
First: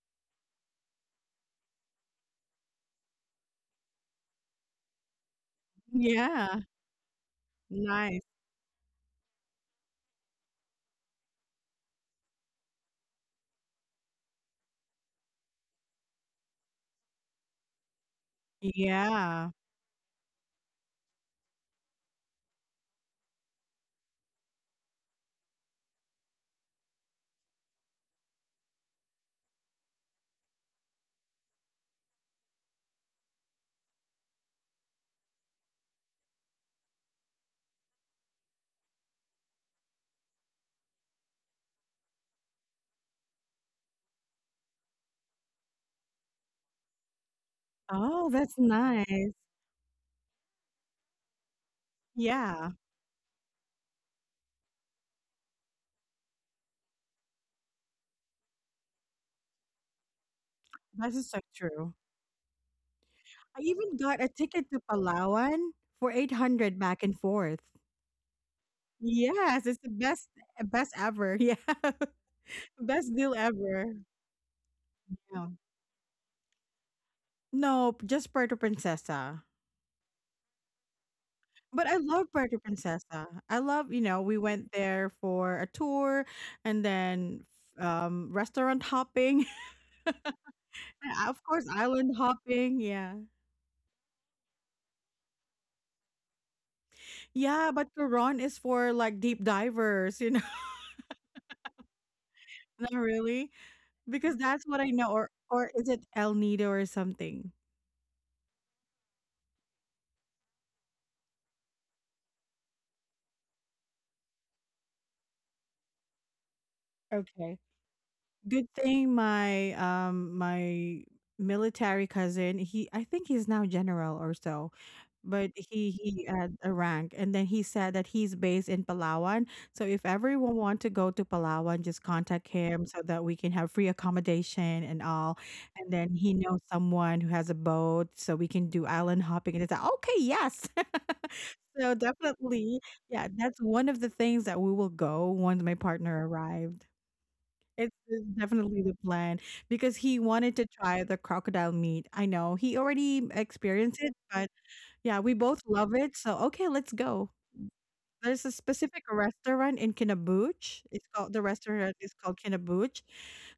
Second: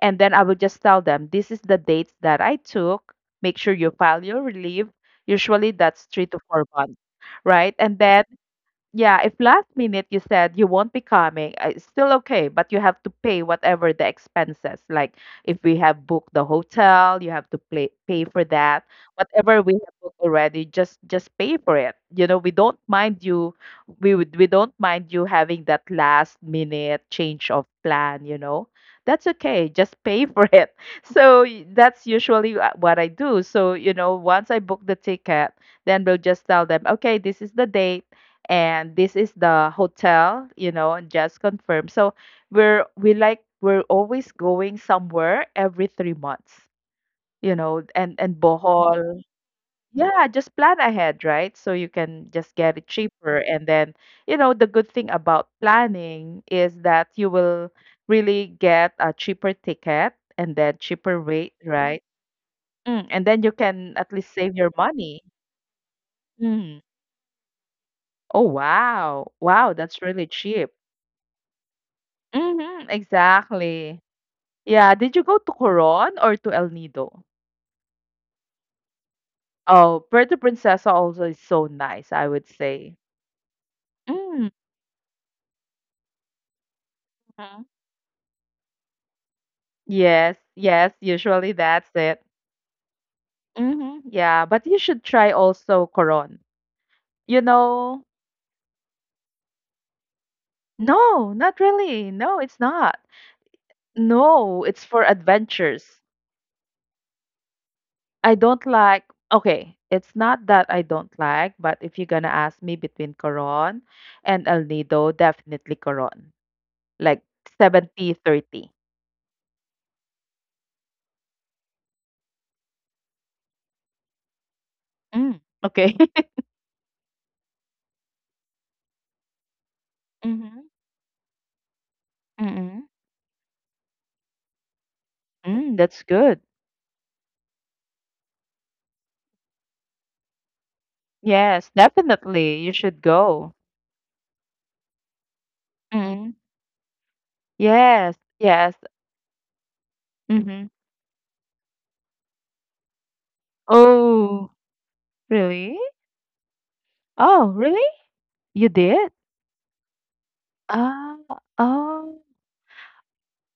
Speaker 2: And then I will just tell them, this is the dates that I took, make sure you file your leave. Usually that's three to
Speaker 1: yeah,
Speaker 2: four months right? And
Speaker 1: nice,
Speaker 2: then yeah, if last minute you said you won't be coming, it's still okay, but you have to pay whatever the expenses. Like if we have booked the hotel, you have to pay for that.
Speaker 1: yeah.
Speaker 2: Whatever we have booked already, just pay for it. You know, we don't mind you. We don't mind you having that last minute change of plan. You know, that's okay. Just pay for it. So that's usually what I do. So you know, once I book the ticket, then we'll just tell them, okay, this is the date and this is the hotel, you know, and just confirm. So we're we like we're always going somewhere every 3 months, you know, and
Speaker 1: Oh,
Speaker 2: and
Speaker 1: that's nice.
Speaker 2: Bohol. Yeah, just plan ahead, right? So you can just
Speaker 1: Yeah,
Speaker 2: get it cheaper. And then, you know, the good thing about planning is that you will really get a cheaper ticket and then
Speaker 1: that
Speaker 2: cheaper
Speaker 1: is so
Speaker 2: rate,
Speaker 1: true.
Speaker 2: right? Mm, and then you
Speaker 1: I even
Speaker 2: can at
Speaker 1: got a
Speaker 2: least save
Speaker 1: ticket
Speaker 2: your
Speaker 1: to
Speaker 2: money.
Speaker 1: Palawan for 800
Speaker 2: Mm.
Speaker 1: back and forth.
Speaker 2: Oh, wow.
Speaker 1: Yes,
Speaker 2: Wow,
Speaker 1: it's the
Speaker 2: that's
Speaker 1: best,
Speaker 2: really cheap.
Speaker 1: best ever. Yeah.
Speaker 2: Mhm,
Speaker 1: Best deal ever.
Speaker 2: exactly. Yeah, did you go
Speaker 1: Yeah.
Speaker 2: to Coron or to El Nido?
Speaker 1: No, just Puerto Princesa.
Speaker 2: Oh, Puerto Princesa also is so
Speaker 1: But I
Speaker 2: nice,
Speaker 1: love
Speaker 2: I would
Speaker 1: Puerto
Speaker 2: say.
Speaker 1: Princesa. I love, you know, we
Speaker 2: Mm,
Speaker 1: went there for a tour, and then
Speaker 2: mhm.
Speaker 1: restaurant hopping.
Speaker 2: Yes, yes,
Speaker 1: Yeah, of
Speaker 2: usually
Speaker 1: course,
Speaker 2: that's
Speaker 1: island
Speaker 2: it.
Speaker 1: hopping, yeah.
Speaker 2: Hmm. Yeah, but you should try also Coron. You
Speaker 1: Yeah, but
Speaker 2: know,
Speaker 1: Coron is for, like, deep divers, you know.
Speaker 2: no, not really. No, it's
Speaker 1: Not
Speaker 2: not.
Speaker 1: really, because that's
Speaker 2: No,
Speaker 1: what
Speaker 2: it's
Speaker 1: I
Speaker 2: for
Speaker 1: know. Or is
Speaker 2: adventures.
Speaker 1: it El Nido or something?
Speaker 2: I don't like, okay, it's not that I don't like, but if you're gonna ask me between Coron and El Nido, definitely Coron. Like
Speaker 1: Okay.
Speaker 2: seventy
Speaker 1: Good
Speaker 2: thirty. 30.
Speaker 1: thing my military cousin, he I think he's now general or so.
Speaker 2: Mm,
Speaker 1: But he
Speaker 2: okay.
Speaker 1: he had a rank, and then he said that he's based in Palawan. So if everyone
Speaker 2: Mm-hmm.
Speaker 1: want to go to Palawan, just contact
Speaker 2: Mm-hmm.
Speaker 1: him, so that we can have free accommodation and all.
Speaker 2: Mm,
Speaker 1: And
Speaker 2: that's
Speaker 1: then he
Speaker 2: good.
Speaker 1: knows someone who has a boat, so we can do island hopping, and it's like, okay, yes.
Speaker 2: Yes,
Speaker 1: So
Speaker 2: definitely. You
Speaker 1: definitely,
Speaker 2: should
Speaker 1: yeah,
Speaker 2: go.
Speaker 1: that's one of the things that we will go once my partner
Speaker 2: Mm-hmm.
Speaker 1: arrived. it's
Speaker 2: Yes,
Speaker 1: it's
Speaker 2: yes.
Speaker 1: definitely the plan because he wanted to
Speaker 2: Mm-hmm.
Speaker 1: try the crocodile meat. I know he already experienced it, but
Speaker 2: Oh,
Speaker 1: yeah, we both
Speaker 2: really?
Speaker 1: love it, so, okay, let's go.
Speaker 2: Oh, really?
Speaker 1: There's a
Speaker 2: You
Speaker 1: specific
Speaker 2: did?
Speaker 1: restaurant in Kinabuch. It's
Speaker 2: Ah,
Speaker 1: called The restaurant is
Speaker 2: oh.
Speaker 1: called Kinabuch.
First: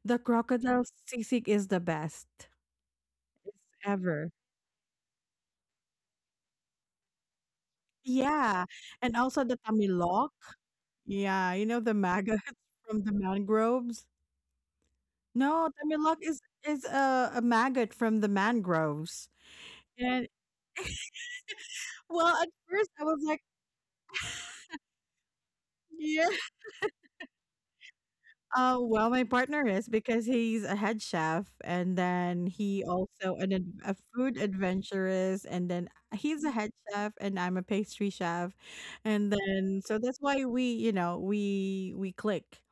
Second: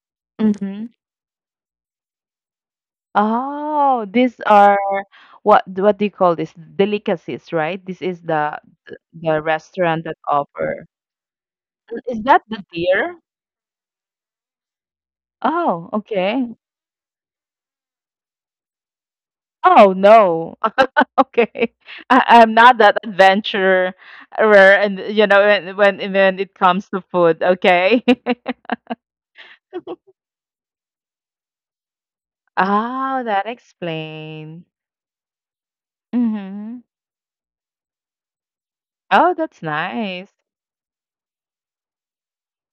Speaker 1: The crocodile
Speaker 2: Mm-hmm.
Speaker 1: sisig is the best. It's
Speaker 2: Oh,
Speaker 1: ever.
Speaker 2: these are what do you call this? Delicacies, right? This is
Speaker 1: Yeah,
Speaker 2: the
Speaker 1: and
Speaker 2: the
Speaker 1: also the
Speaker 2: restaurant that
Speaker 1: Tamilok.
Speaker 2: offer.
Speaker 1: Yeah, you know, the
Speaker 2: Is that
Speaker 1: maggots
Speaker 2: the
Speaker 1: from the
Speaker 2: deer?
Speaker 1: mangroves? No,
Speaker 2: Oh,
Speaker 1: Tamilok is
Speaker 2: okay.
Speaker 1: is a maggot from the mangroves.
Speaker 2: Oh
Speaker 1: And,
Speaker 2: no. Okay, I,
Speaker 1: well, at
Speaker 2: I'm not
Speaker 1: first
Speaker 2: that
Speaker 1: I was like,
Speaker 2: adventurer, and you know when when
Speaker 1: "Yeah."
Speaker 2: when it comes to food. Okay.
Speaker 1: Well, my partner is, because he's a head chef, and then he
Speaker 2: Oh,
Speaker 1: also
Speaker 2: that
Speaker 1: a food
Speaker 2: explains.
Speaker 1: adventurous, and then he's a head
Speaker 2: Mm-hmm.
Speaker 1: chef, and I'm a pastry chef, and
Speaker 2: Oh, that's
Speaker 1: then, so that's
Speaker 2: nice.
Speaker 1: why we, you know, we click.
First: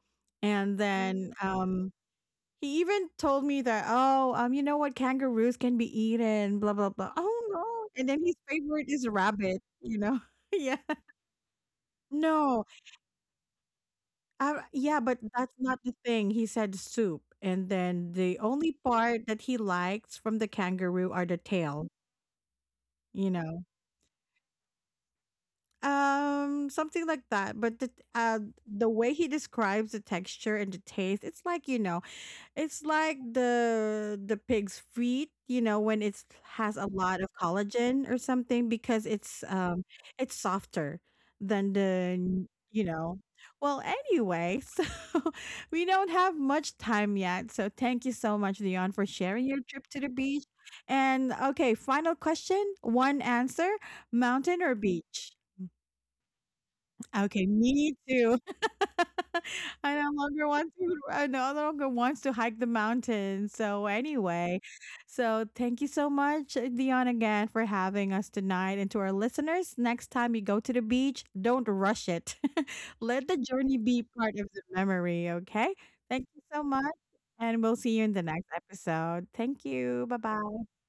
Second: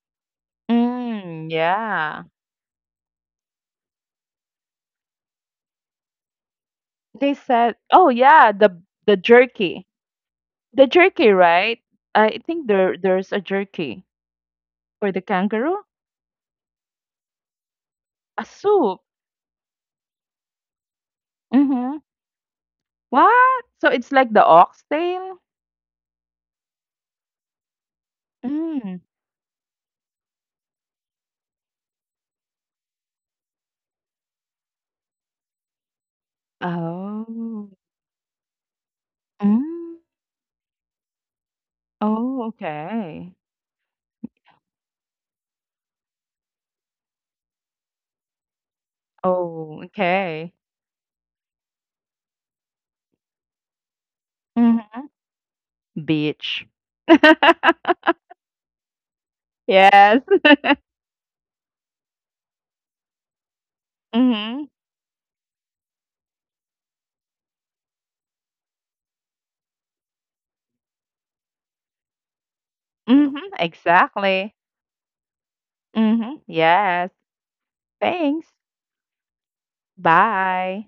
Speaker 1: And then,
Speaker 2: Mm, yeah.
Speaker 1: he even told me that, oh, you know what, kangaroos can be eaten, blah blah blah.
Speaker 2: They
Speaker 1: Oh
Speaker 2: said,
Speaker 1: no. And
Speaker 2: oh
Speaker 1: then his
Speaker 2: yeah, the
Speaker 1: favorite is
Speaker 2: the
Speaker 1: rabbit,
Speaker 2: jerky,
Speaker 1: you know. Yeah.
Speaker 2: the jerky, right? I
Speaker 1: No.
Speaker 2: think there's a jerky
Speaker 1: Yeah,
Speaker 2: for
Speaker 1: but
Speaker 2: the
Speaker 1: that's not
Speaker 2: kangaroo,
Speaker 1: the thing. He said soup. And then the
Speaker 2: a
Speaker 1: only
Speaker 2: soup.
Speaker 1: part that he likes from the kangaroo are the tail,
Speaker 2: Mm-hmm.
Speaker 1: you know.
Speaker 2: What? So it's like the oxtail.
Speaker 1: Something like that. But the
Speaker 2: Mm.
Speaker 1: way he describes the texture and the taste, it's like, you know, it's like the pig's feet, you know, when it's has a lot of
Speaker 2: Oh.
Speaker 1: collagen or something because
Speaker 2: Mm.
Speaker 1: it's softer than
Speaker 2: Oh,
Speaker 1: you know.
Speaker 2: okay.
Speaker 1: Well, anyway, so we don't have much time yet. So thank you so much, Leon, for sharing your
Speaker 2: Oh,
Speaker 1: trip to the beach.
Speaker 2: okay.
Speaker 1: And okay, final question, one answer, mountain or
Speaker 2: Mhm.
Speaker 1: beach?
Speaker 2: Beach.
Speaker 1: Okay, me too.
Speaker 2: Yes.
Speaker 1: I no longer wants to hike the mountain. So anyway,
Speaker 2: Mhm.
Speaker 1: so thank you so much, Dion, again for having us tonight. And to our listeners, next time you go to the beach, don't rush it. Let the
Speaker 2: Mhm.
Speaker 1: journey be part of
Speaker 2: Exactly.
Speaker 1: the memory, okay? Thank you
Speaker 2: Mhm.
Speaker 1: so much.
Speaker 2: Yes.
Speaker 1: And we'll see you in the next
Speaker 2: Thanks.
Speaker 1: episode. Thank you. Bye bye.
Speaker 2: Bye.